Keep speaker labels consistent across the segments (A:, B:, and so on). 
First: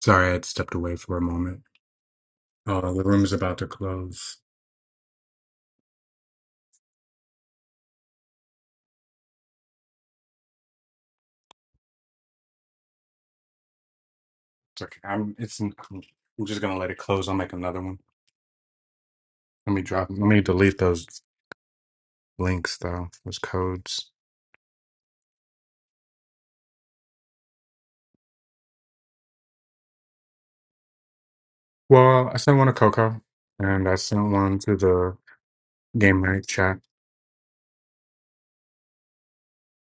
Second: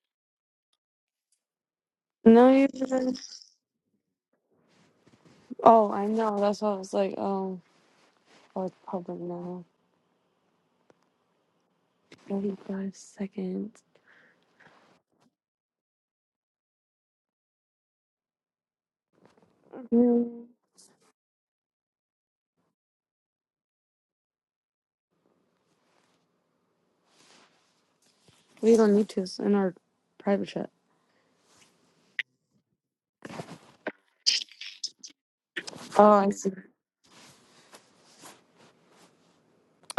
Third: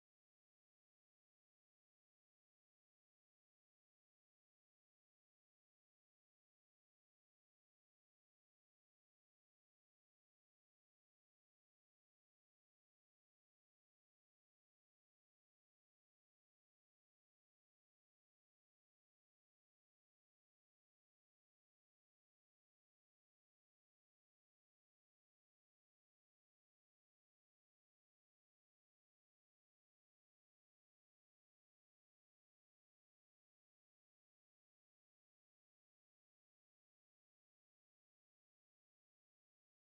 A: Sorry, I had stepped away for a moment.
B: No, you
A: Uh, the
B: didn't.
A: room is about to close.
B: Oh, I know. That's why I was like, oh, oh, it's public now. 45 seconds.
A: It's okay. I'm. It's. I'm just gonna let it close. I'll make another one. Let me drop. Let me
B: Mm,
A: delete those links though. Those codes.
B: We don't need to. It's in our private chat.
A: Well, I sent one to Coco, and I sent one to the
B: Oh,
A: game
B: I
A: night
B: see.
A: chat.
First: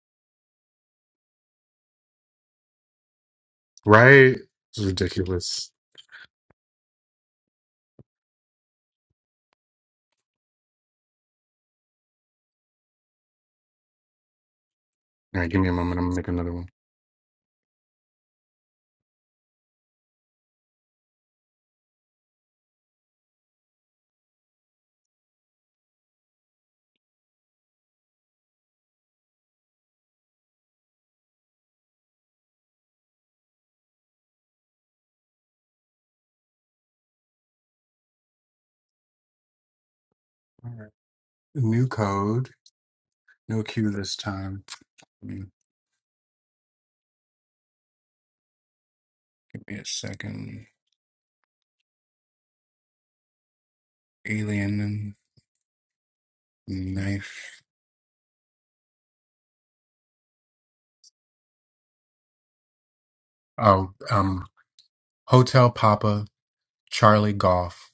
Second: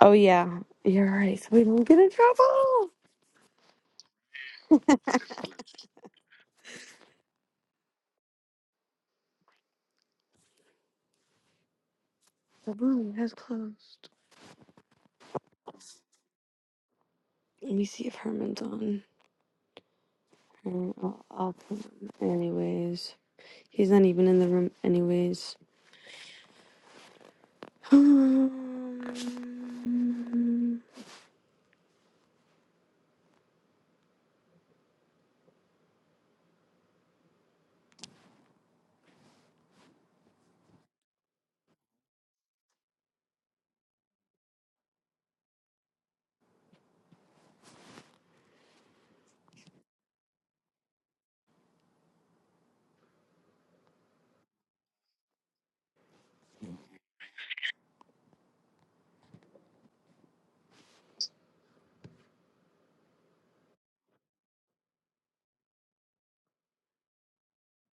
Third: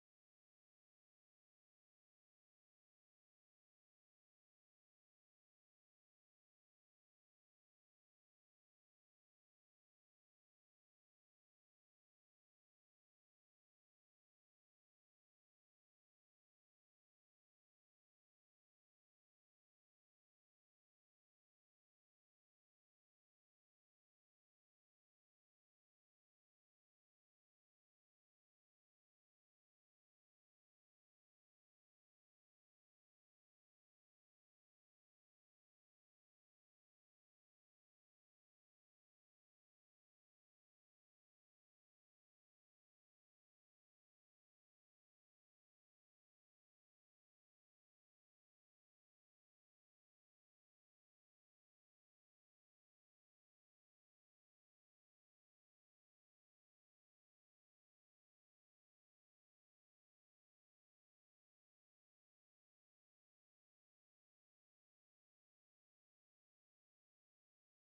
B: Oh, yeah. You're right. So we don't get in trouble.
A: Right? This is ridiculous.
B: The room has closed.
A: All right, give me a moment. I'm gonna make another one.
B: Let me see if Herman's on. Uh, I'll, I'll put him. Anyways, he's not even in the room, anyways.
A: All right. New code. No Q this time. Give me give me a second. Alien and knife. Oh, um, Hotel Papa, Charlie Golf,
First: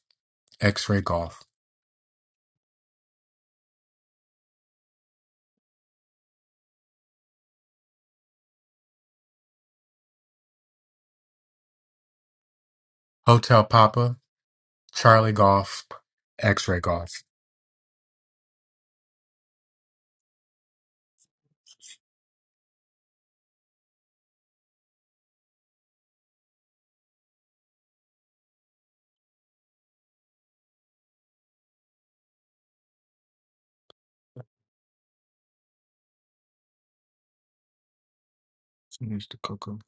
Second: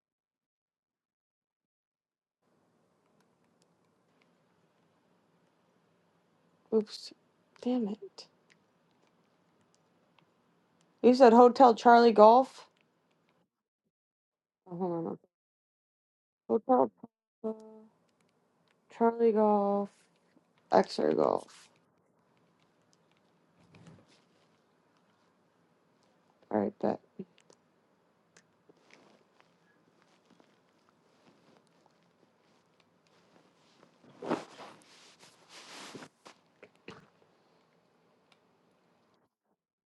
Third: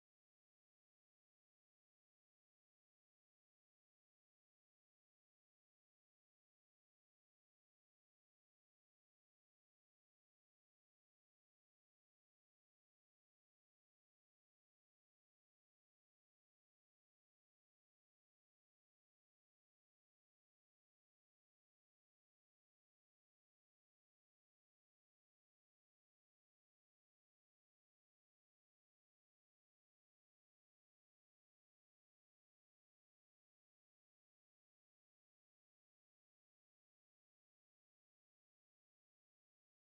A: X Ray Golf.
B: Oops. Damn it. You said Hotel Charlie Golf?
A: Hotel Papa,
B: Oh, hold on.
A: Charlie Golf, X Ray
B: Hotel
A: Golf.
B: Papa, Charlie Golf, Xer Golf. Alright, bet.
A: Needs to cocoa.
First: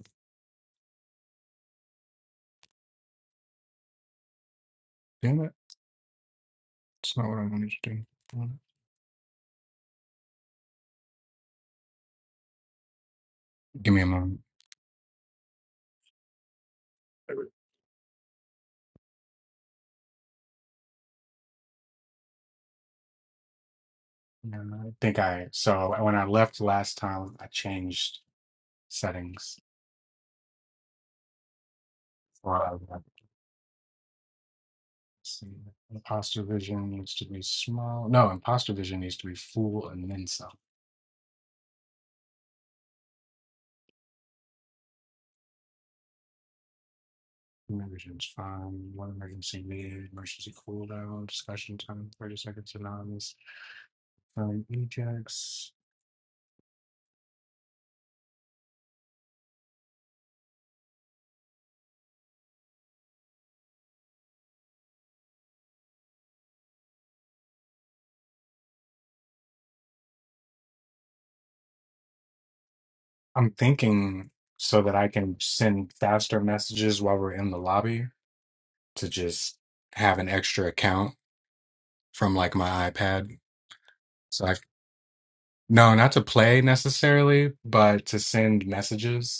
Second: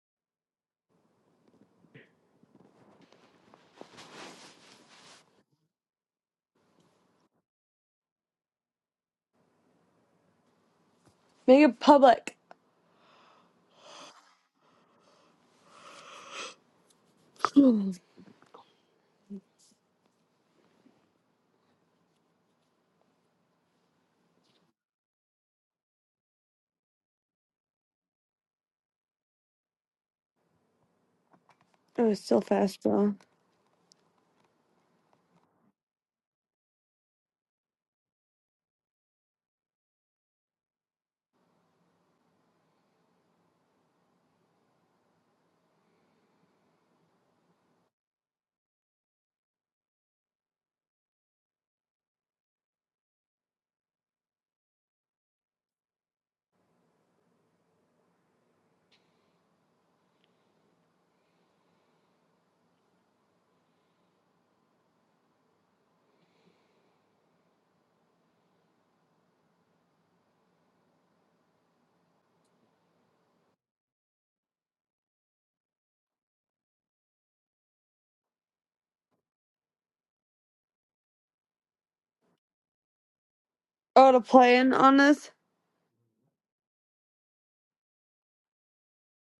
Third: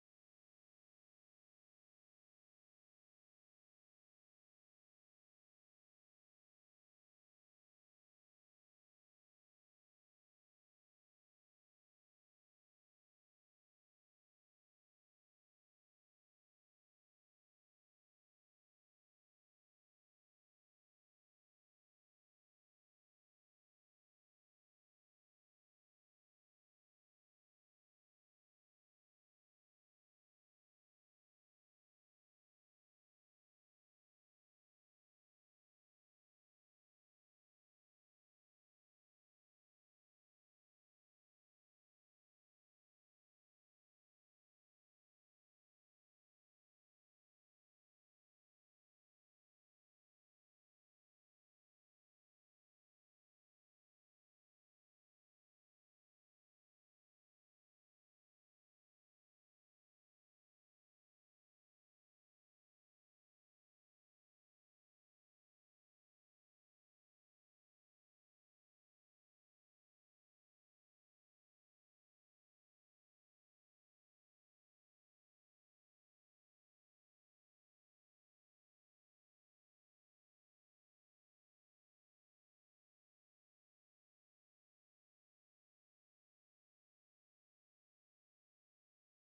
A: Damn it. It's not what I wanted to do.
B: Make it public.
A: Give me a moment.
B: oh,
A: And I think I, so when I left last time, I changed settings.
B: it's still
A: Wow.
B: fast, bro.
A: see. Imposter vision needs to be small. No, imposter vision needs to be full and then some. Human vision is fine. One emergency meeting, emergency cooldown, discussion time, 30 seconds anonymous. Um, Ajax. I'm thinking so that I can send faster messages while we're in the lobby to just have an extra account from like my iPad.
B: Oh, to
A: So I,
B: play in on this?
A: no, not to play necessarily, but to send messages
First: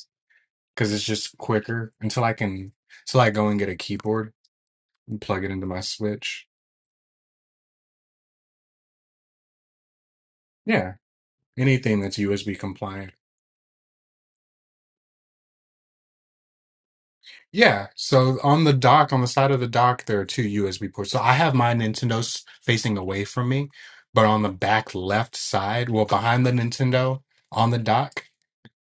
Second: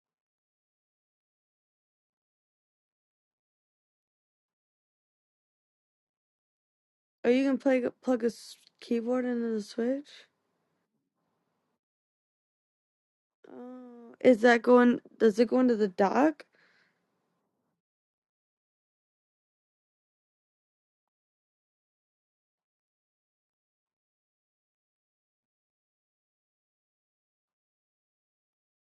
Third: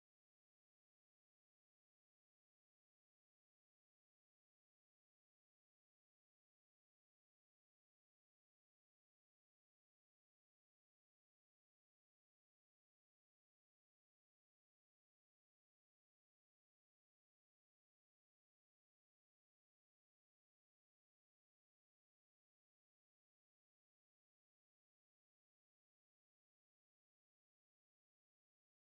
A: because it's just quicker until I can until I go and get a keyboard and plug it into my Switch.
B: Oh, you can play, plug a s- keyboard into the Switch?
A: Yeah, anything that's USB compliant.
B: Oh, is that going, does it go into the dock?
A: Yeah, so on the dock, on the side of the dock, there are two USB ports. So I have my Nintendo's facing away from me, but on the back left side, well, behind the Nintendo on the dock,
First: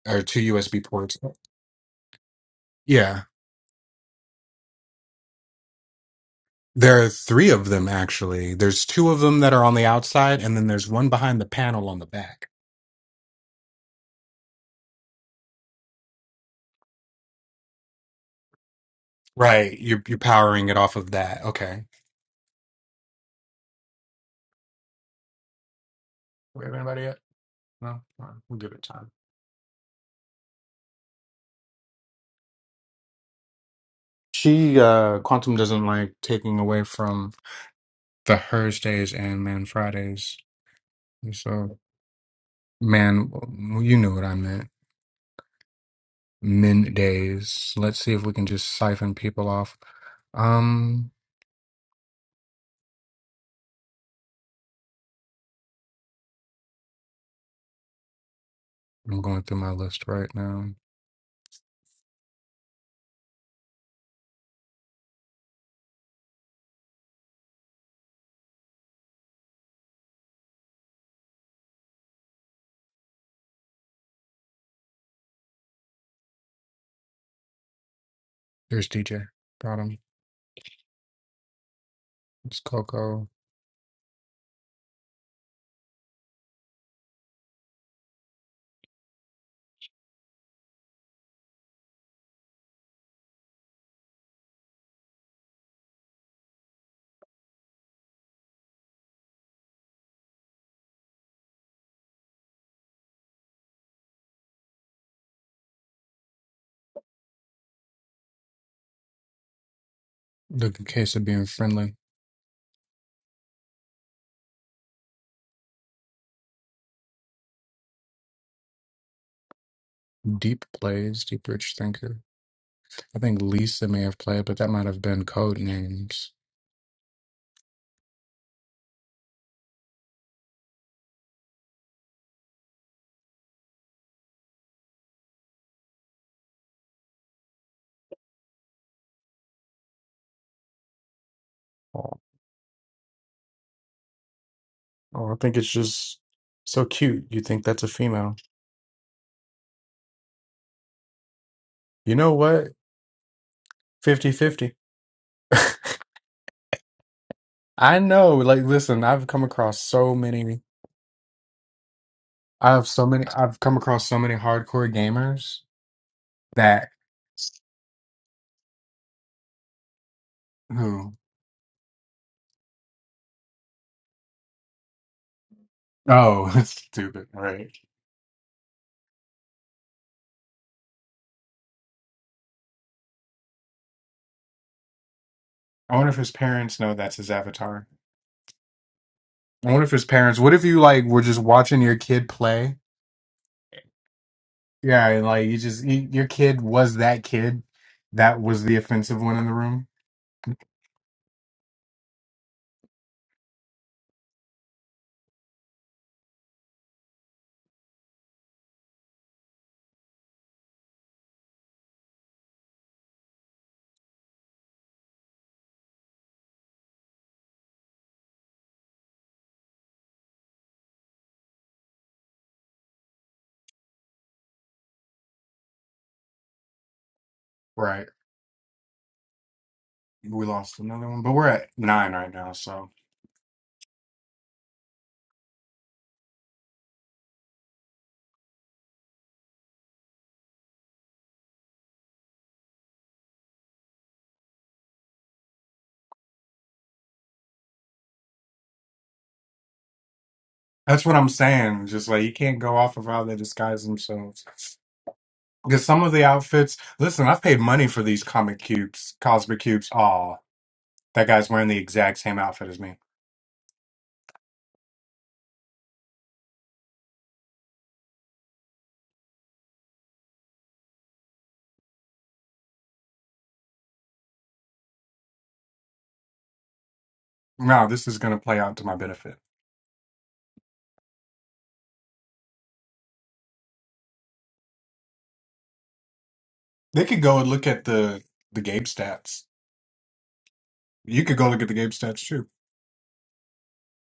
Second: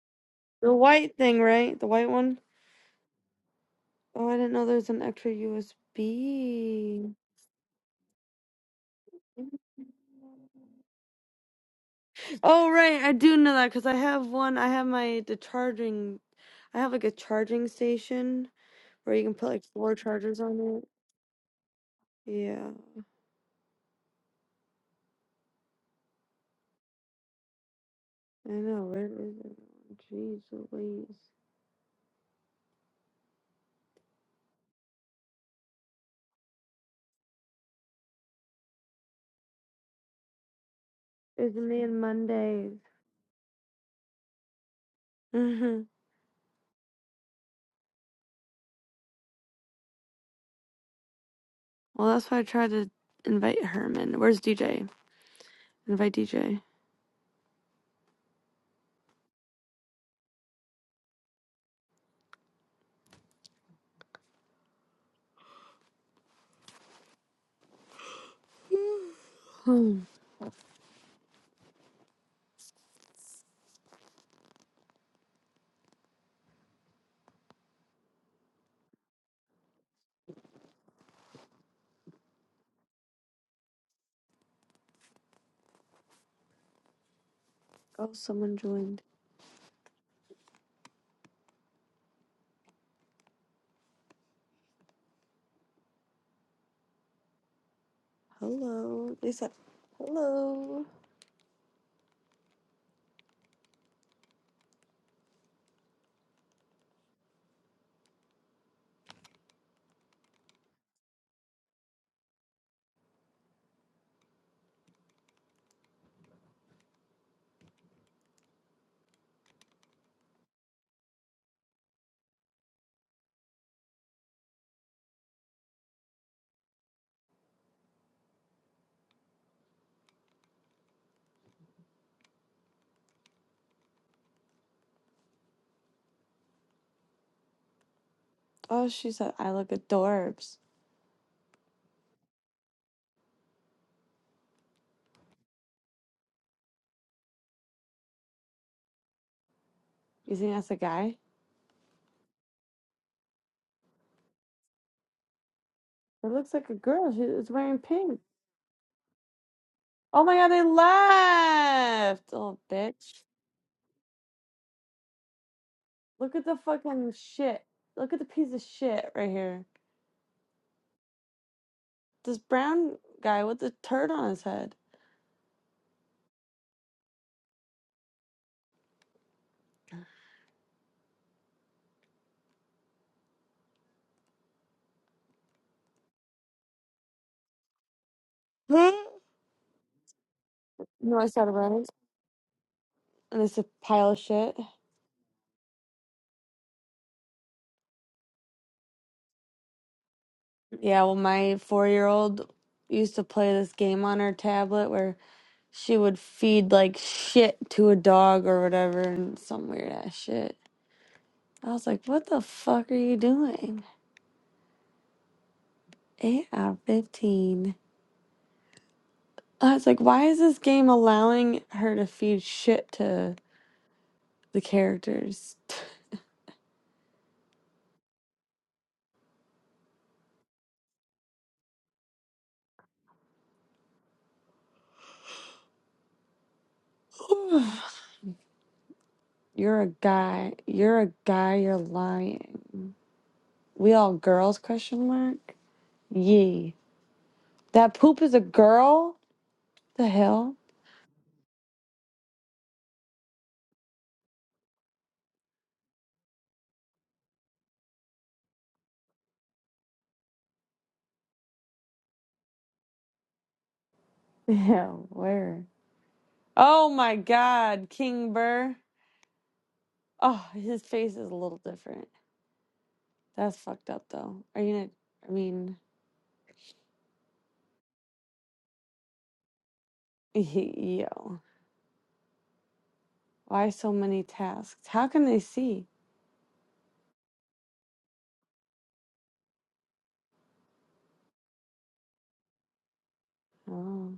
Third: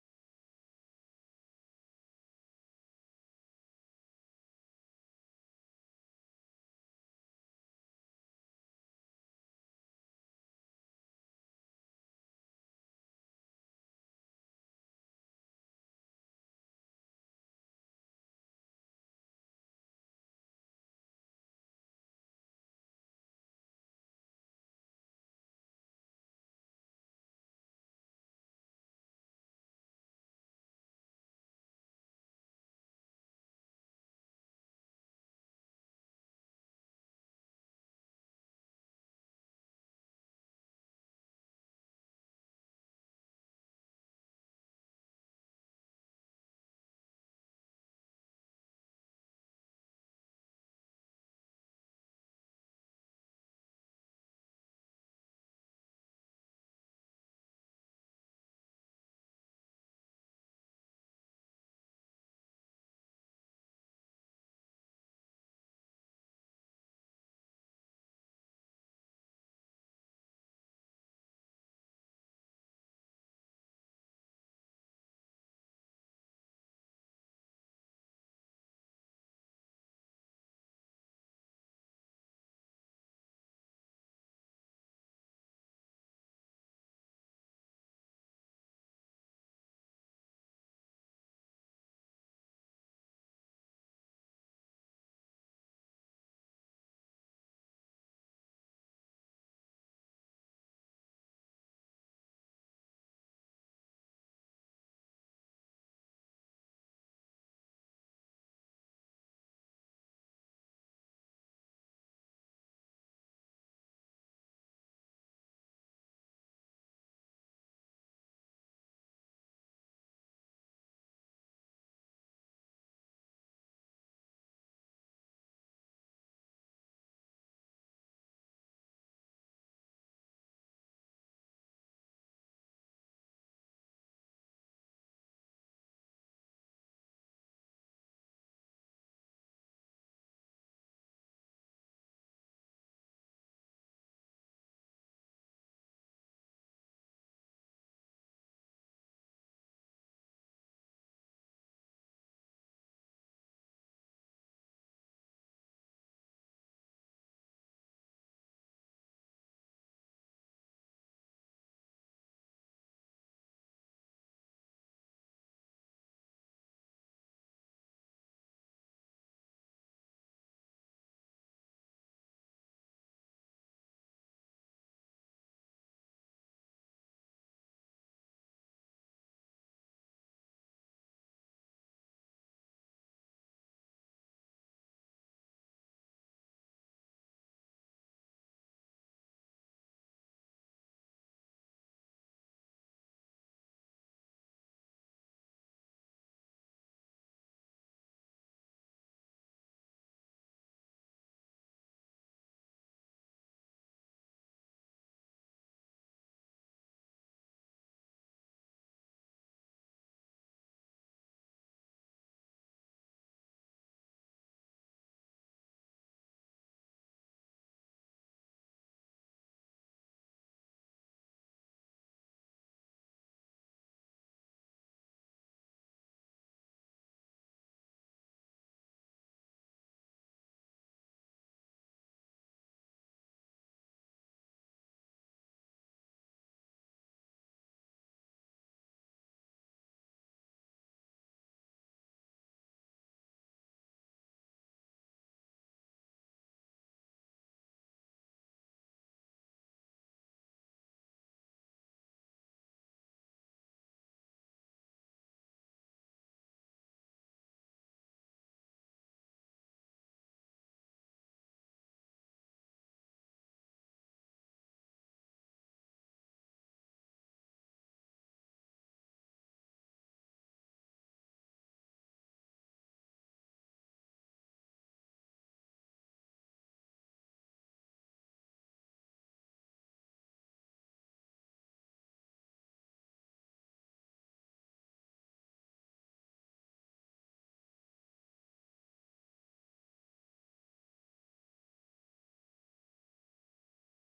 A: are two
B: The
A: USB
B: white
A: ports.
B: thing, right? The white one?
A: Yeah,
B: Oh, I didn't know there's an extra
A: there are
B: USB.
A: three of them actually. There's two of them that are on the outside, and then there's one behind the panel on the back.
B: Oh, right. I do know that because I have one. I have my, the charging, I have like a charging station. Or you can put like
A: Right,
B: four
A: you're, you're
B: chargers
A: powering it
B: on
A: off of that. Okay.
B: it. Yeah,
A: We have anybody yet? No, All right,
B: I
A: we'll give
B: know.
A: it
B: Where
A: time.
B: is it? Jeez Louise.
A: She uh Quantum doesn't like taking away from the Thursdays and Man Fridays. And
B: It's
A: So
B: me on Mondays.
A: man, well, you knew what I meant.
B: hmm
A: Men days. Let's see if we can just siphon people off. Um,
B: Well, that's why I tried to invite Herman. Where's DJ? Invite DJ.
A: I'm going through my list right now.
B: Hmm.
A: There's DJ. Got him. It's Coco.
B: oh, someone joined. Hello. They said, hello.
A: The case of being friendly. Deep plays. Deep Rich Thinker. I think Lisa may have played, but that might have been code names.
B: Oh, she said, I look adorbs.
A: Oh, I think it's just so cute. You think that's a female.
B: You think that's a guy?
A: You know what? Fifty-fifty.
B: It looks like a girl. She is wearing
A: I
B: pink.
A: know. Like, listen, I've come across so
B: Oh my god,
A: many.
B: they left! Oh,
A: I have so
B: bitch.
A: many. I've come across so many hardcore gamers
B: Look at the
A: that
B: fucking shit. Look at the piece of shit right here.
A: who.
B: This brown guy with the turd on his head.
A: Oh, that's stupid. Right. I wonder if his parents know that's his avatar.
B: Huh?
A: I wonder if his parents. What if you, like,
B: You know
A: were
B: what I
A: just
B: said about
A: watching
B: it?
A: your kid play?
B: And it's a pile of shit.
A: Yeah, and, like, you just. You, your kid was that kid. That was the offensive one in the room.
B: Yeah, well, my four year old used to play this game on her tablet where she would feed like shit to a dog or whatever and some weird ass shit. I was like, what the fuck are you doing? 8 out of 15. I was like, why is this game allowing her to feed shit to the characters?
A: right? we lost another one, but we're at nine right now. So
B: You're a guy. You're a guy. You're lying. We all girls? Question mark. Yee. That poop is a girl. The hell?
A: that's what I'm saying. Just like you can't go off of how they disguise themselves. Because some of the outfits, listen, I've paid money for these comic cubes, cosmic cubes. Aw, that guy's wearing the exact same outfit as me.
B: Yeah. Where? Oh my God, King Burr. Oh, his face is a little different. That's fucked up though. Are you? Not, I mean,
A: No, this is going to play out to my benefit.
B: yo. Why so many tasks? How can they see?
A: They could go and look at the the game stats. You could go look at the game stats too.
B: Oh,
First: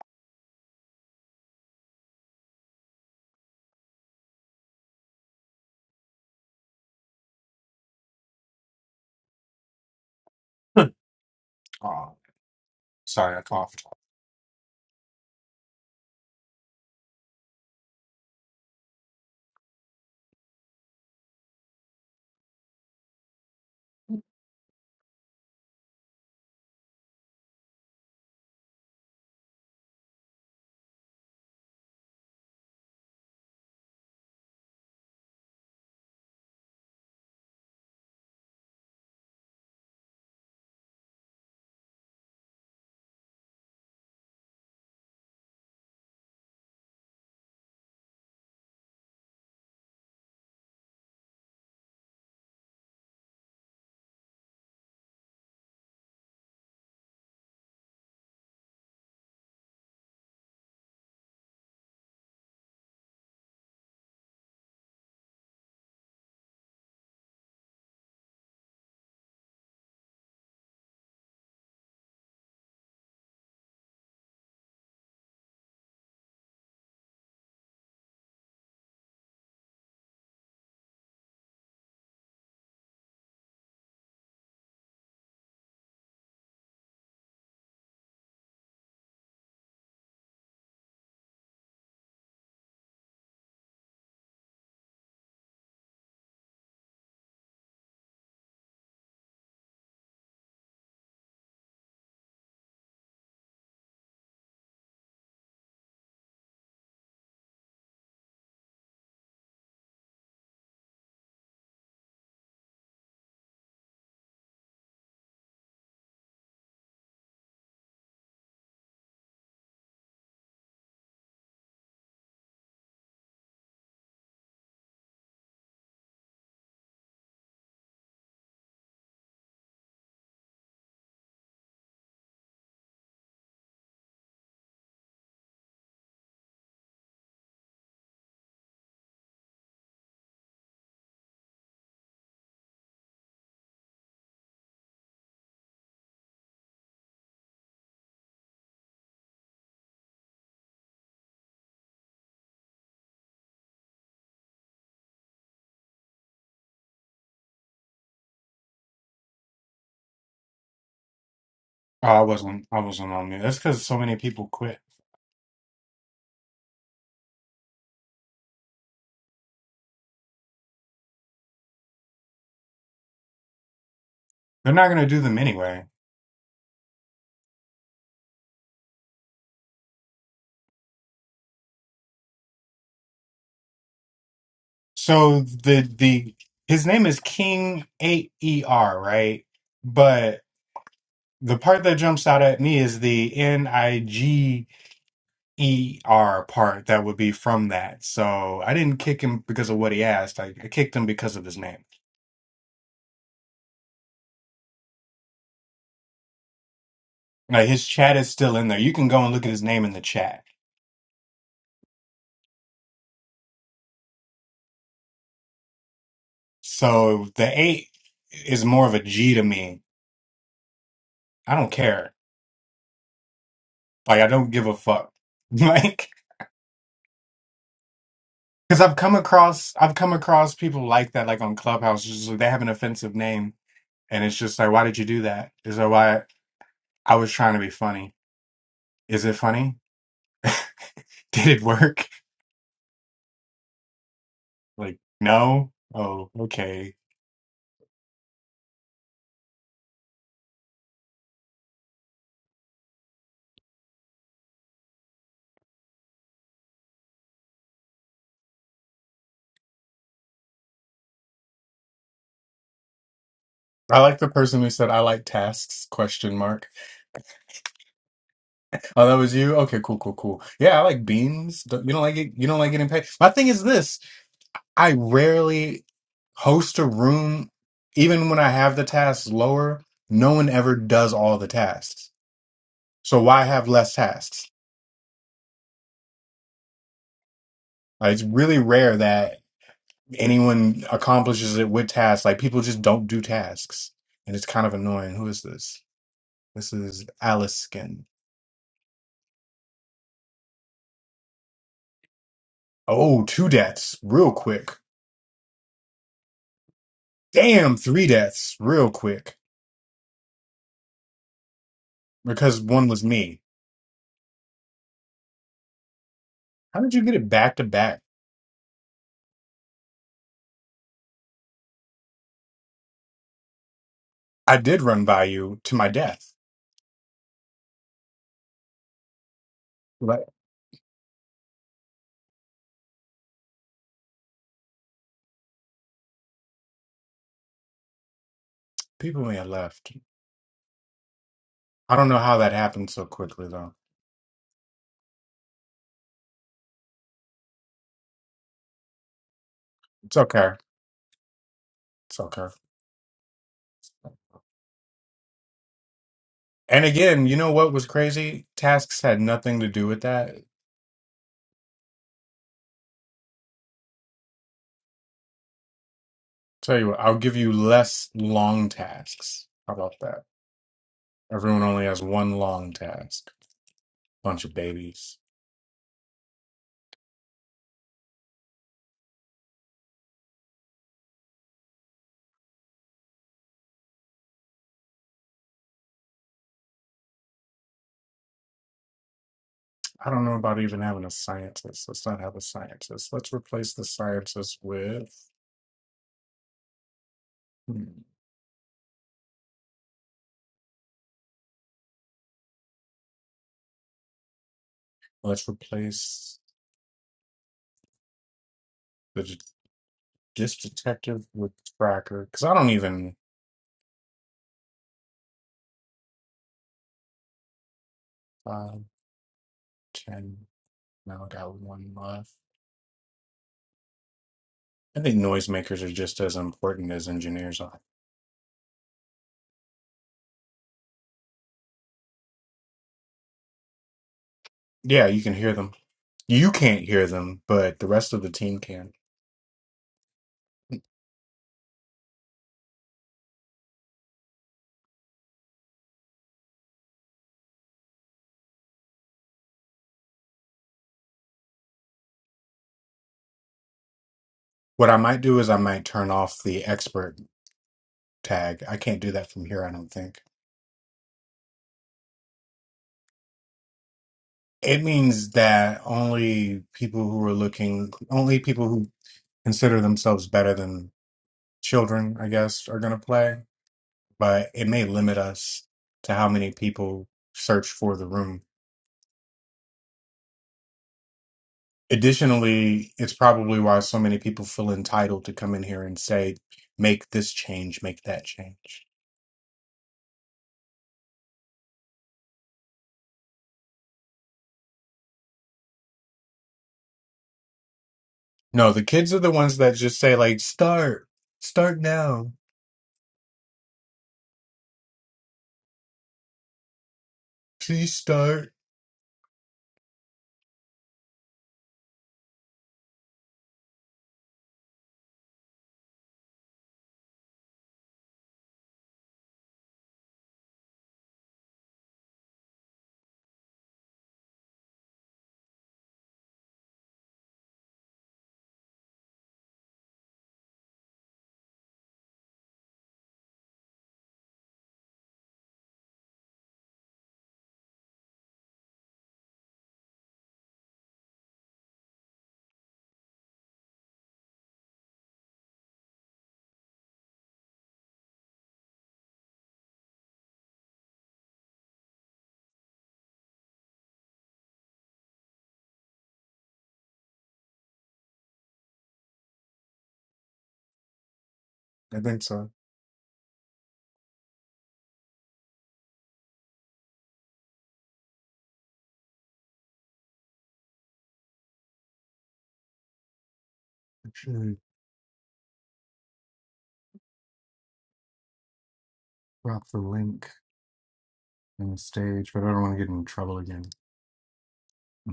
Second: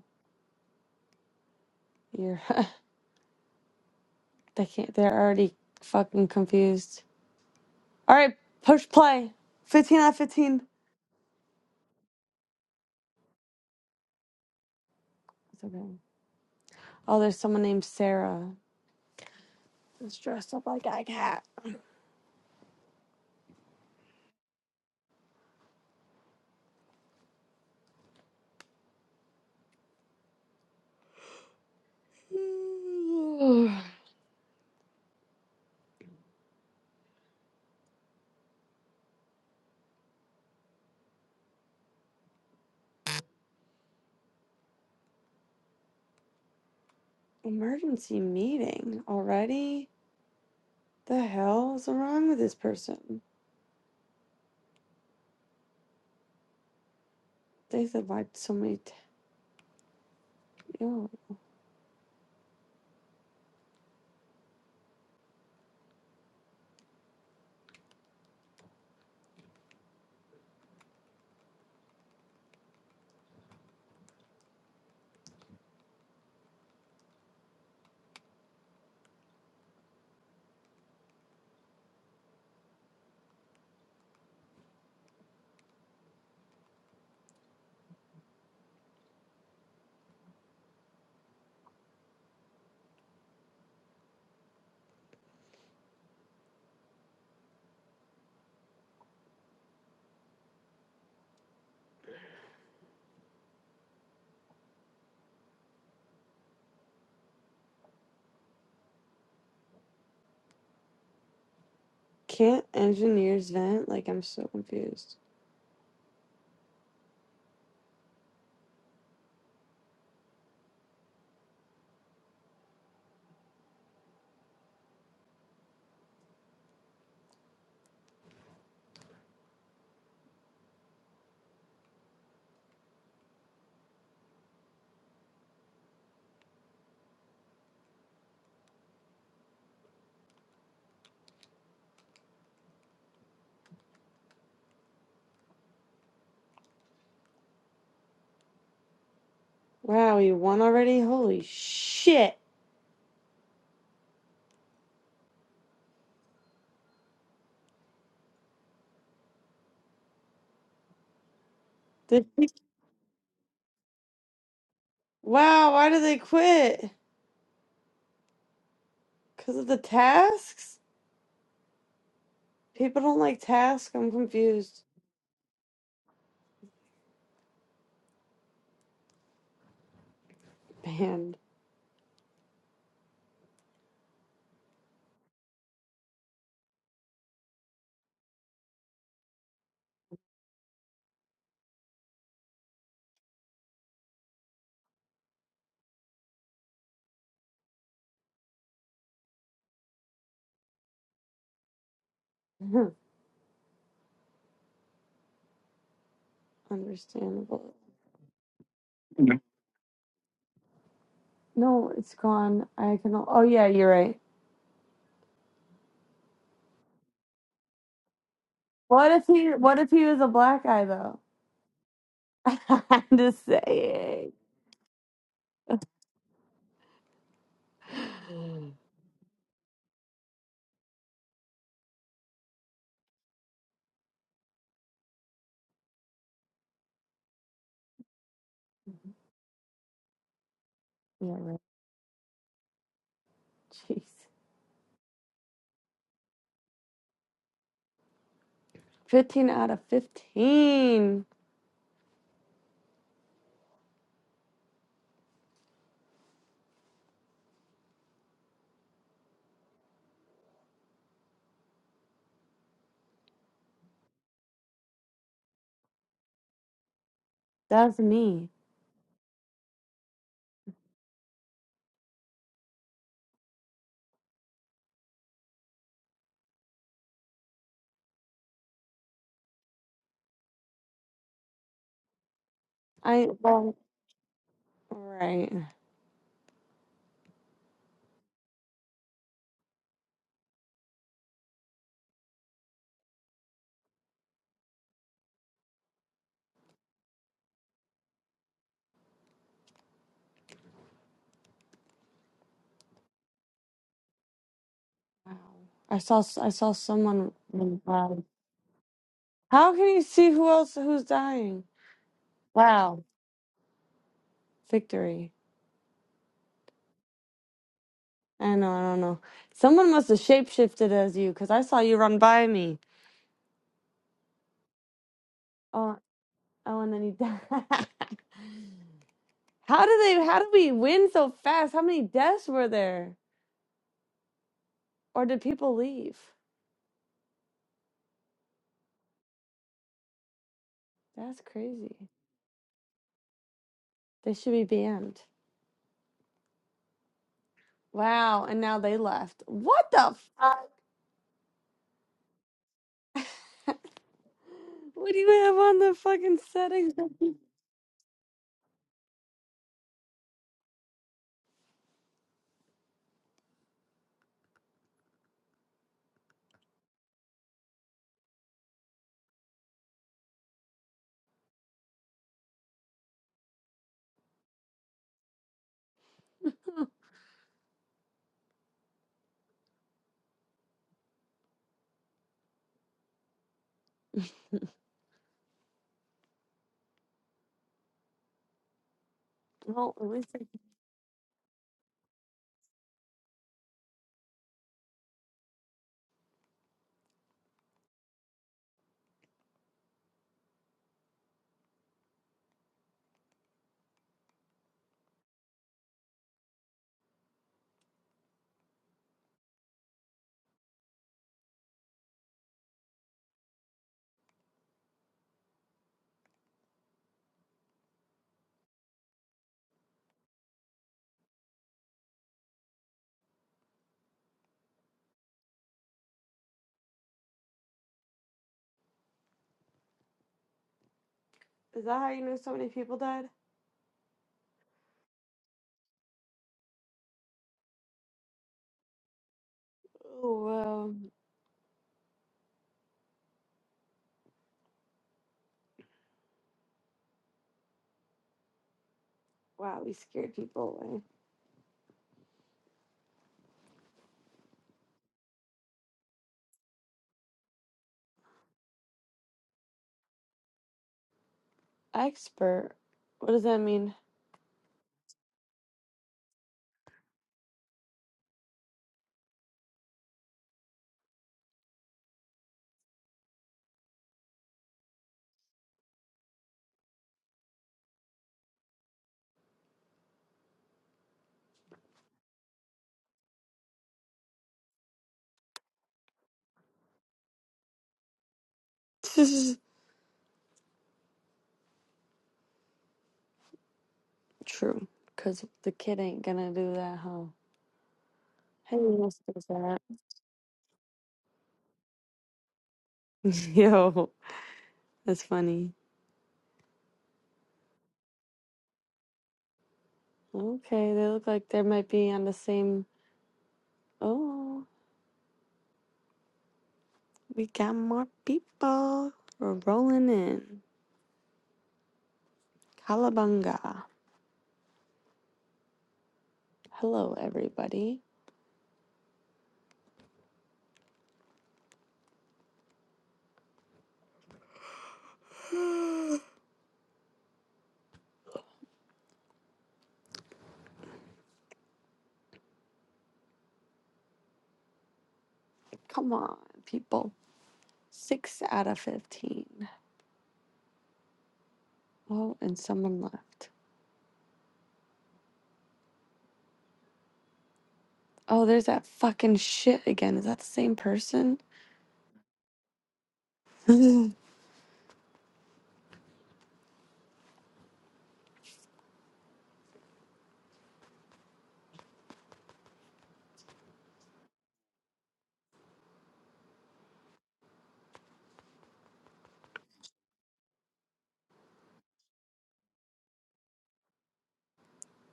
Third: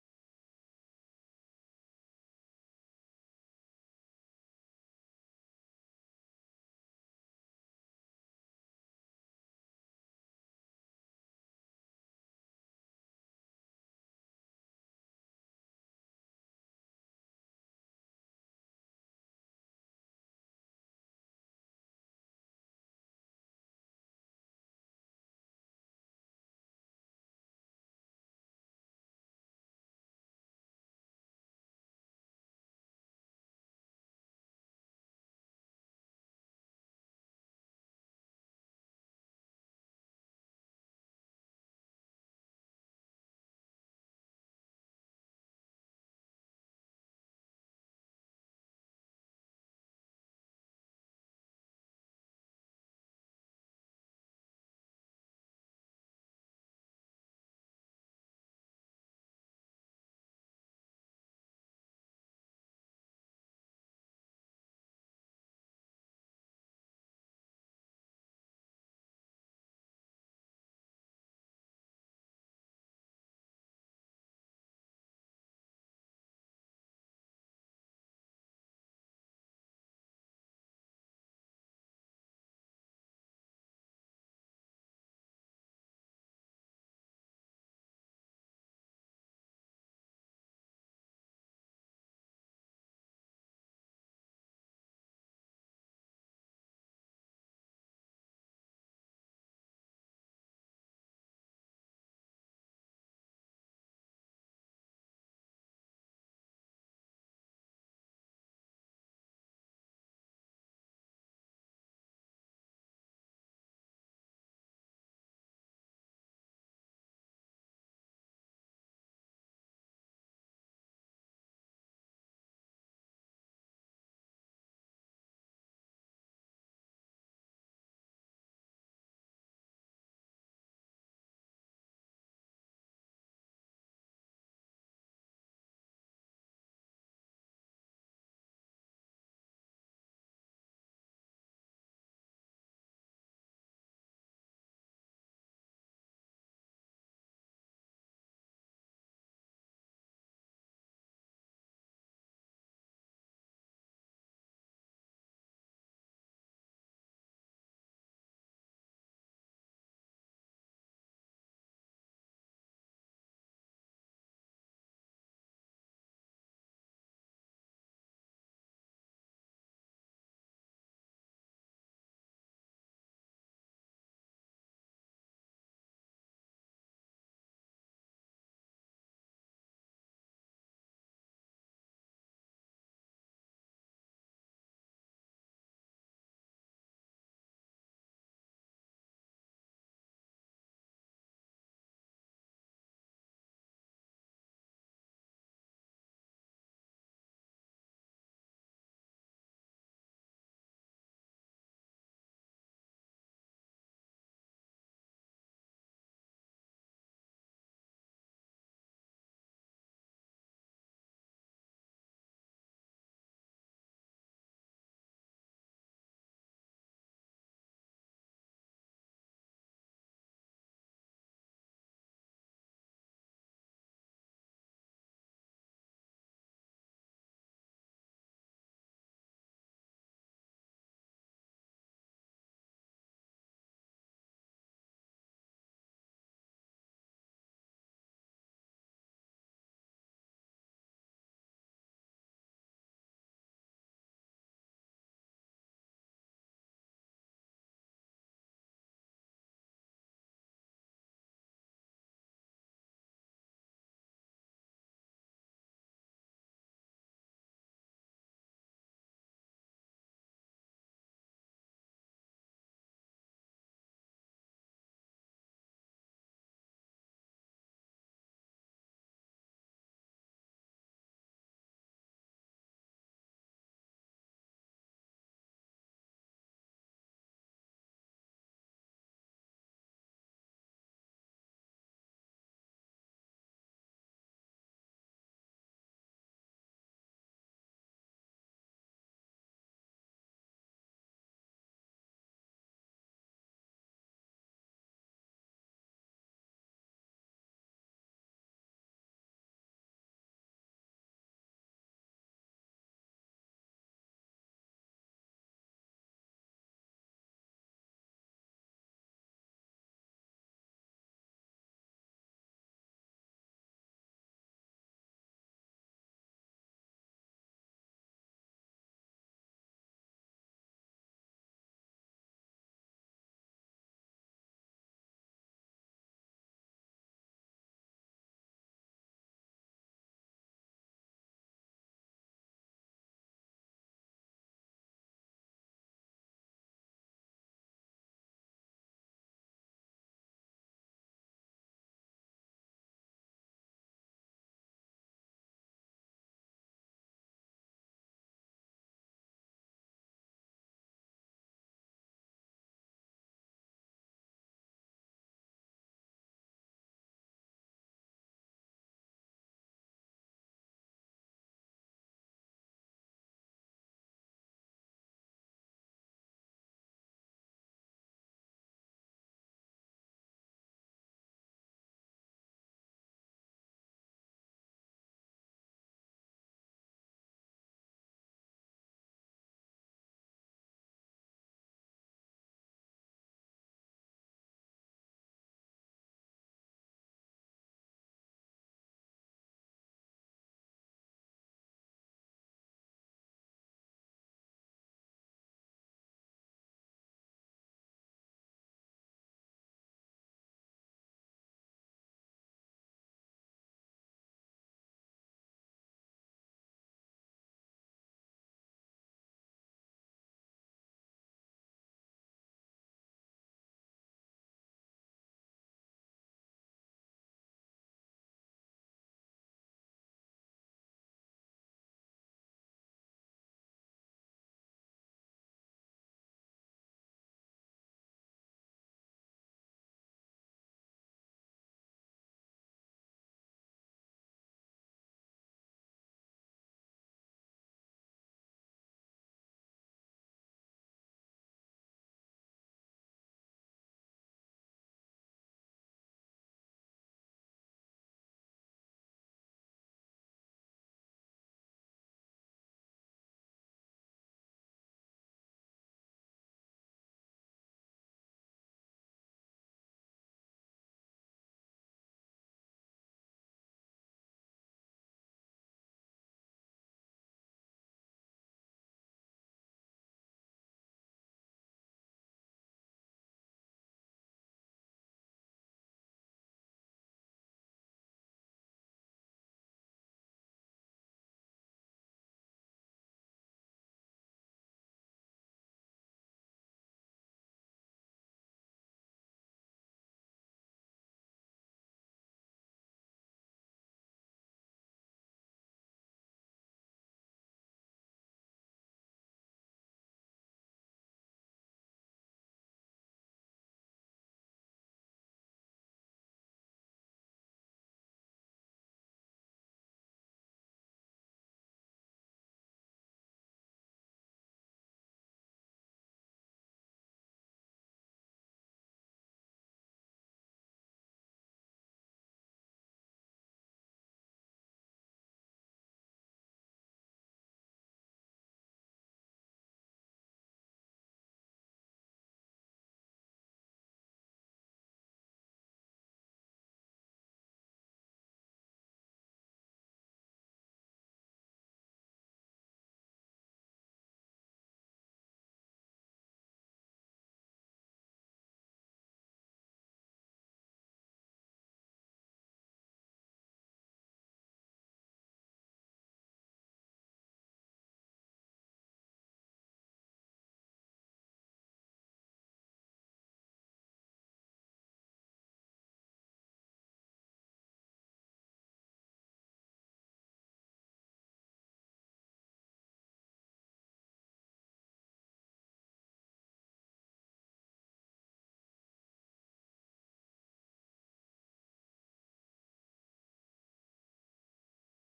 B: you're. they can't. They're already fucking confused. All right, push play. Fifteen out of fifteen.
A: Aw, sorry, I coughed.
B: It's okay. Oh, there's someone named Sarah that's dressed up like a cat. Emergency meeting already? The hell is wrong with this person? They said like so many. T- Yo, can't engineers vent? Like I'm so confused. Wow, you won already? Holy shit!
A: Oh, I
B: Did
A: wasn't. I wasn't on you. That's because so many people quit.
B: wow, why did they quit? Cause of the tasks? People don't like tasks. I'm
A: They're
B: confused.
A: not going to do them anyway.
B: Banned.
A: So the the his name is King A E R, right? But the part that jumps out at me is the N I G E R part that would be from that. So I didn't kick him because of what he asked. I, I kicked him because of his name. Like
B: Understandable.
A: his chat is still in there. You can go and look at his name in the chat.
B: No, it's gone. I can. Oh yeah, you're right.
A: So the eight is more of a
B: What if
A: G to
B: he? What
A: me.
B: if he was a black guy though?
A: I don't care.
B: I'm just
A: Like I
B: saying.
A: don't give a fuck. Like.
B: Mm.
A: Because I've come across I've come across people like that, like on Clubhouse. it's just like they have an offensive name, and it's just like, why did you do that? Is that why I was trying to be funny? Is it funny?
B: Yeah,
A: Did
B: right.
A: it work?
B: Jeez,
A: Like no. Oh, okay.
B: fifteen out of fifteen.
A: I like the person who said I like tasks question mark.
B: That's me.
A: Oh, that was you. Okay, cool, cool, cool. Yeah, I like beans. Don't- You don't like it. You don't like getting paid. My thing is this: I rarely host a room, even when I have the tasks lower. No one ever does all the tasks So
B: I
A: why have
B: well,
A: less tasks?
B: right.
A: Uh, it's really rare that anyone accomplishes it with tasks. Like people just don't do tasks, and it's kind of annoying. Who is this? This is Alice Skin. Oh, two deaths real quick.
B: Wow. I saw. s- I saw someone.
A: Damn, three
B: Wow.
A: deaths real quick
B: How can you see who else who's dying?
A: because one
B: Wow,
A: was me.
B: victory.
A: How did you get it back to back?
B: I know. I don't know. Someone must have shapeshifted as you because I saw you run by me.
A: I did run by you to my
B: Oh,
A: death.
B: Oh, and then he died. How do they?
A: Right.
B: How do we win so fast? How many deaths were there, or did people leave?
A: People may have left.
B: That's
A: I
B: crazy.
A: don't know how that happened so quickly though.
B: They should be banned. Wow, and now they left. What the
A: It's okay.
B: fuck?
A: It's okay.
B: what do you have on the fucking
A: And
B: settings?
A: again, you know what was crazy? Tasks had nothing to do with that. Tell you what, I'll give you less long tasks. How about that? Everyone only has one long task. Bunch of babies.
B: Well, at
A: I don't
B: least
A: know
B: I-
A: about even having a scientist. Let's not have a scientist. Let's replace the scientist with. hmm, Let's replace the det- this detective with tracker. Because I don't even. Five, ten. Now I got one left. I think noisemakers are just as important as engineers are.
B: is that how you know so many people died?
A: Yeah, you can hear them. You can't hear them, but the rest of the team can.
B: Oh wow! Wow, we scared people away.
A: What I might do is I might turn off the expert tag. I can't do that from here, I don't think.
B: Expert. What does that mean?
A: It means that only people who are looking, only people who consider themselves better than children, I guess, are going to play. But it may limit us to how many people search for the room. Additionally, it's probably why so many people feel entitled to come in here and say, make this change, make that change.
B: True, because the kid ain't gonna do that, huh?
A: No,
B: Hey,
A: the kids
B: Mr.
A: are the ones that
B: Zap.
A: just say, like, start, start now,
B: Yo, that's funny.
A: please start.
B: Okay, they look like they might be on the same. Oh, we got more people. We're rolling in. Kalabunga. Hello, everybody. Come on, people. Six out of 15. Oh, and someone left. Oh, there's that fucking shit again. Is that the same person?
A: I think so.
B: Eight
A: Actually, drop the link in the stage, but I don't want to get in trouble again.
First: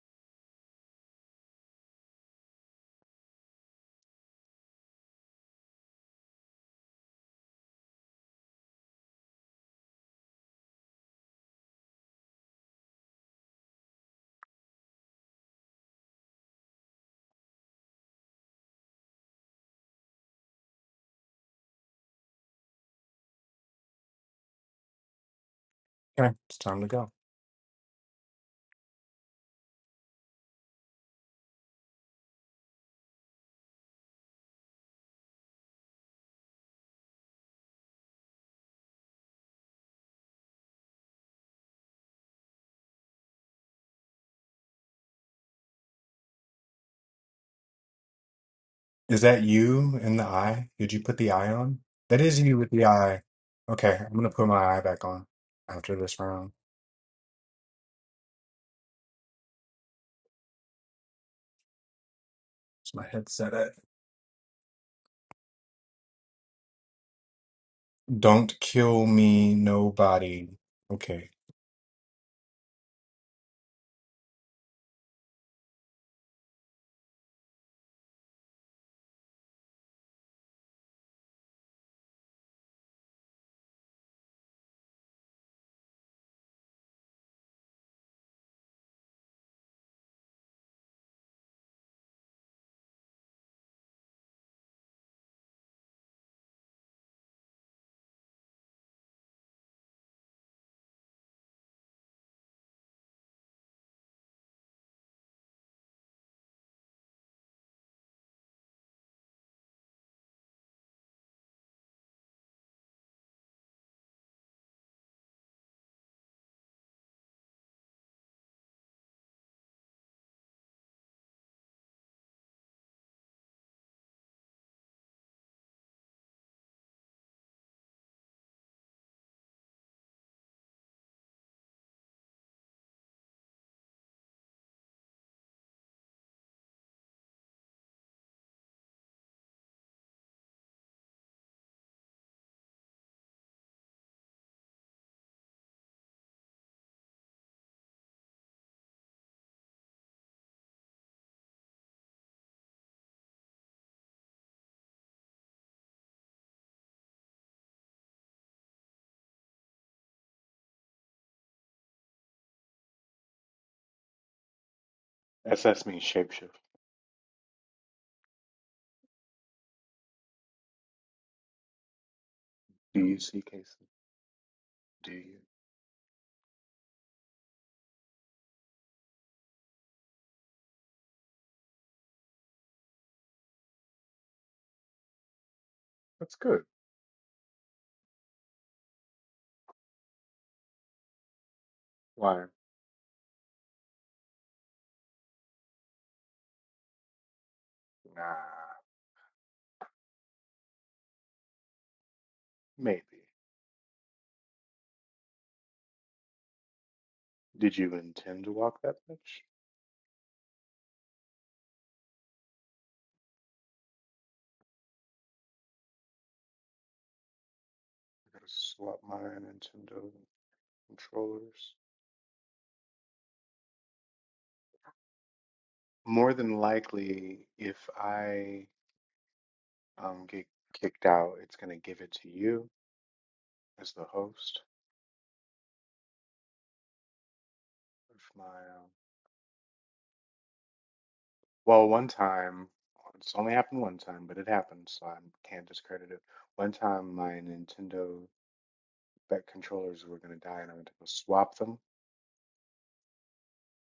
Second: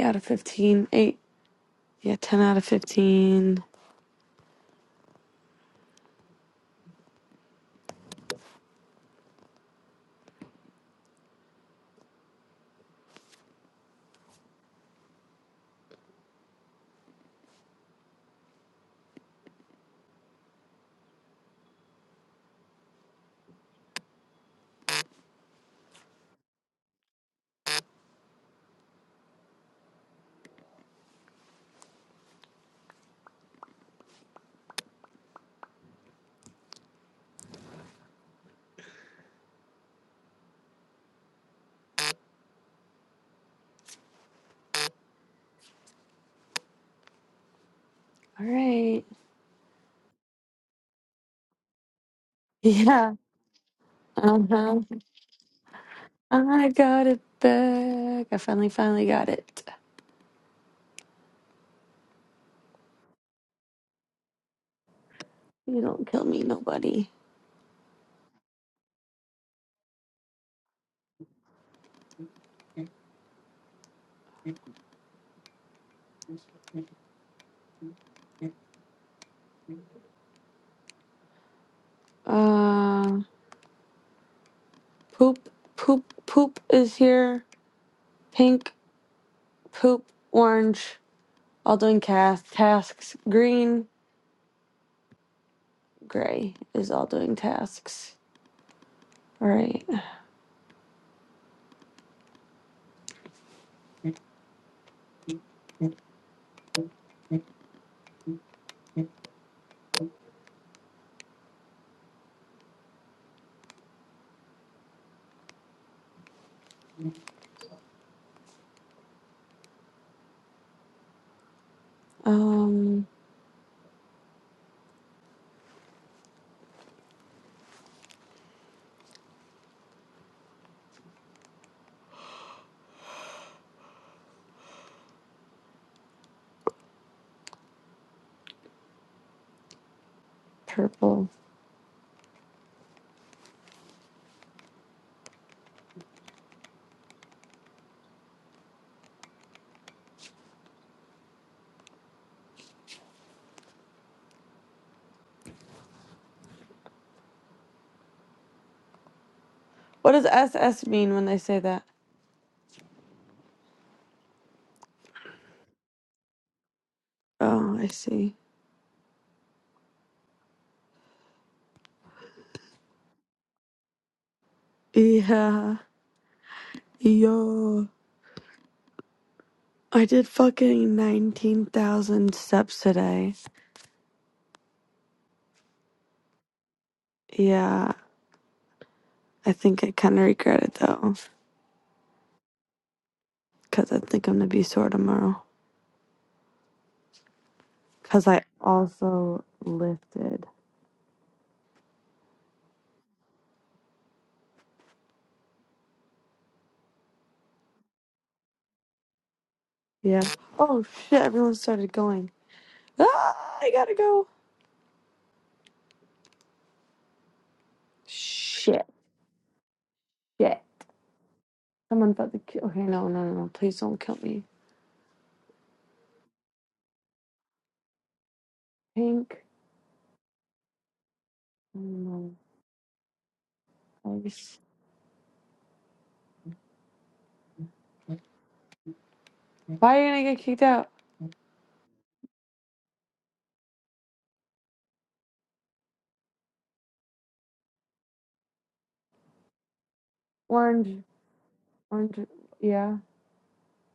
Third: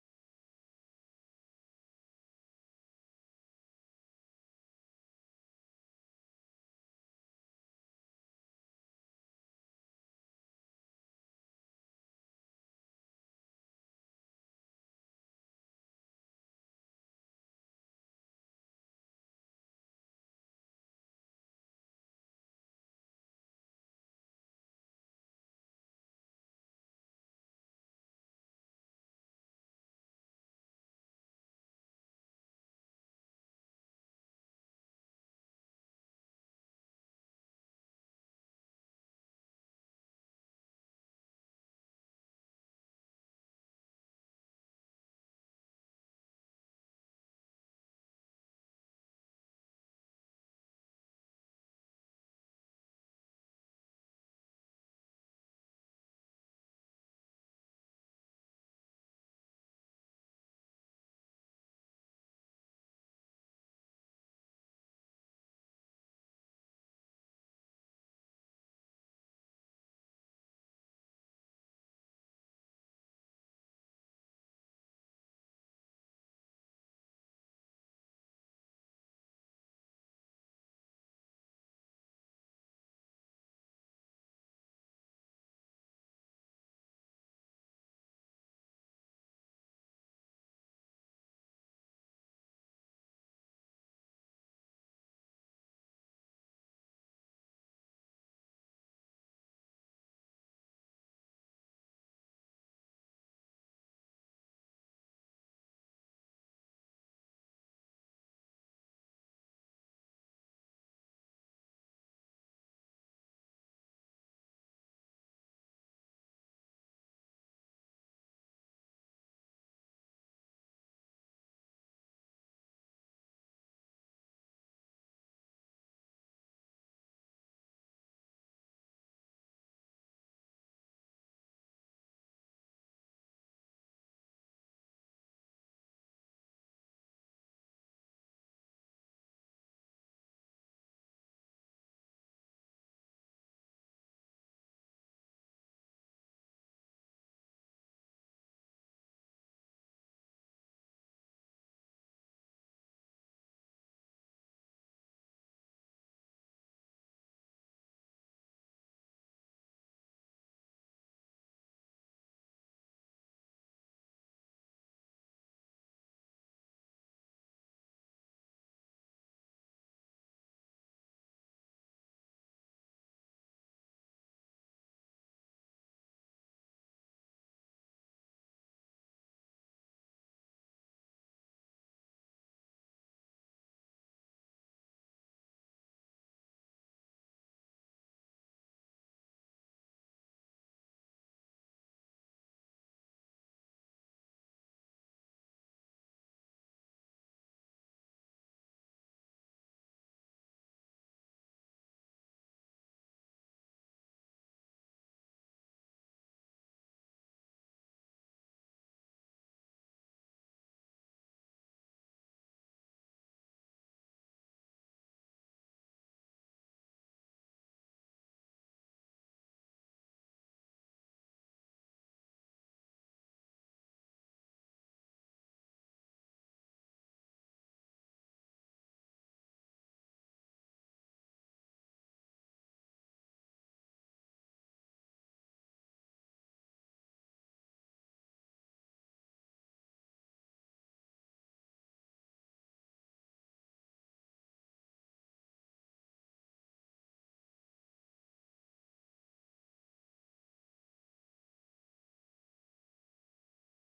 B: out of 15. Eight. Yeah, 10 out of 15.
A: Okay, it's time to go.
B: All right.
A: Is that you in the eye? Did you put the eye on? That is you with the
B: Yeah.
A: eye. Okay, I'm gonna
B: Uh
A: put my
B: huh.
A: eye back on after this round.
B: I got it back. I finally, finally got it.
A: Is my headset at?
B: You don't kill me, nobody.
A: Don't kill me, nobody. Okay.
B: Uh, poop, poop, poop is here. Pink, poop, orange, all doing cast tasks. Green, gray is all doing tasks. All right. Um, purple. What does SS mean when they say that?
A: S S means shapeshift.
B: Oh, I see.
A: Do you see cases? Do you?
B: Yeah, yo. I did fucking 19,000 steps today.
A: That's good.
B: Yeah. I think I kind of regret it though,
A: Why?
B: because I think I'm gonna be sore tomorrow.
A: Nah,
B: Because I also lifted.
A: maybe. Did you intend to walk that much?
B: Yeah. Oh shit! Everyone started going. Ah! I gotta go.
A: I gotta
B: Shit!
A: swap my Nintendo
B: Shit!
A: controllers.
B: Someone about to kill. Okay, no, no, no! no, Please don't kill me.
A: More than likely, if I
B: Pink.
A: um, get kicked out, it's gonna
B: Oh,
A: give it to
B: no.
A: you as the
B: Ice.
A: host. If my um,
B: Why are you gonna get kicked out?
A: well, one time, it's only happened one time, but it happened, so I can't discredit it. One time, my Nintendo that controllers were going to die and I went to
B: Orange.
A: go swap them,
B: Orange. Yeah.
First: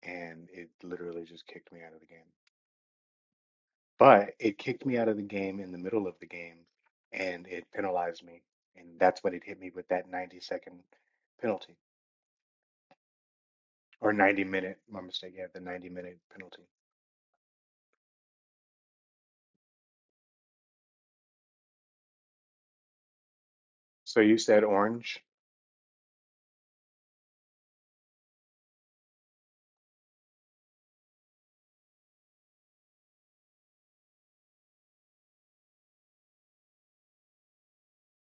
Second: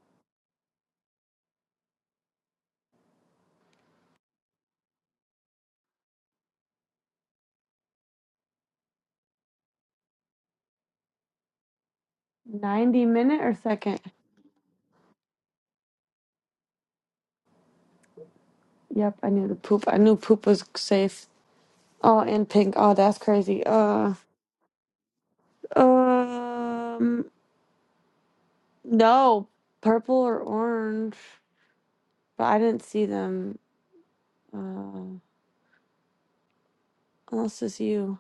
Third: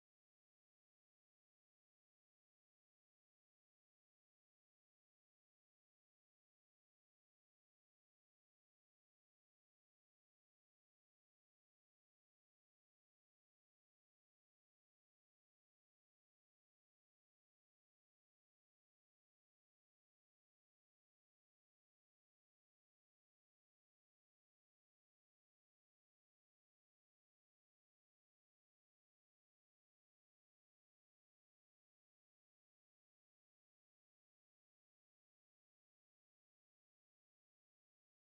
A: and it literally just kicked me out of the game. But it kicked me out of the game in the middle of the game, and it penalized me, and that's when it hit me with that 90 second penalty
B: Ninety minute or second?
A: or 90 minute. My mistake, yeah, the 90 minute penalty.
B: Yep. I knew the poop. I knew poop was safe. Oh, and pink. Oh, that's crazy. Uh.
A: So you said orange?
B: Um. No, purple or orange, but I didn't see them. Uh, unless it's you.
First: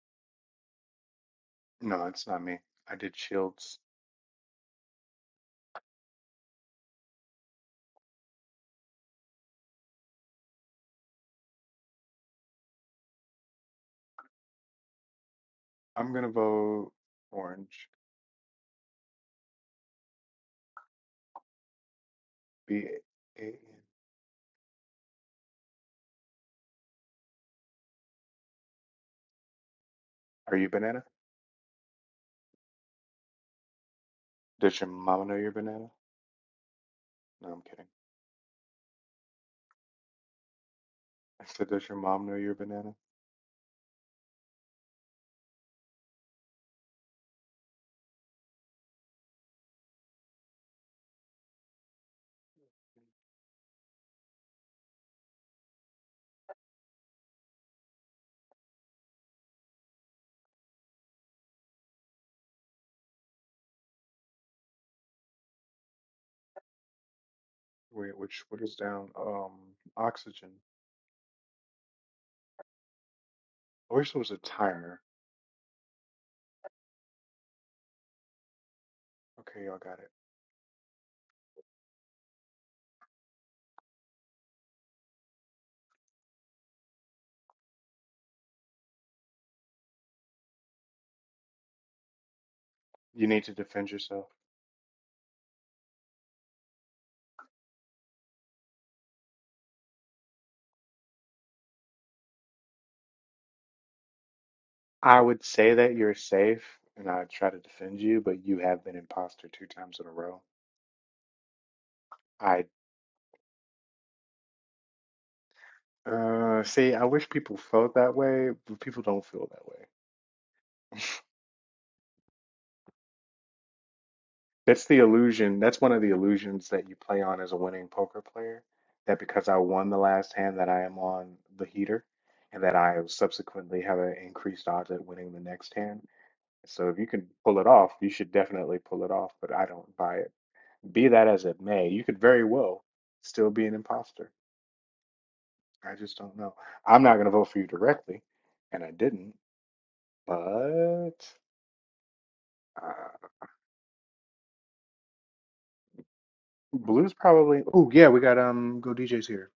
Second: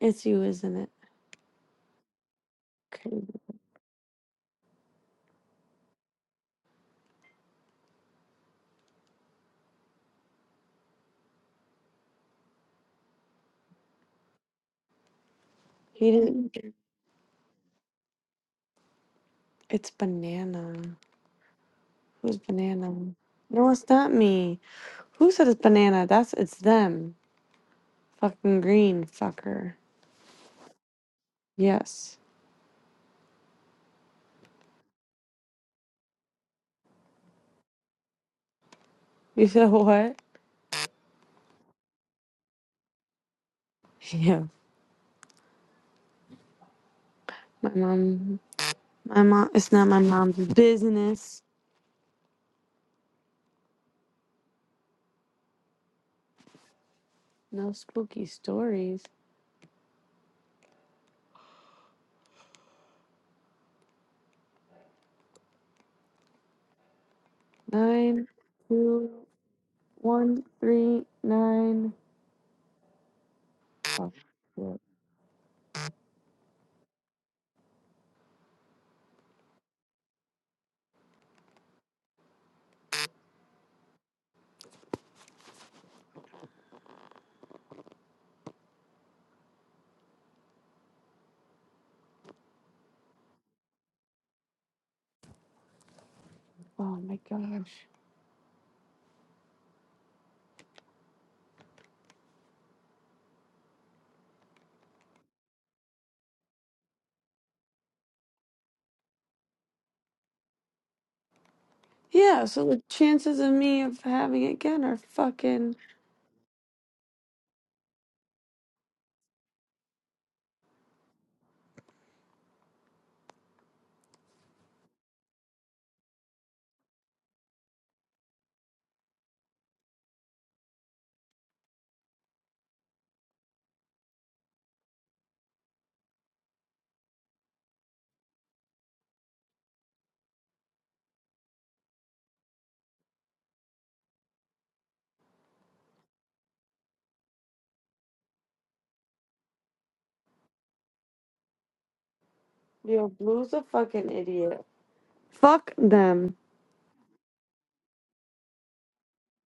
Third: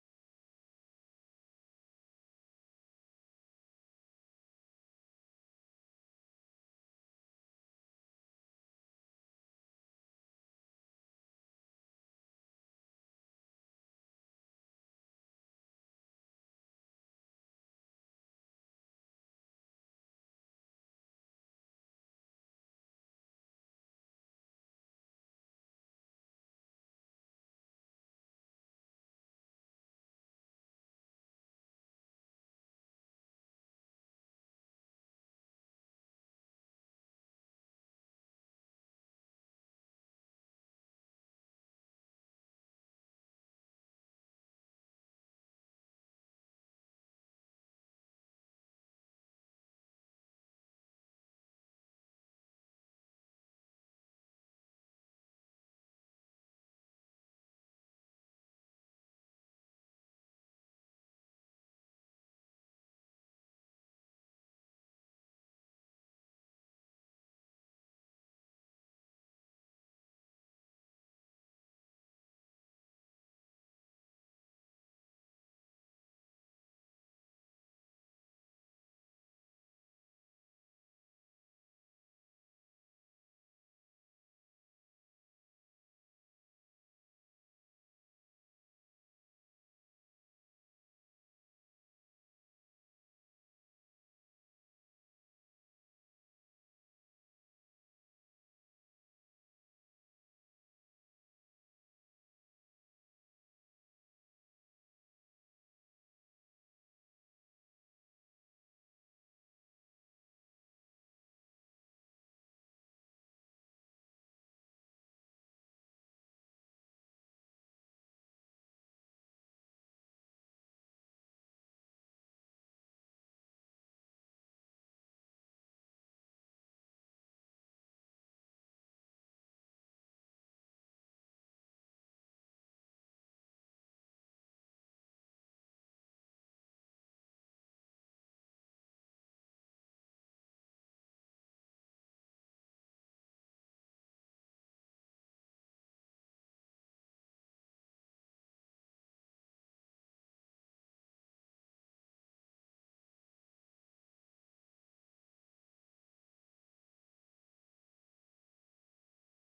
B: It's you, isn't it?
A: No, it's not me. I did
B: Okay.
A: Shields.
B: He
A: I'm gonna
B: didn't.
A: vote orange.
B: It's banana. Who's
A: B
B: banana?
A: A N.
B: No, it's not me. Who said it's banana? That's it's them. Fucking green fucker.
A: Are you banana?
B: Yes.
A: Does your mama know you're banana? No, I'm kidding.
B: You said what?
A: I said, does your mom know you're banana?
B: Yeah. My mom. My mom. It's not my mom's business. No spooky stories.
A: Wait,
B: Nine,
A: which what is
B: two,
A: down? Um,
B: one,
A: oxygen.
B: three, nine.
A: I wish
B: Oh,
A: there was a
B: shit.
A: timer. Okay, y'all got it. You need to defend yourself.
B: Oh, my gosh.
A: I would say that you're safe, and I try to defend you, but you have been imposter two times in a row.
B: Yeah, so
A: I
B: the chances of me of having it again are fucking.
A: uh see. I wish people felt that way, but people don't feel that way. That's the illusion. That's one of the illusions that you play on as a winning poker player. That because I won the last hand, that I am on the heater, and that I subsequently have an increased odds at winning the next hand. So if you can pull it off, you should definitely pull it off, but I don't buy it. Be that as it may, you could very well still be an imposter. I just don't know. I'm not going to vote for you directly, and I didn't, but
B: Yo,
A: uh,
B: Blue's a fucking idiot. Fuck them.
A: Blue's probably. Oh, yeah, we got um Go DJ's here.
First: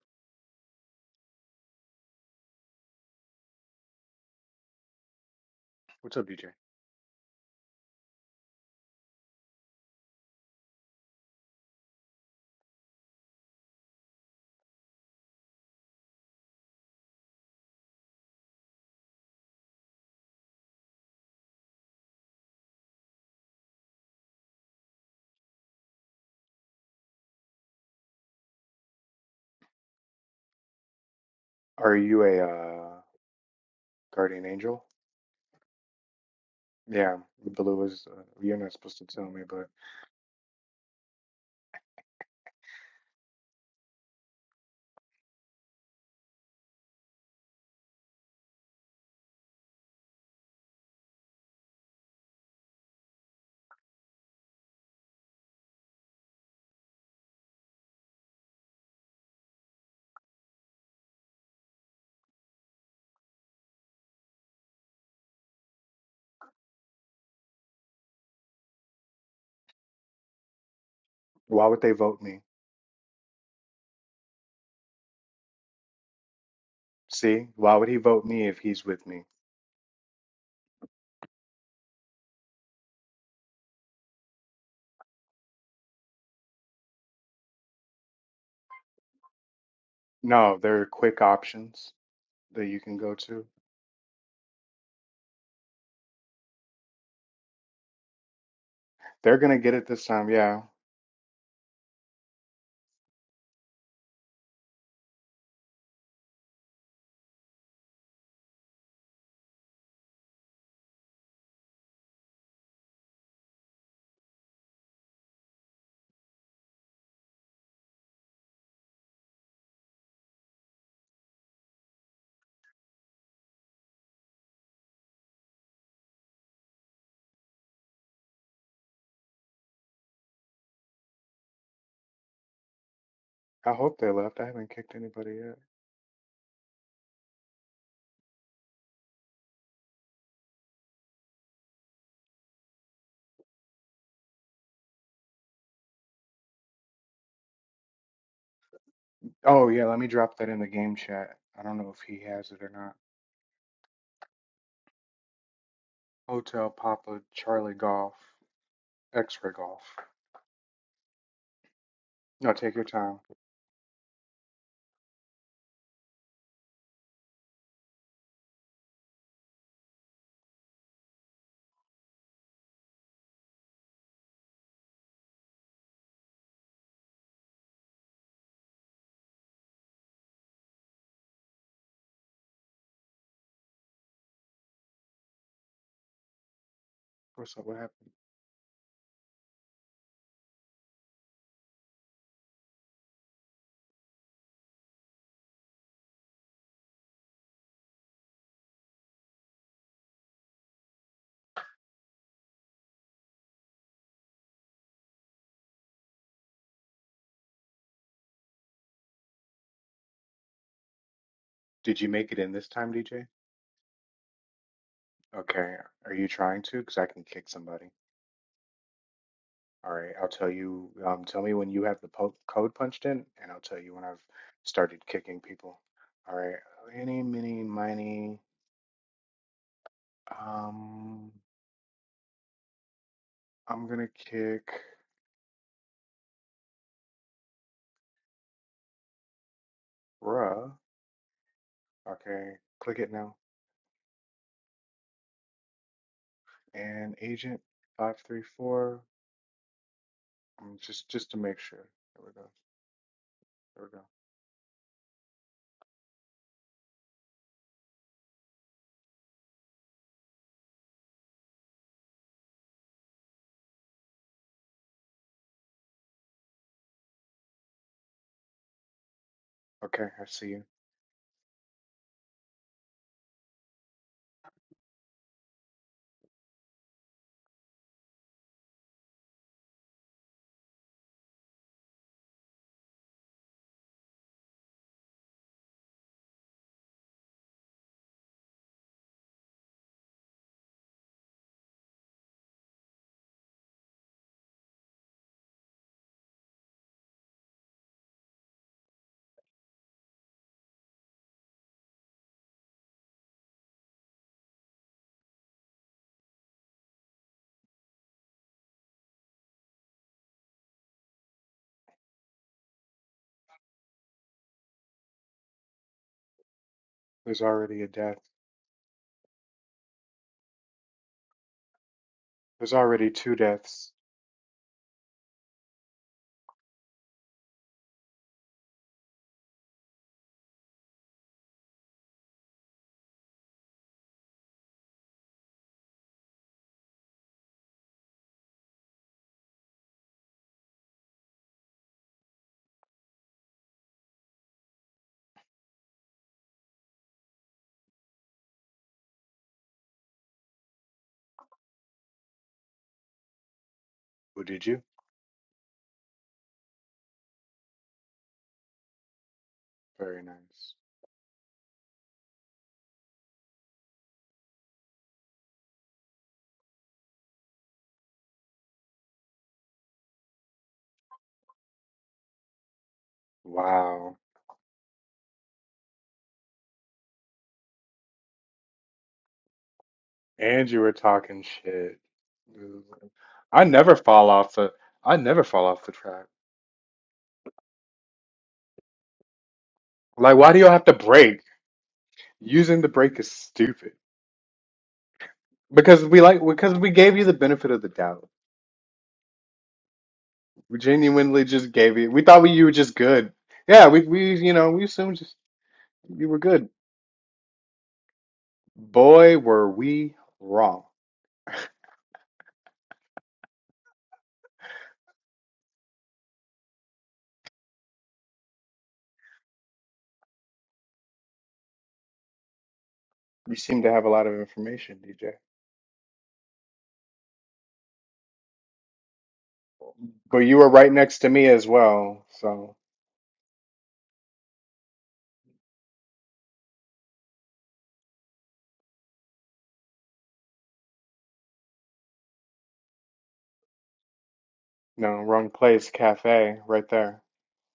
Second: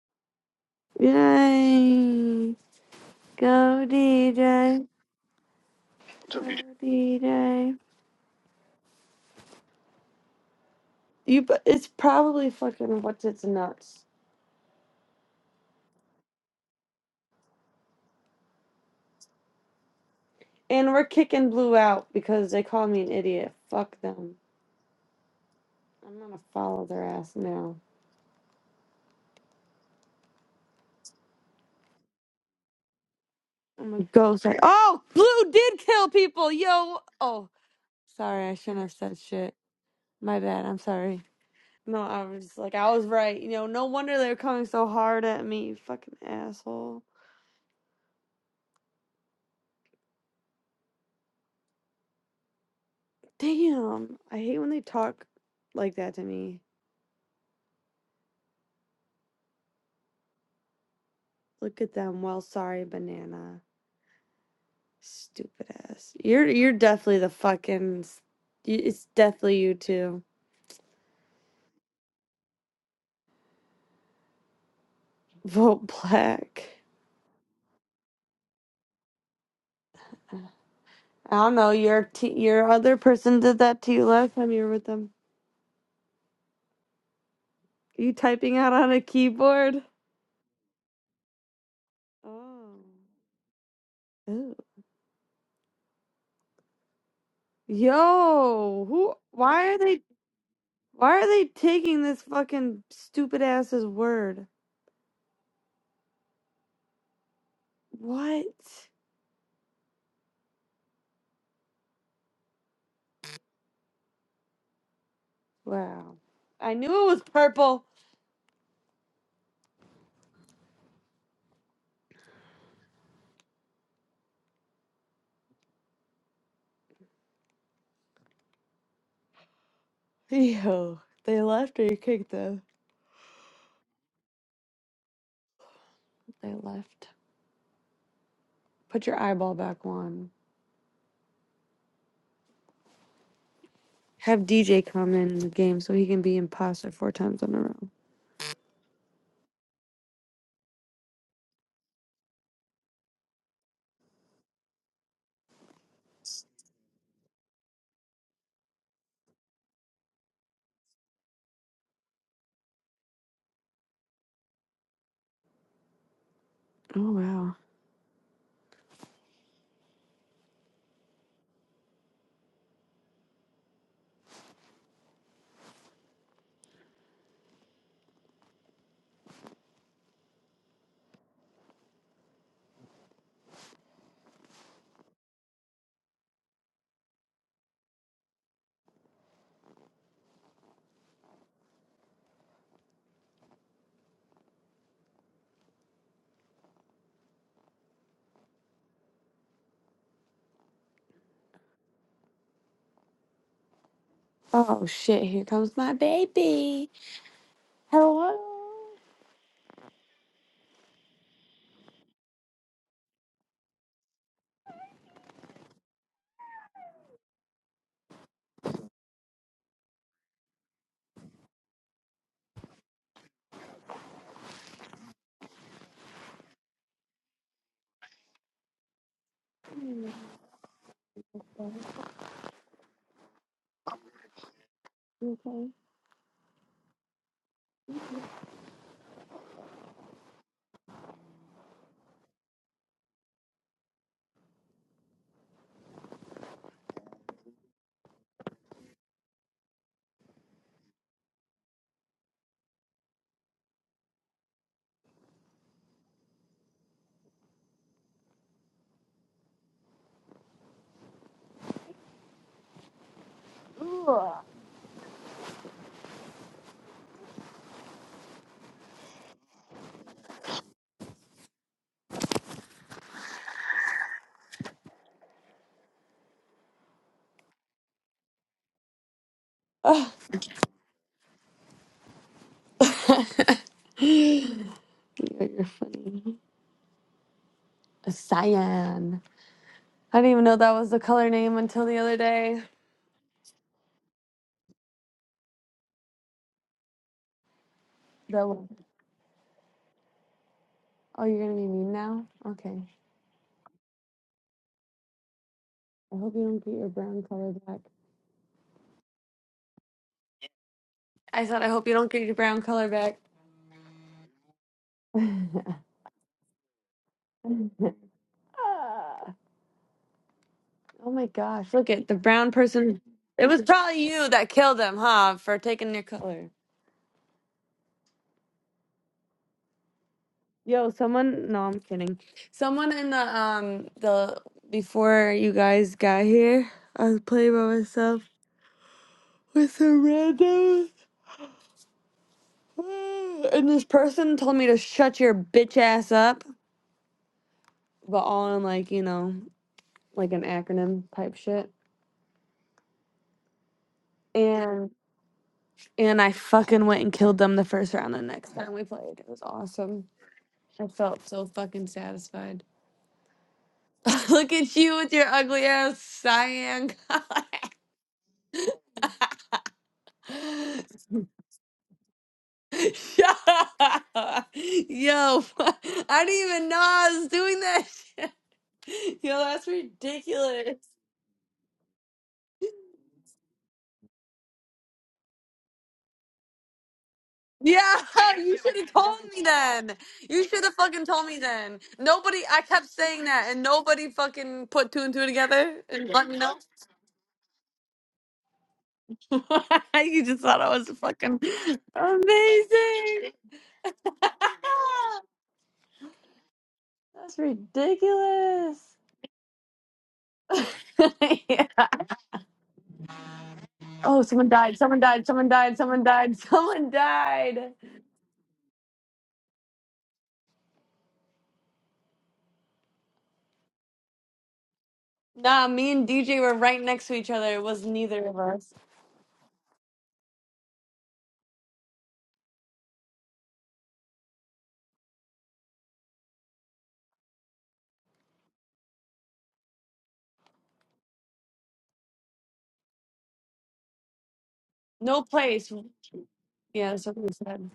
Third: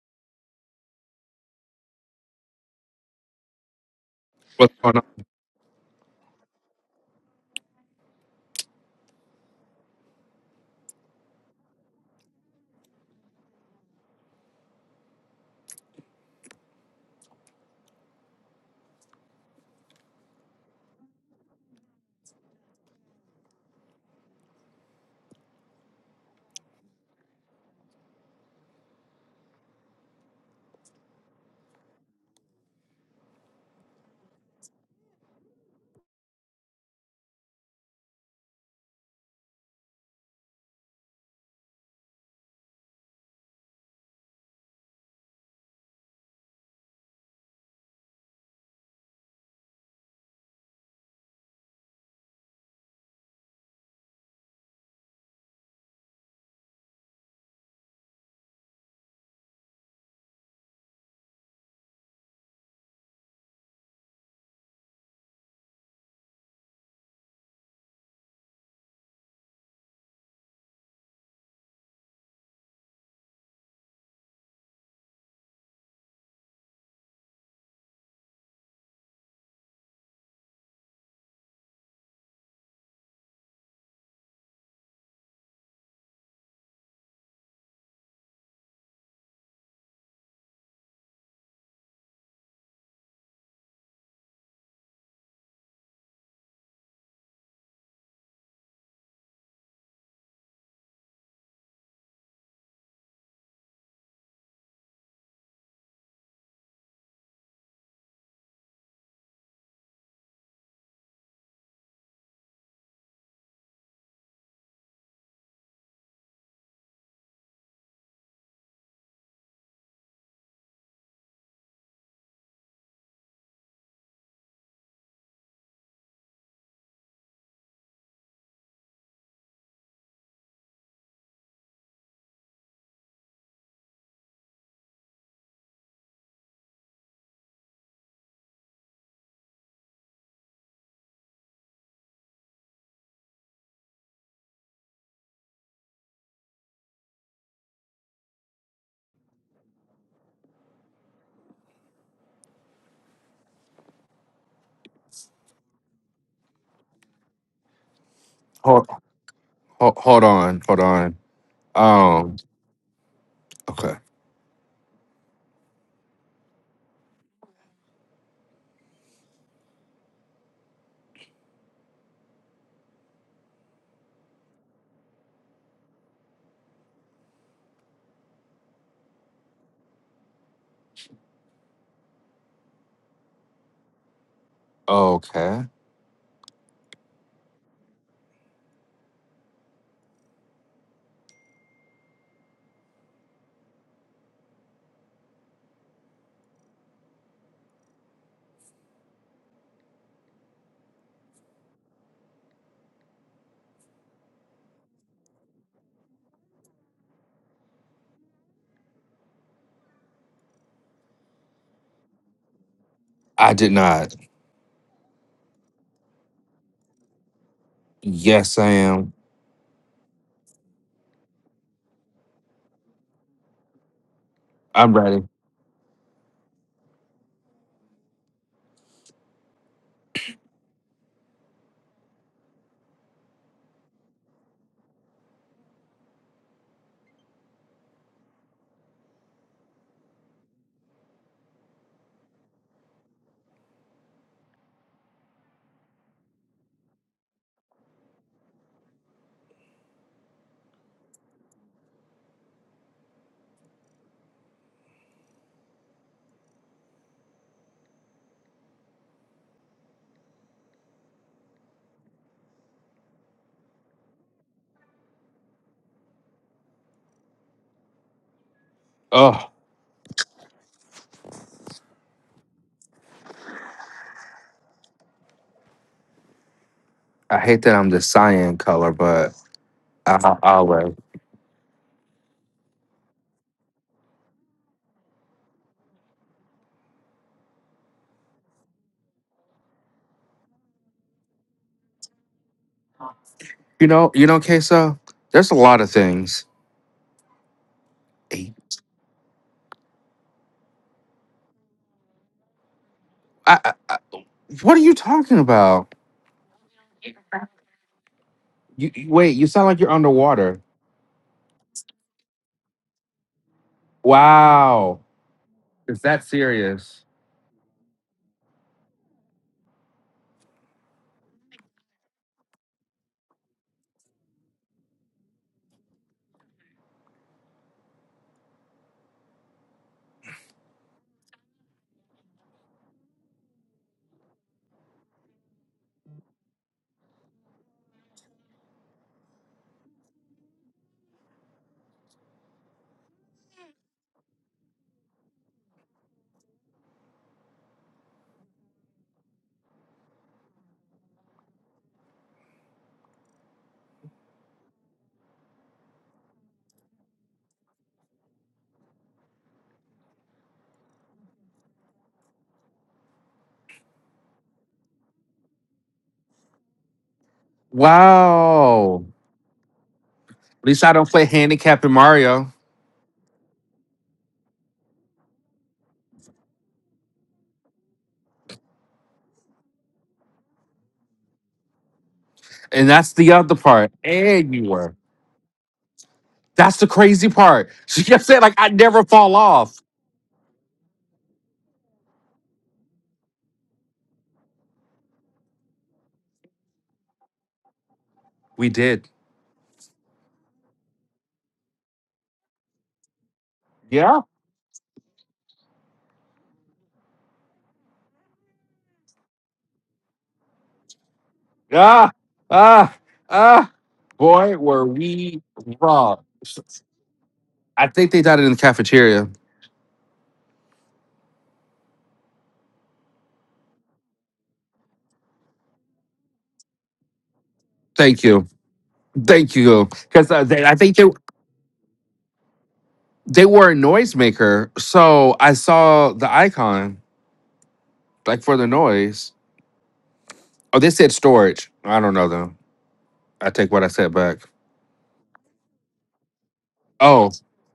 B: Yay. Go
C: What's
B: DJ.
C: going on?
A: What's up,
B: Go
A: DJ?
B: DJ. You, bu- it's probably fucking what's its nuts. And we're kicking Blue out because they call me an idiot. Fuck them. I'm gonna follow their ass now.
A: Are you a uh,
B: I'm gonna go
A: guardian
B: say,
A: angel?
B: oh, Blue did kill people. Yo.
A: Yeah,
B: Oh,
A: Blue is. Uh,
B: sorry. I
A: you're not
B: shouldn't have
A: supposed to
B: said
A: tell me,
B: shit.
A: but
B: My bad. I'm sorry. No, I was like, I was right. You know, no wonder they're coming so hard at me. Fucking asshole. Damn. I hate when they talk like that to me. Look at them. Well, sorry, banana. Stupid ass. You're you're definitely the fucking. s- y- It's definitely you too.
A: why would they vote me?
B: Vote black.
A: See, why would he vote me if he's with me?
B: I don't know. Your t- your other person did that to you last time you were with them. you typing out on a keyboard?
A: No, there are quick options that
B: Oh.
A: you can go to.
B: Ew. Yo, who?
A: They're gonna
B: Why
A: get
B: are
A: it
B: they?
A: this time, yeah.
B: Why are they taking this fucking stupid ass's word? What? Wow. I knew it was purple. Yo, they left or you kicked them?
A: I hope they left. I haven't kicked anybody yet.
B: They left. Put your eyeball back on. Have DJ come in the game so he can be imposter four times in a row.
A: Oh yeah, let me drop that in the game chat. I don't know if he has it or not. Hotel Papa Charlie Golf,
C: Hold,
A: X-ray Golf.
C: hold, hold on, hold on. Um,
A: No, take your time.
C: okay,
B: Oh wow.
C: okay.
A: What's up? What happened?
B: Oh shit! Here comes my baby. Hello.
A: Did you make it in this time, DJ?
C: I did not.
A: Okay. Are you trying to? Because I can kick somebody.
C: Yes, I am.
A: All right. I'll tell you. Um, tell me when you have the po code punched in, and I'll tell you when I've
C: I'm
A: started
C: ready.
A: kicking people. All right. Any, mini, miny.
B: You
A: Um, I'm gonna kick.
B: okay?
A: Bruh. Okay, click it now. And agent 534. um, Just just to make sure. There we go. There we go.
C: Oh,
A: Okay, I see you.
C: I hate that I'm the cyan color, but I, I, I'll wait.
B: You're, you're funny. A Cyan. I didn't even know that was the color name until the other day.
C: You know, you know, Queso. There's a lot of things.
B: That
C: Hey,
B: one. Oh, you're gonna be mean now? Okay.
C: I, I, I, what are you talking about?
B: I hope you don't get your brown color back.
C: You you- wait. You sound like you're underwater.
B: I said I hope you don't get your brown color back.
C: Wow. Is that serious?
A: There's already a
B: Ah.
A: death.
B: oh my gosh! Look at the brown
A: There's
B: person.
A: already two
B: It was
A: deaths.
B: probably you that killed him, huh? For taking your color. Yo, someone. No, I'm kidding. Someone in the um the before you guys got here, I was playing by myself with some random. And this person told me to shut your bitch ass up, but all in like, you know, like an acronym type shit.
A: Who did you?
B: And and I fucking went and killed them the first round the next time we played. It was awesome.
A: Very nice.
B: I felt so fucking satisfied. Look at you with your ugly ass cyan color.
C: Wow. At least I don't play handicap in Mario.
B: Shut
A: Wow.
B: up. Yo, I didn't even know I was doing that shit. Yo, that's
A: And
B: ridiculous.
A: you were talking shit. Ooh.
C: And that's the other
A: I
C: part.
A: never fall
C: And
A: off
C: you
A: the
C: were.
A: I never fall off the track.
C: That's the crazy part.
B: Yeah,
C: She kept saying, like,
B: you
C: I
B: should have
C: never
B: told
C: fall
B: me
C: off.
B: then.
A: Like,
B: You
A: why do
B: should
A: you
B: have
A: have to
B: fucking told me
A: break?
B: then. Nobody, I
A: Using
B: kept
A: the break
B: saying
A: is
B: that, and
A: stupid.
B: nobody fucking put two and two together
A: Because
B: and
A: we
B: let me
A: like
B: know.
A: because we gave you the benefit of the doubt.
C: We did.
B: you just thought I
A: We
B: was fucking
A: genuinely just gave you. We thought we, you were just
B: amazing.
A: good. Yeah, we
C: Yeah.
A: we you know we assumed just you were good.
B: That's ridiculous.
A: Boy, were we wrong.
B: Yeah.
C: Ah, ah, ah.
B: Oh, someone
C: Boy,
B: died.
C: were
B: Someone died.
C: we
B: Someone died. Someone
C: wrong.
B: died. Someone died.
C: I think they done it in the cafeteria.
A: You seem to have a lot of information, DJ.
B: Nah, me and DJ were right next to each other. It was
C: Thank
B: neither of
C: you.
B: us.
C: Thank you. Because
A: But
C: uh,
A: you
C: they-
A: were
C: I
A: right
C: think they,
A: next to me as well. So
C: they were a noisemaker. So I saw the icon, like, for the noise. Oh, they said storage. I don't know, though. I take what I said back.
A: no,
B: No
A: wrong
B: place.
A: place, cafe, right
B: Yeah, that's what
A: there.
B: we
C: Oh,
B: said.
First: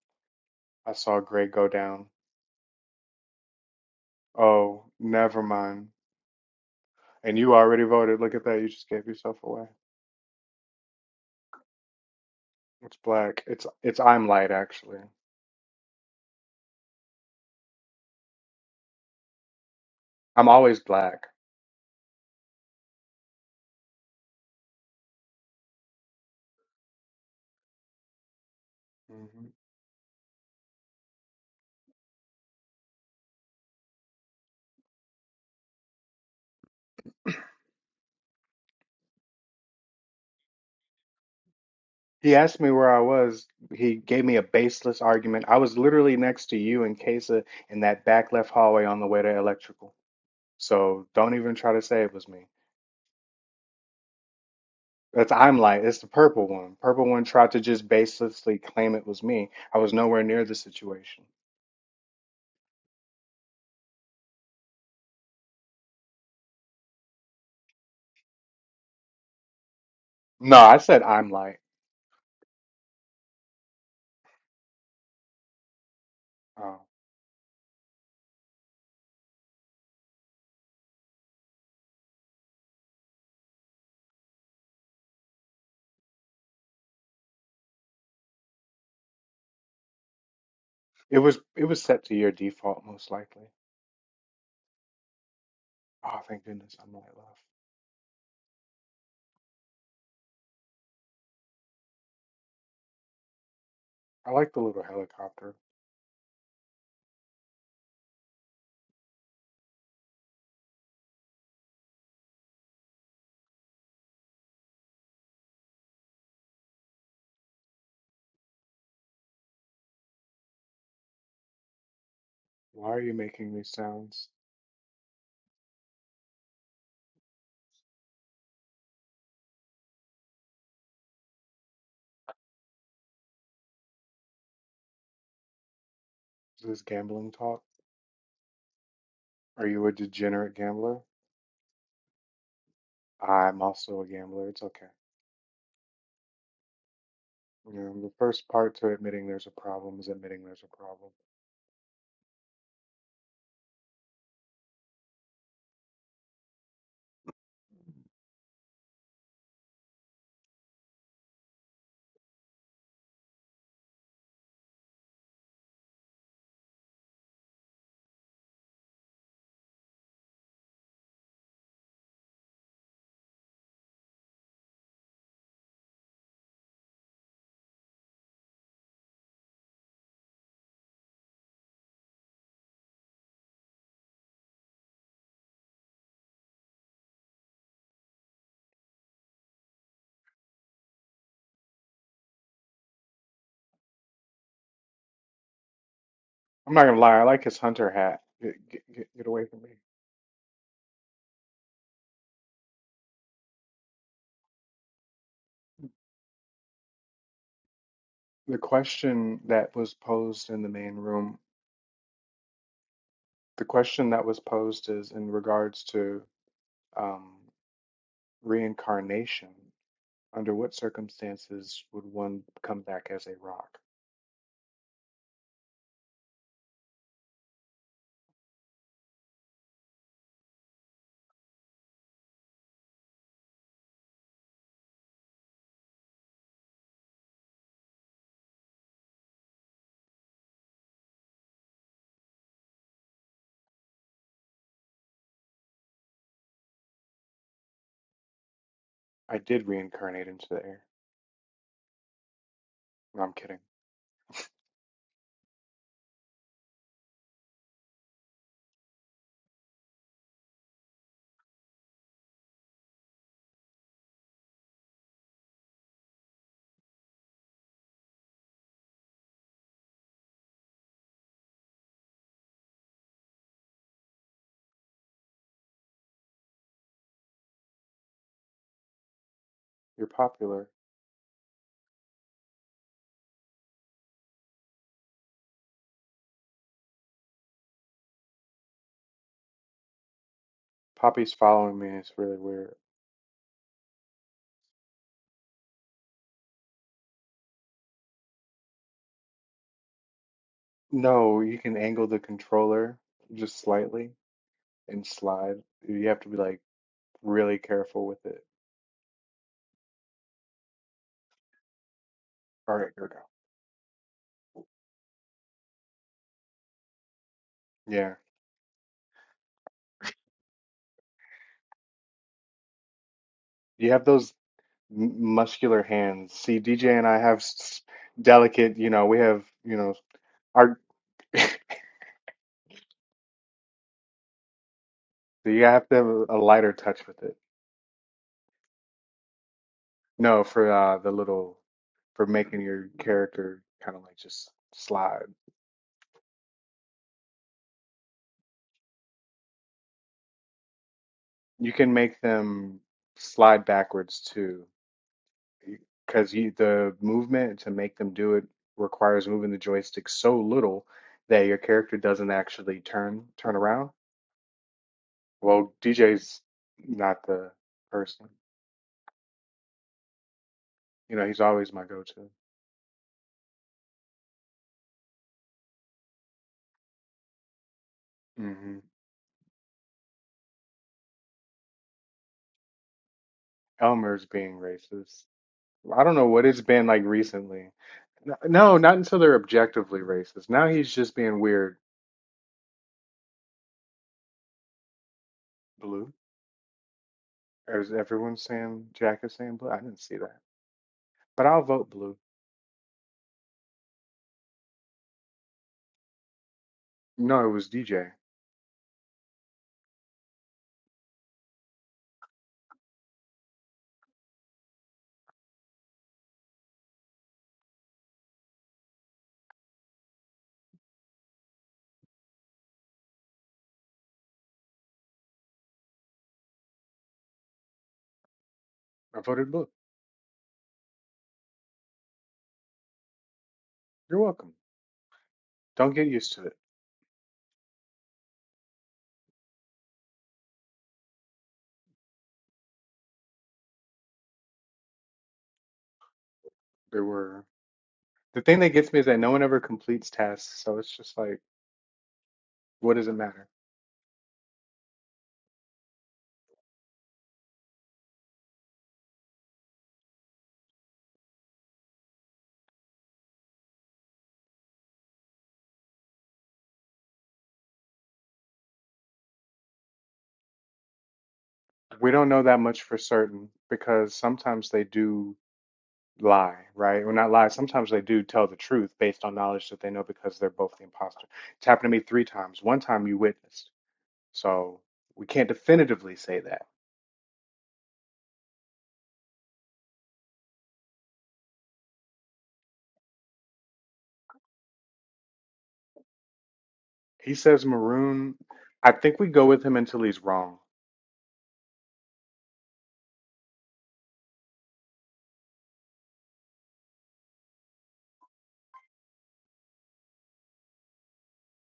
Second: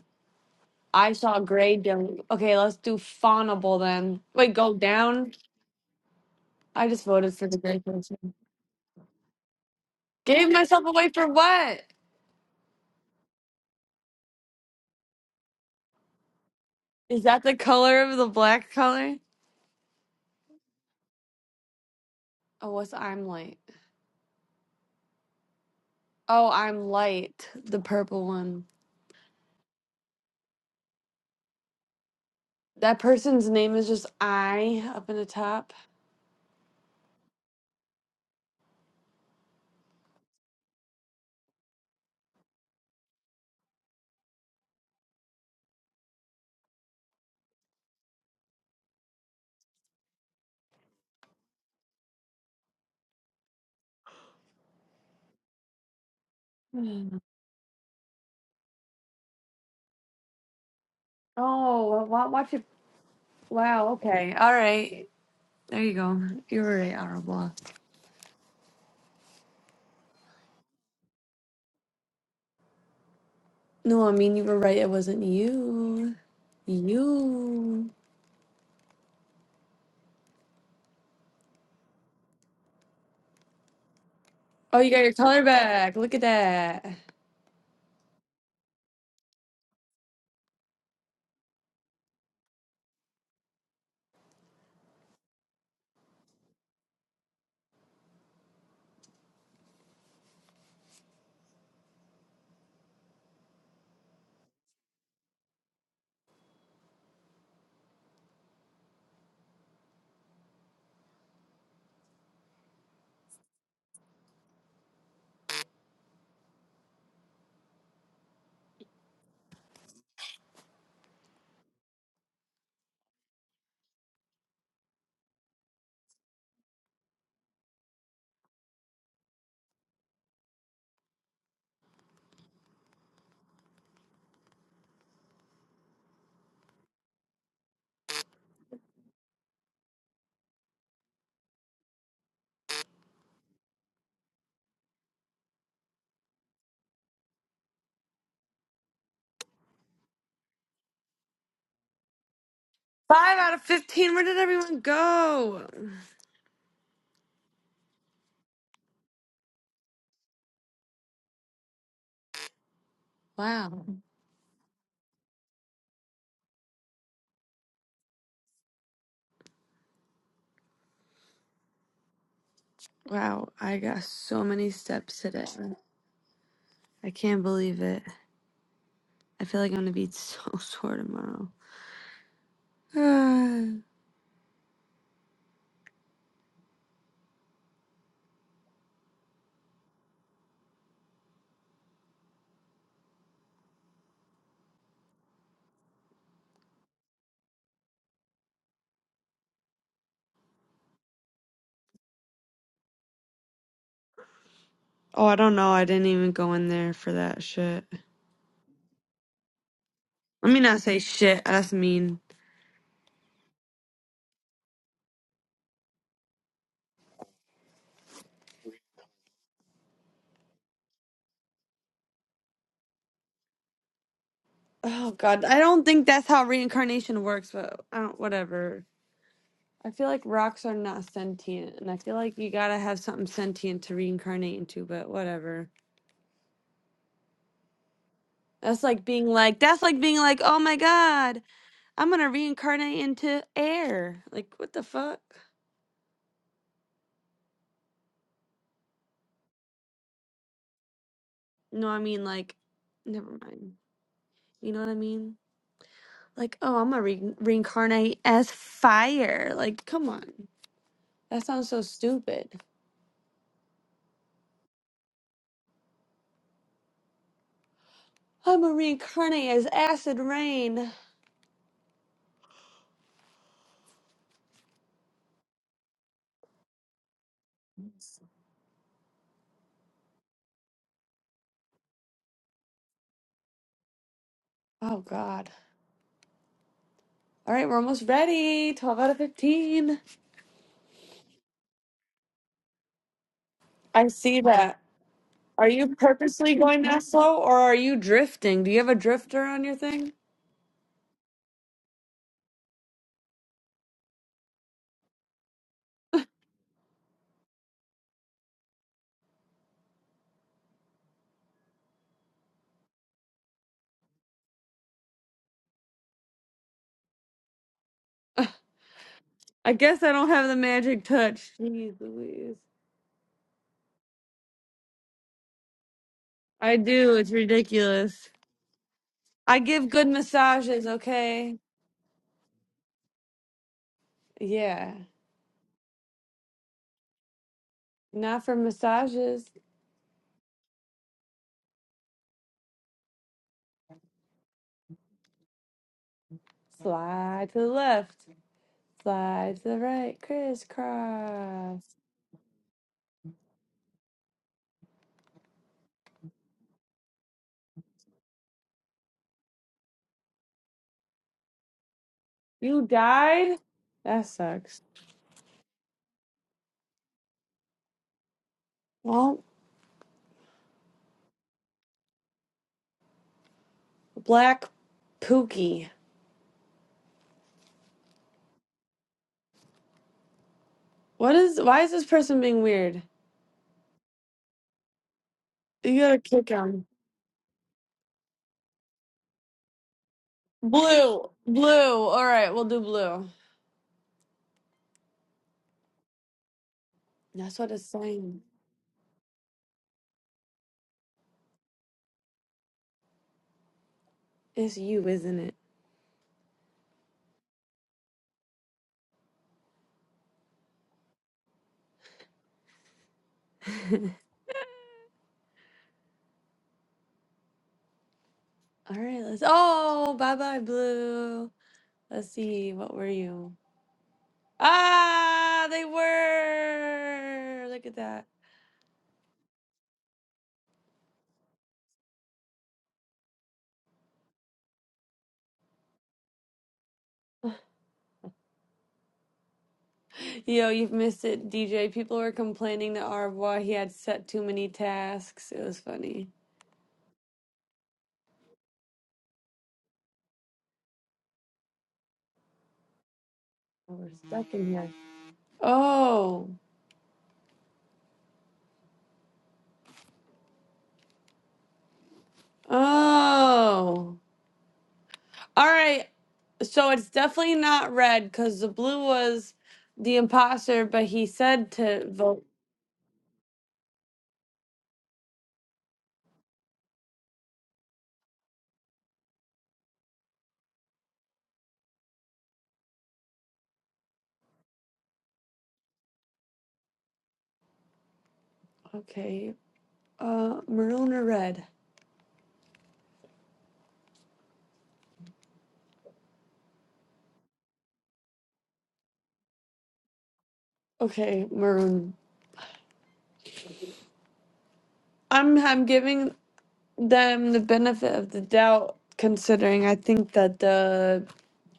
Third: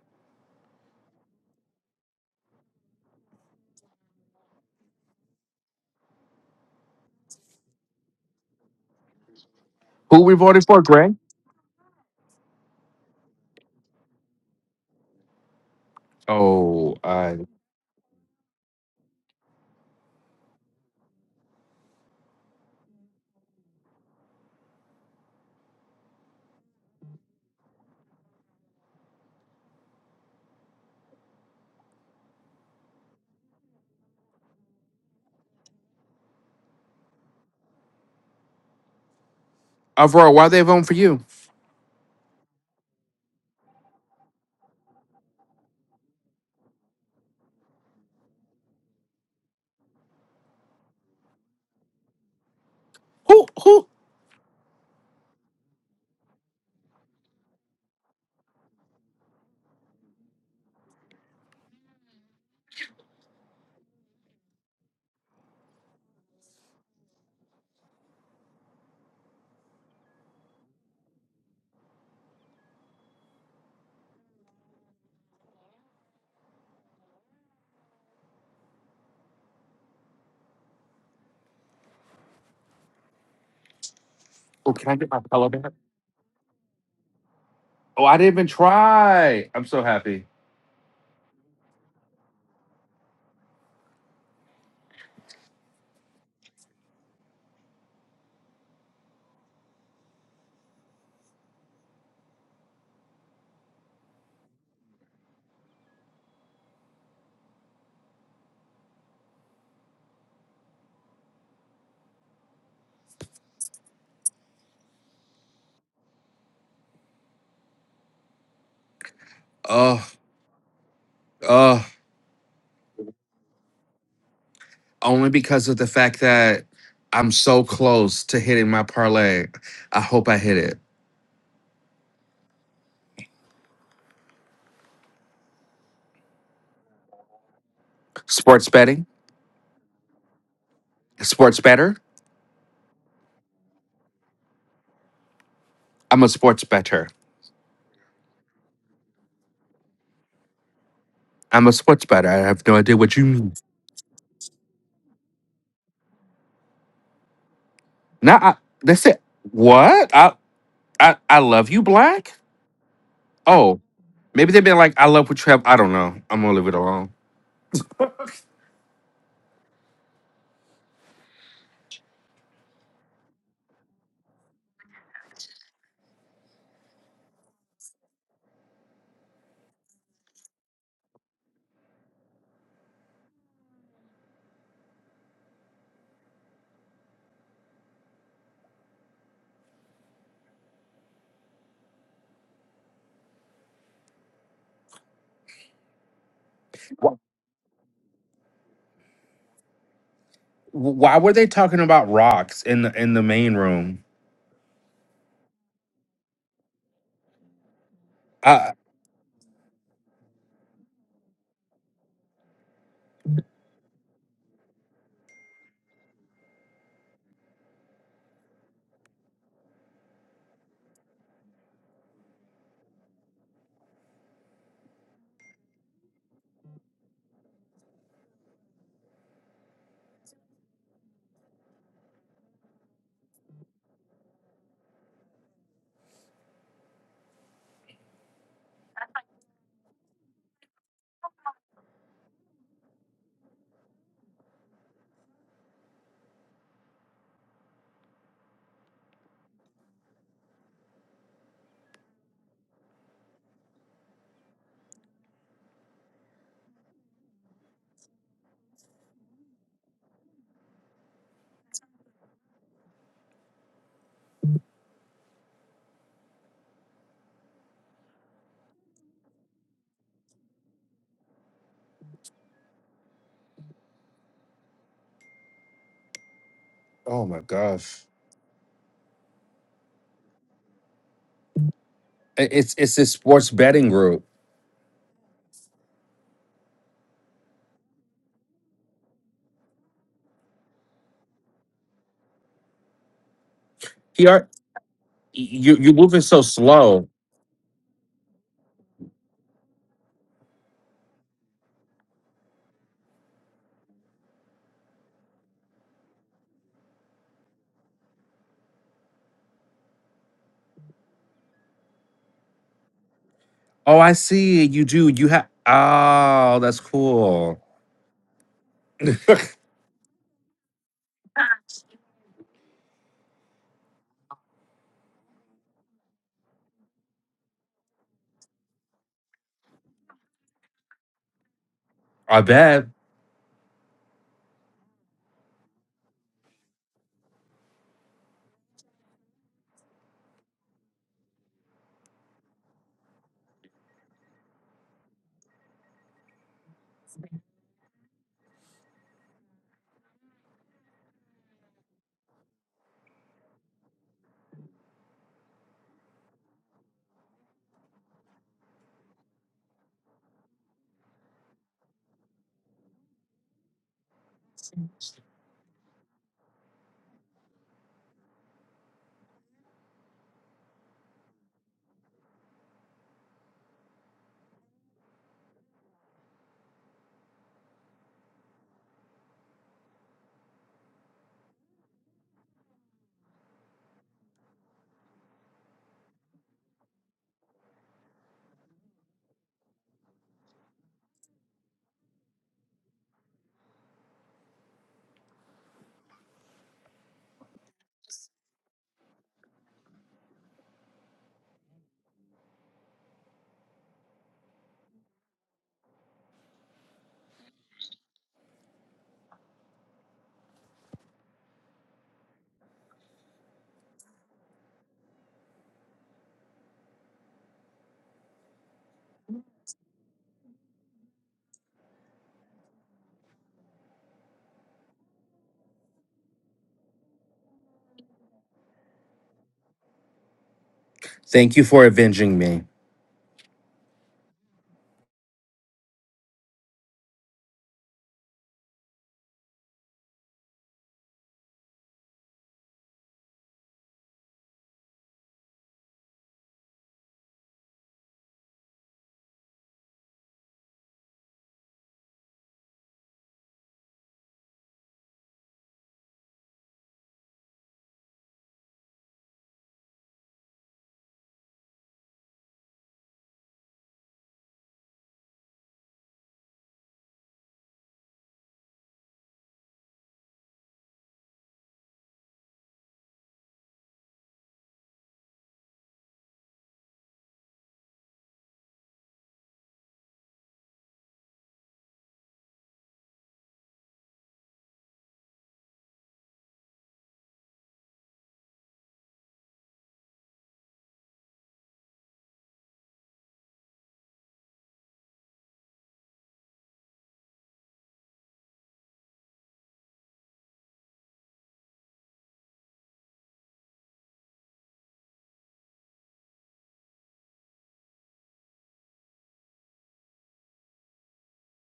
A: I
B: I
A: saw
B: saw
A: Greg go
B: Grey
A: down.
B: Dome. Okay, let's do Fawnable then. Wait, go
A: Oh,
B: down.
A: never mind.
B: I just voted
A: And
B: for
A: you
B: the Grey
A: already
B: person.
A: voted. Look at that. You just gave yourself away.
C: who we
B: Gave
C: voted for,
B: myself away
C: Greg?
B: for what?
A: It's black. It's it's I'm light actually.
C: Oh,
B: Is
C: I
B: that the color of the black color?
A: I'm always black.
B: Oh, what's I'm light? Oh, I'm light, the purple one.
A: Mm-hmm.
B: That person's name is just I up in the top.
C: overall, why they voting for you?
A: He asked me where I was. He gave me a baseless argument. I was literally next to you and Kesa in that back left hallway on the way to electrical. So don't even try to say it was me.
C: Who? Who?
A: That's I'm light. it's the purple one. Purple
B: Hmm.
A: one tried to just baselessly claim it was me. I was nowhere near the situation.
B: Oh, wa- watch it. Wow. Okay. All right. There you go. You were right, Arabella.
A: No, I said I'm light.
B: No, I mean you were right. It wasn't you.
A: Oh.
B: You.
C: Oh,
B: Oh,
C: can
B: you
C: I
B: got
C: get
B: your
C: my
B: color
C: pillow back?
B: back. Look at that.
C: Oh, I didn't even try. I'm so happy.
A: It was it was set to your default most likely. Oh, thank goodness I'm light left. I like the little helicopter.
C: Oh, oh,
A: Why are you making these sounds?
C: only because of the fact that I'm so close to hitting my parlay. I hope I hit it.
A: Is this gambling talk?
C: Sports betting?
A: Are you a degenerate gambler?
C: Sports better?
A: I'm also a gambler. It's okay.
C: I'm a sports better.
A: You know, the first part to admitting there's a problem is admitting there's a problem.
C: I'm a sports better. I have no idea what you
B: Five
C: mean.
B: out of 15. Where did everyone go?
C: Nah, I, that's it. What? I, I I love you, Black? Oh,
B: Wow.
C: maybe they've been like, I love what you have. I don't know. I'm gonna leave it alone.
B: Wow, I got so many steps today. I can't believe it. I feel like I'm gonna be so sore tomorrow. oh,
A: I'm not gonna lie,
C: Wh-
A: I like his hunter hat. Get, get, get get away from me.
C: Why were they talking about rocks in the in the main room?
B: I don't know. I didn't even go in there for that shit.
A: The question that was posed
B: Let me
A: in the
B: not
A: main
B: say
A: room,
B: shit. That's mean.
A: the question that was posed is in regards to um, reincarnation. Under what circumstances would one come back as a rock?
B: Oh god, I don't think that's how reincarnation works, but I don't. Whatever. I feel like rocks are not sentient, and I feel like you gotta have something sentient to reincarnate into. But whatever. That's like being like, that's like being like, oh my God, I'm gonna reincarnate into air. Like, what the fuck?
A: I did reincarnate into the air.
B: No, I mean, like,
A: No,
B: never
A: I'm kidding.
B: mind. You know what I mean? Like, oh, I'm gonna re- reincarnate as fire. Like, come on. That sounds so stupid. I'm gonna reincarnate as acid rain.
C: Oh my gosh.
A: You're popular.
C: I- It's it's this sports betting group.
B: Oh God. All right, we're almost ready. 12 out of 15.
A: Poppy's following me. It's really weird.
B: I
C: He
B: see
C: are
B: that. Are
C: you you're
B: you
C: moving so
B: purposely going that
C: slow.
B: slow or are you drifting? Do you have a drifter on your thing?
A: No, you can angle the controller just slightly and slide. You have to be like really careful with it. All right, here we go.
C: Oh, I see. You do. You have oh, that's cool.
A: Yeah.
B: I guess I don't have the magic touch. Jeez Louise.
A: You have those m muscular hands. See,
B: I
A: DJ and
B: do.
A: I
B: It's
A: have s
B: ridiculous.
A: delicate, you know, we have,
B: I
A: you
B: give
A: know,
B: good
A: our
B: massages,
A: so
B: okay?
C: I bet.
B: Yeah.
A: you have to have a lighter touch with it.
B: Not for massages.
A: No, for uh the little for making your character kind of like just slide.
B: Slide to the left. Slide to the right.
A: You
B: Crisscross.
A: can make them slide backwards too. because the movement to make them do it requires moving the joystick so little that your character doesn't actually
B: You
A: turn turn
B: died?
A: around.
B: That sucks.
A: Well, DJ's not the person.
B: Well,
A: You know, he's always my go-to.
B: black pookie.
A: hmm
B: What is why is this person being weird?
A: Elmer's being racist.
B: You
A: I don't
B: gotta
A: know what
B: kick
A: it's
B: him.
A: been like recently. N- No, not until they're objectively racist. Now he's just
B: Blue.
A: being weird.
B: Blue. Alright, we'll do blue.
A: Blue.
B: That's what
A: Or
B: it's
A: is everyone
B: saying.
A: saying Jack is saying blue? I didn't see that. But I'll vote blue.
B: It's you, isn't
A: No, it was DJ.
B: it? All right, let's. Oh, bye bye, Blue. Let's see. What were you? Ah, they were. Look at that.
A: I voted blue.
C: Thank you for avenging me.
A: You're welcome. Don't get used to it.
B: Yo, you've missed it, DJ. People were complaining to Arbois he had set too many tasks. It was funny.
A: There were the thing that gets me is that no one ever completes tasks, so it's just like, what does it matter?
B: Oh, We're stuck in here. Oh, oh. All right. So it's definitely not red because the blue was the imposter, but he said to
A: We don't know
B: vote.
A: that much for certain because sometimes they do lie, right? Or not lie. Sometimes they do tell the truth based on knowledge that they know because they're both the imposter. It's happened to me three times. One time you witnessed, so we can't definitively say that.
B: Okay. Uh, maroon or red?
A: He says maroon. I think we go with him until he's wrong.
B: Okay, maroon. I'm I'm giving them the benefit of the doubt, considering I think that the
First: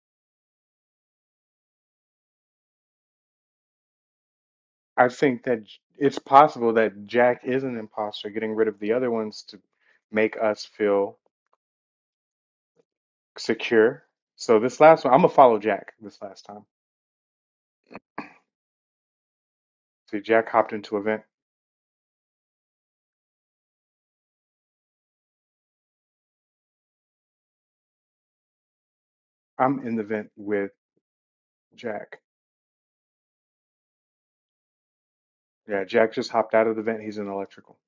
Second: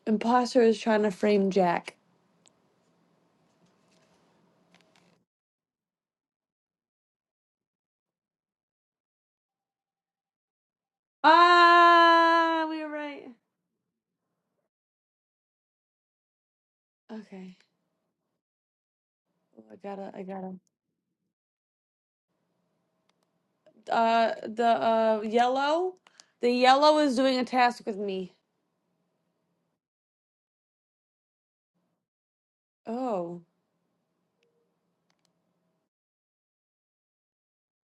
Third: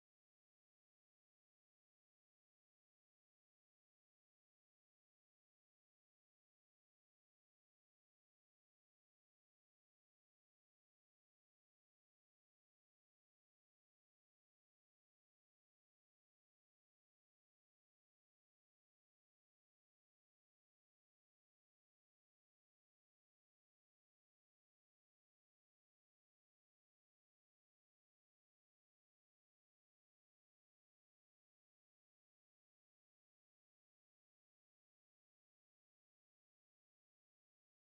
B: imposter is trying to frame Jack.
A: I think that j- it's possible that Jack is an imposter, getting rid of the other ones to make us feel
B: Ah, we were right.
A: secure. So this last one, I'm gonna follow Jack this last time.
B: Okay, Oh, I gotta,
A: See,
B: I
A: Jack
B: gotta.
A: hopped into a vent.
B: Uh, the uh yellow, the yellow is doing a task with me.
A: I'm in the vent with Jack.
B: Oh,
A: Yeah, Jack just hopped out of the vent. He's in electrical.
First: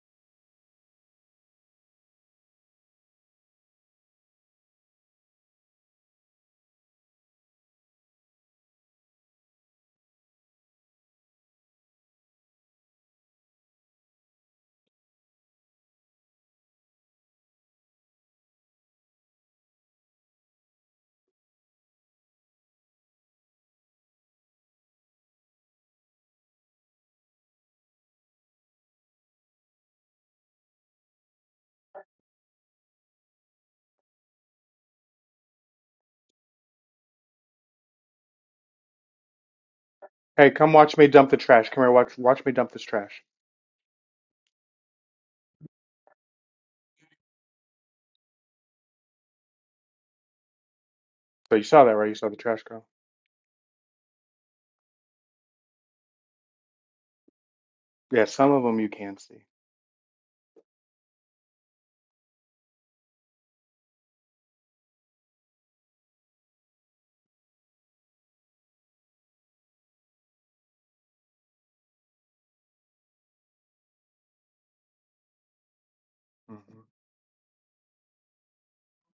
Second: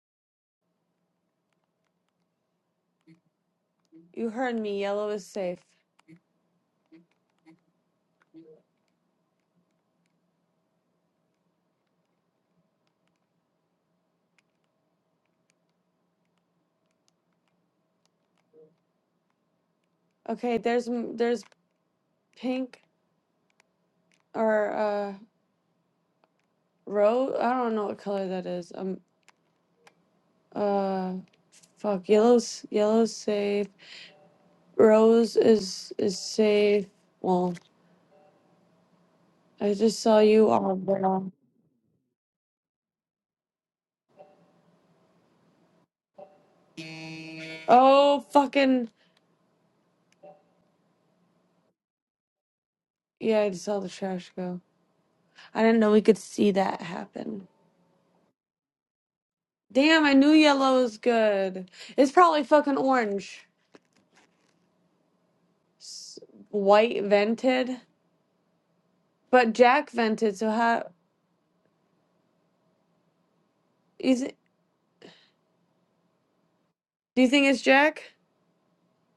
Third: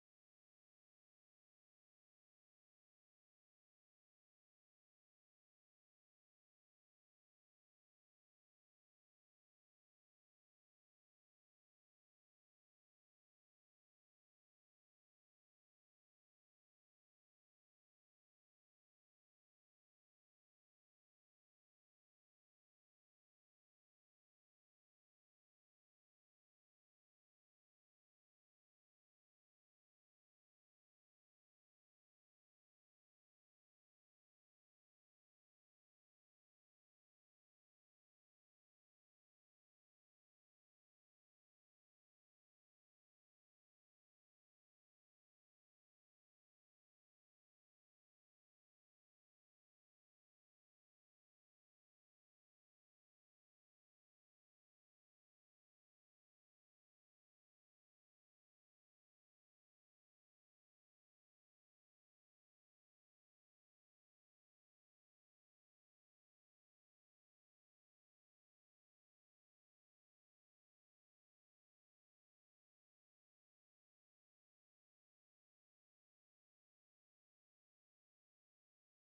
B: you heard me. Yellow is safe. Okay, there's m- there's pink or uh rose. I don't know what color that is. Um, uh. Fuck, yellow's yellow's safe. Rose is is safe. Well, I just saw you
A: Hey, come
B: on
A: watch me dump
B: the
A: the trash. Come here, watch watch me dump this trash.
B: Oh fucking
A: So you saw that, right? You saw the trash girl.
B: yeah, I just saw the trash go. I didn't know we could see that happen.
A: Yeah, some of them you can see.
B: Damn, I knew yellow was good. It's probably fucking orange. S- White vented. But Jack vented, so how is it
A: hmm
B: do you think it's Jack?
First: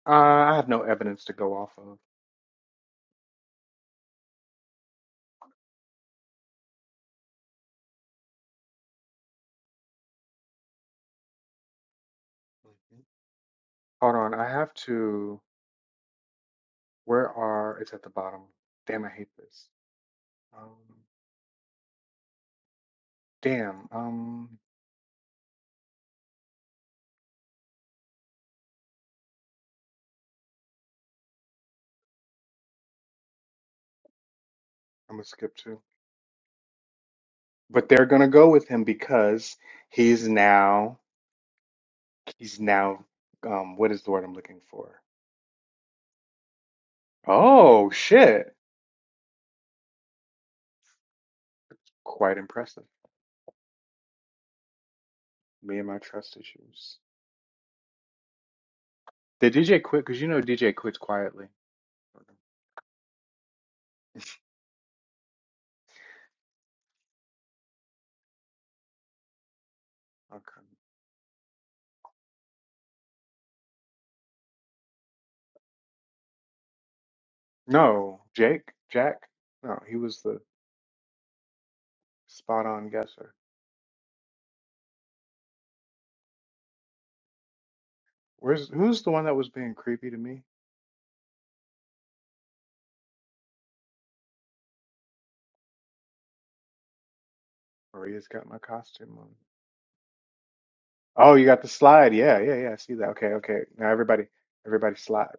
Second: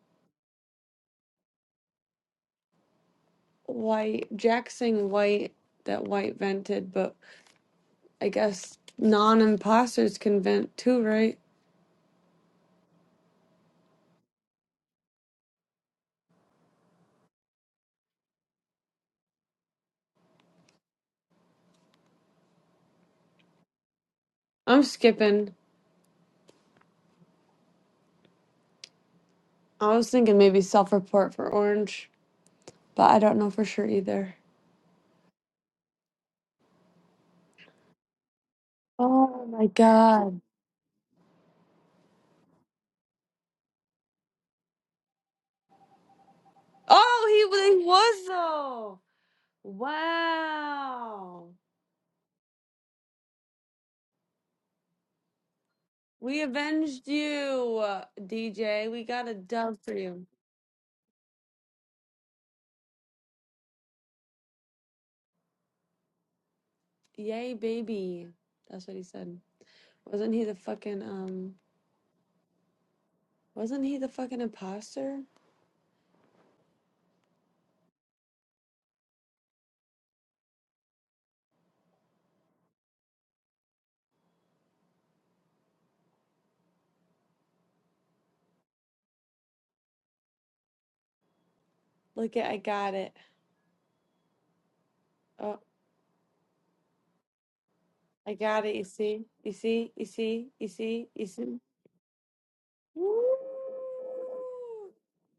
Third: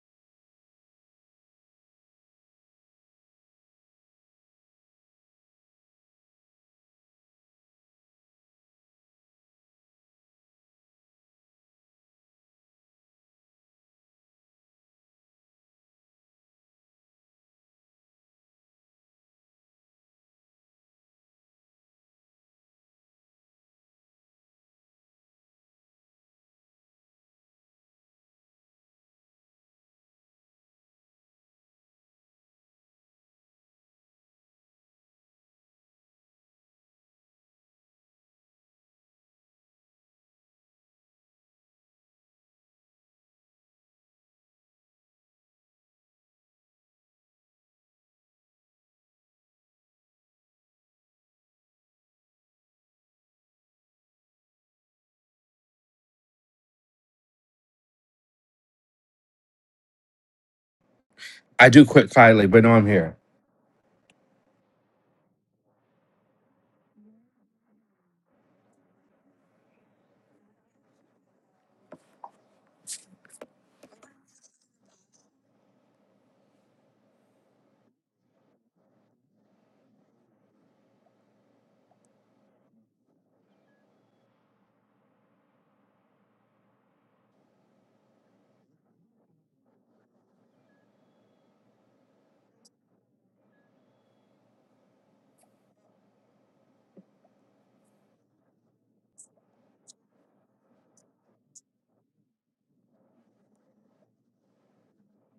A: Uh, I have no evidence to go off of.
B: White Jack saying white that white vented, but I guess non imposters can vent too, right?
A: Mhm. Hold on, I have to. Where are? It's at the bottom. Damn, I hate this. Um, damn. Um,
B: I'm skipping. I was thinking maybe self-report for Orange, but I don't know for sure either.
A: I'm gonna skip to. but they're going to go with him
B: Oh
A: because
B: my
A: he's
B: god.
A: now he's now um what is the word I'm looking for?
B: Oh, he wa- he
A: Oh
B: was
A: shit.
B: though. Wow.
A: Quite impressive. Me and my trust
B: We
A: issues.
B: avenged you, DJ. We got a
A: Did
B: dub
A: DJ
B: for
A: quit? Because
B: you.
A: you know DJ quits quietly.
C: I do quit quietly, but no, I'm here.
B: Yay, baby. That's what he said. Wasn't
A: Okay.
B: he the fucking um wasn't he the fucking imposter?
A: No, Jake, Jack. No, he was the spot on guesser. Where's who's the one that was being creepy to me?
B: Look at I got it. Oh,
A: Maria's
B: I
A: got my
B: got it. You
A: costume
B: see?
A: on.
B: You see? You see? You see? You
A: Oh, you
B: see?
A: got the slide. Yeah, yeah, yeah. I see that. Okay, okay. Now everybody,
B: Woo!
A: everybody slide.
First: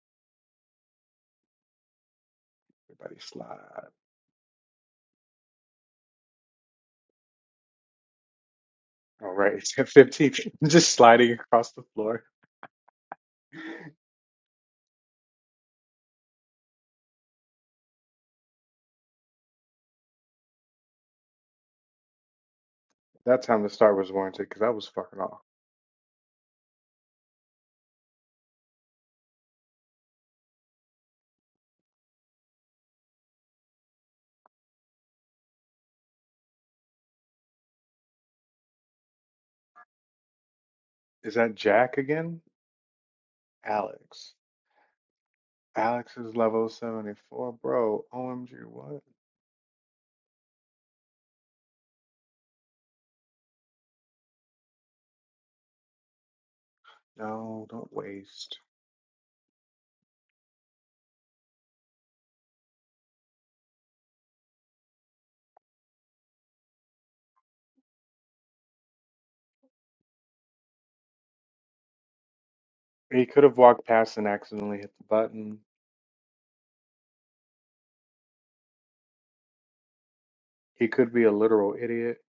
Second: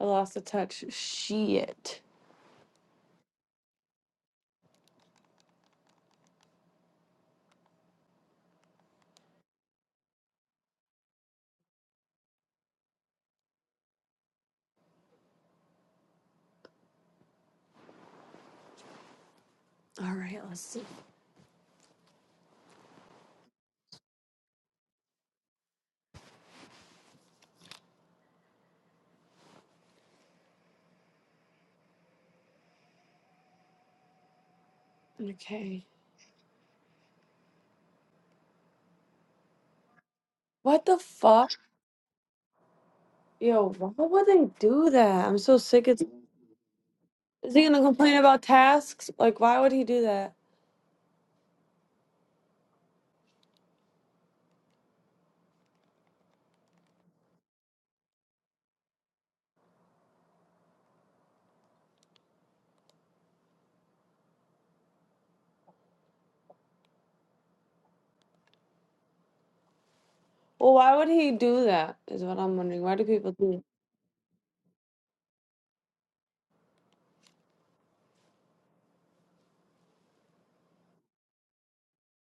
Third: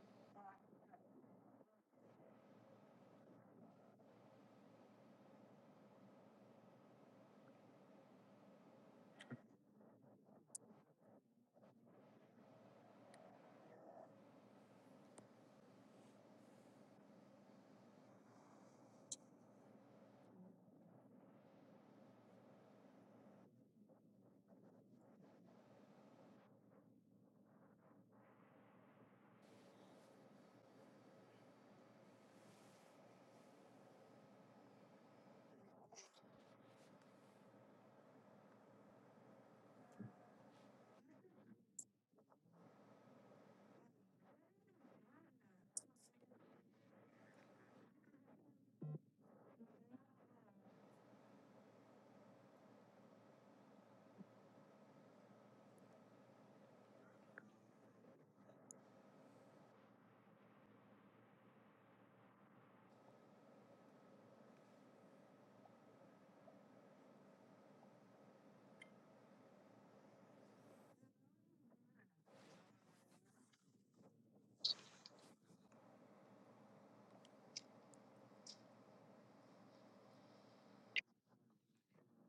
B: I lost the touch. Shit.
A: Everybody slide. All right, 15, just sliding across the floor.
B: All right, let's see.
A: That time the start was warranted because I was fucking off.
B: Okay. What the
A: Is
B: fuck?
A: that Jack again?
B: Yo, why would
A: Alex.
B: they do that? I'm so sick. It's
A: Alex is level 74,
B: is he gonna
A: bro.
B: complain about
A: OMG, what?
B: tasks? Like, why would he do that?
A: No, don't waste.
B: Well, why would he do that? Is what I'm wondering. Why do
A: He
B: people
A: could have
B: do?
A: walked past and accidentally hit the button. He could be a literal idiot.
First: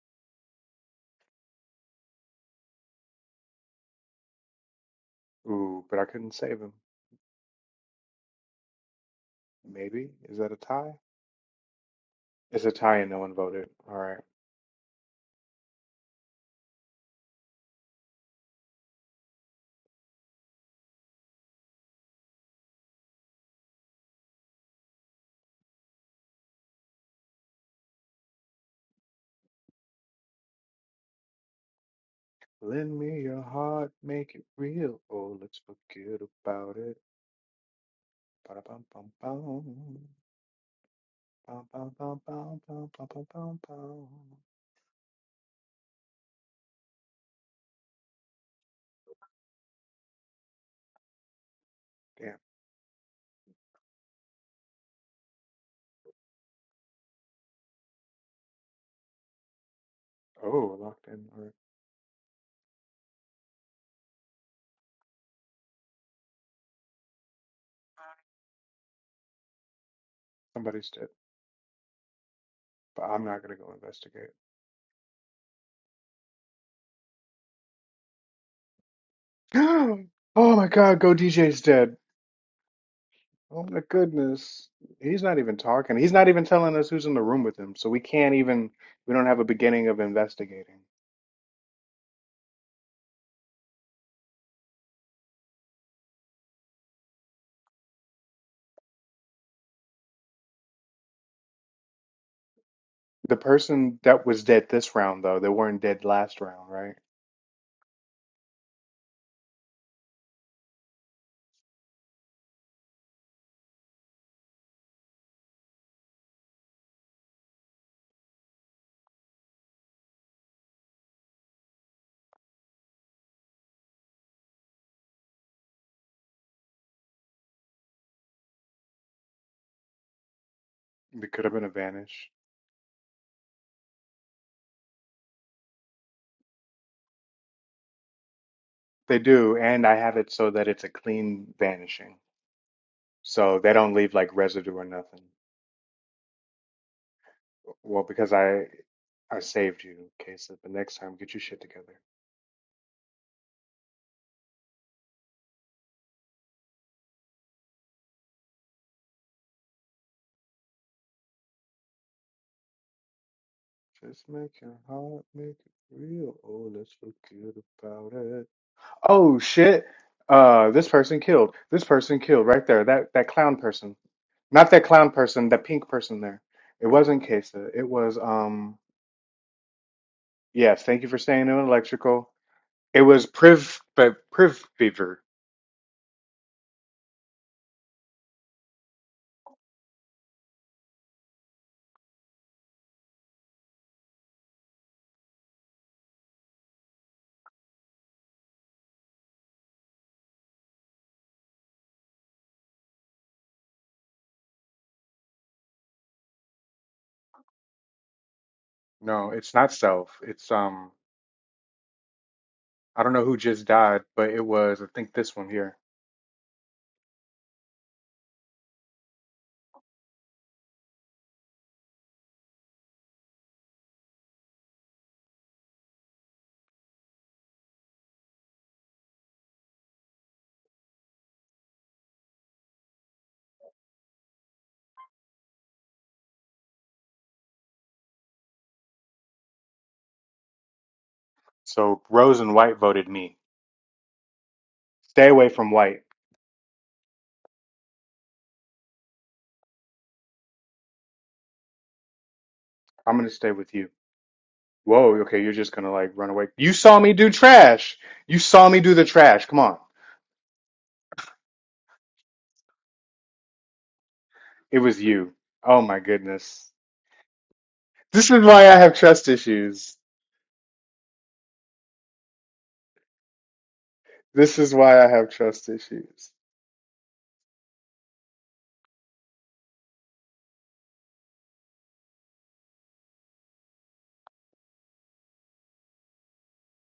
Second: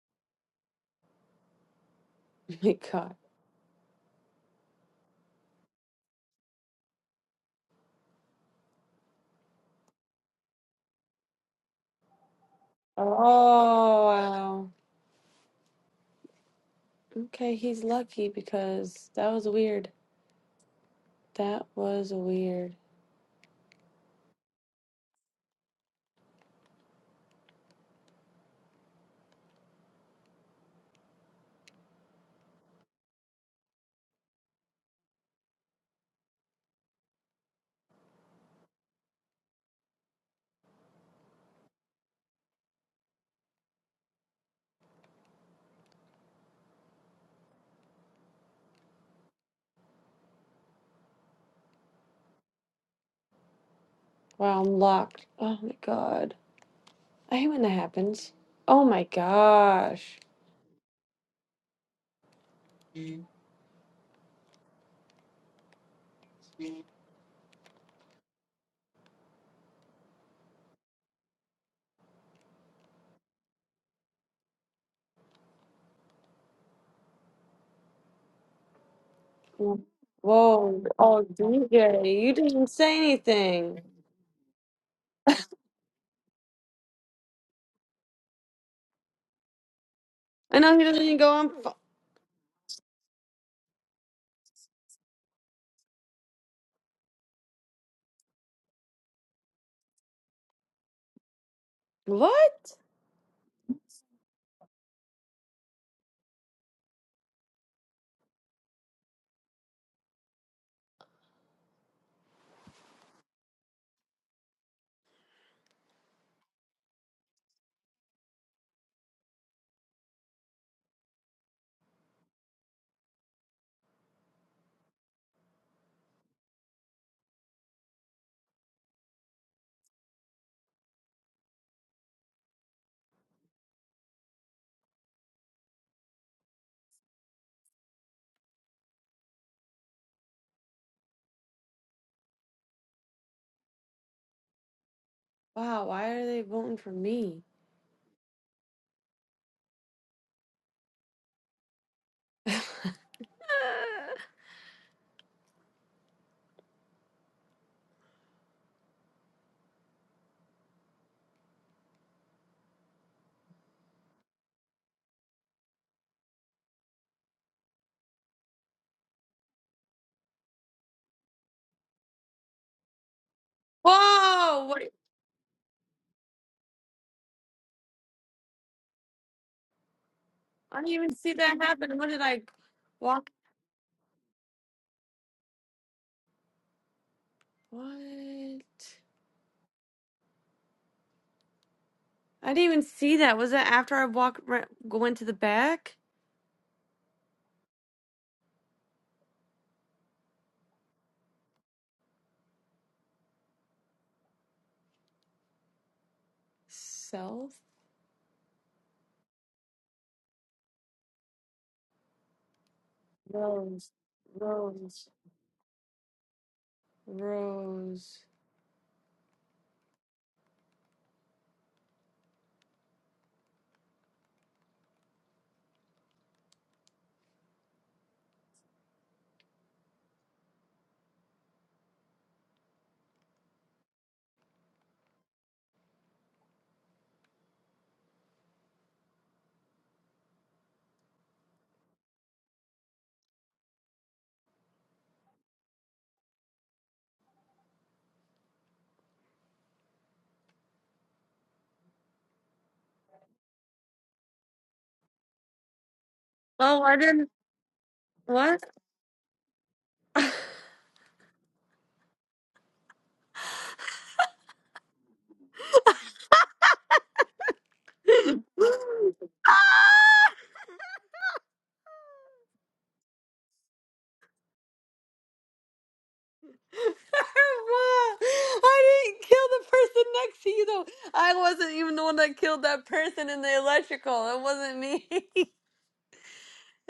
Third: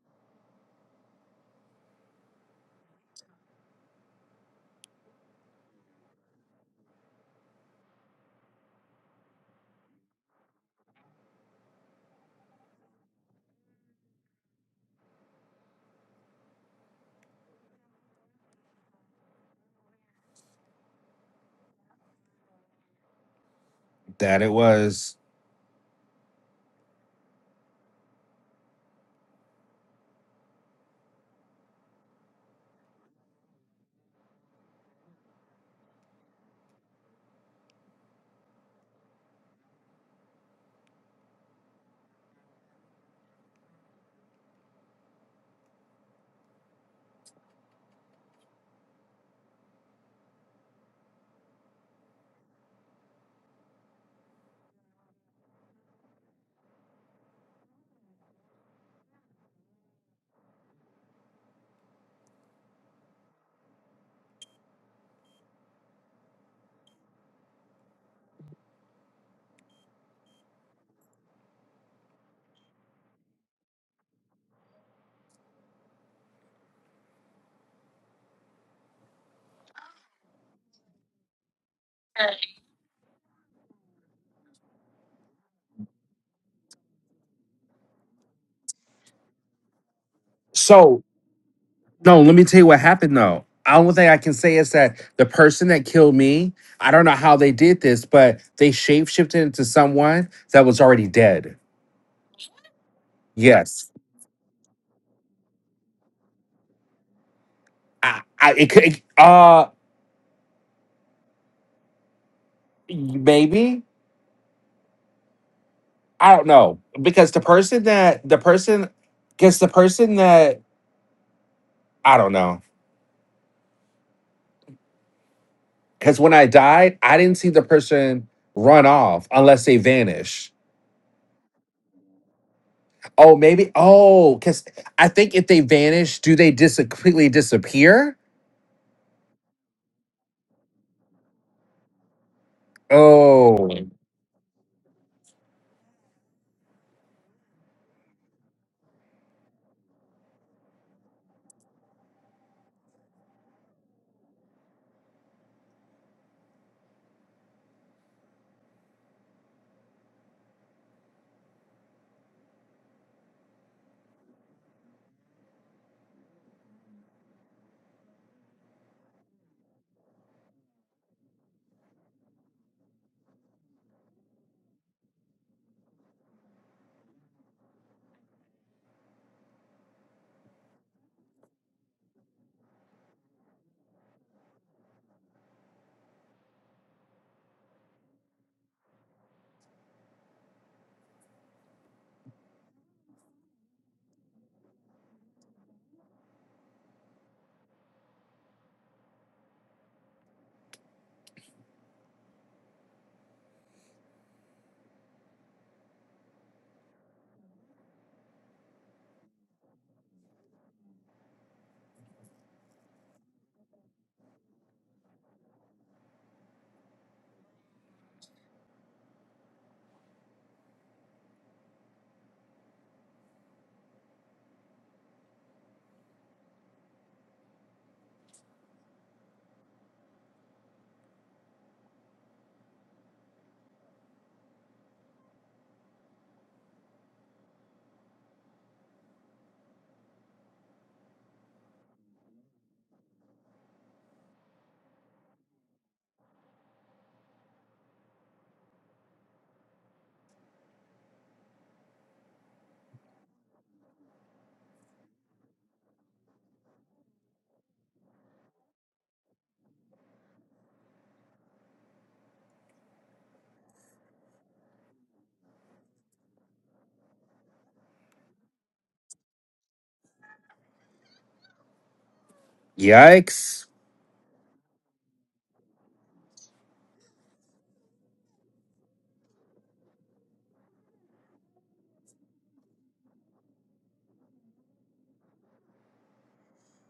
B: Oh my God.
A: Ooh, but I couldn't save him. Maybe? Is that a tie? It's a tie and no one voted. All
B: Oh
A: right.
B: wow. Okay, he's lucky because that was weird. That was weird.
C: That it was.
A: Lend me your heart, make it real. Oh, let's forget about it. Ba-da-bum-bum-bum. Bum-bum-bum-bum-bum-bum-bum-bum. Damn.
B: Wow, I'm locked. Oh my God. I hate when that happens. Oh my gosh.
A: Oh, locked in. All right. Somebody's dead. But I'm not gonna go investigate.
B: Whoa,
A: Oh my God, Go
B: oh
A: DJ's dead.
B: DJ, you didn't say
A: Oh
B: anything.
A: my goodness. He's not even talking. He's not even telling us who's in the room with him. So we can't even, we don't have a beginning of
B: I know
A: investigating.
B: he doesn't
C: So
B: even go on. f-
C: no, let me tell you what happened though. The only thing I can say is that the person that killed me, I don't know how they did this, but they shapeshifted into someone that was already dead.
B: What?
A: The
C: Yes.
A: person that was dead this round, though, they weren't dead last round, right?
C: I, I it could. Uh, maybe i don't know because the person that the person because the person that i don't know because when i died i didn't see the person run off unless they vanish
A: They could have been a vanish.
C: oh maybe oh because i think if they vanish do they dis- completely disappear
A: They do, and I have it so that it's a clean vanishing. So
C: oh
A: they don't leave like residue or nothing.
B: Wow, why are they voting for me?
A: Well, because I I saved you, Kasich. But next time, get your shit together.
B: Whoa,
A: Just make your heart make it real. Oh, let's forget about it. Oh shit! Uh, this person killed. This person killed right there. That that clown person. Not
B: what?
A: that clown person. That pink person there. It wasn't Kasich. It was um.
B: I
A: Yes,
B: didn't
A: thank you
B: even
A: for
B: see
A: staying in
B: that happen. What did
A: Electrical.
B: I
A: It was
B: walk?
A: Priv, but Priv Beaver.
B: What? I didn't even see that. Was that after I walked ra- went to the back? Self?
A: No, it's not self. It's um. I don't know who just
B: Rose,
A: died, but it was, I
B: Rose,
A: think this one here.
B: Rose.
A: So Rose and White voted me. Stay away from White. I'm gonna stay with you. Whoa, okay, you're just gonna like run away. You
B: Oh, I
A: saw me do
B: didn't.
A: trash. You
B: What?
A: saw me do the trash. Come on. It was you. Oh my goodness.
B: Ah!
A: This is why I have trust issues.
C: yikes
A: This is why I have trust issues.
B: For What? I didn't kill the person next to you though. I wasn't even the one that killed that person in the electrical. It wasn't me.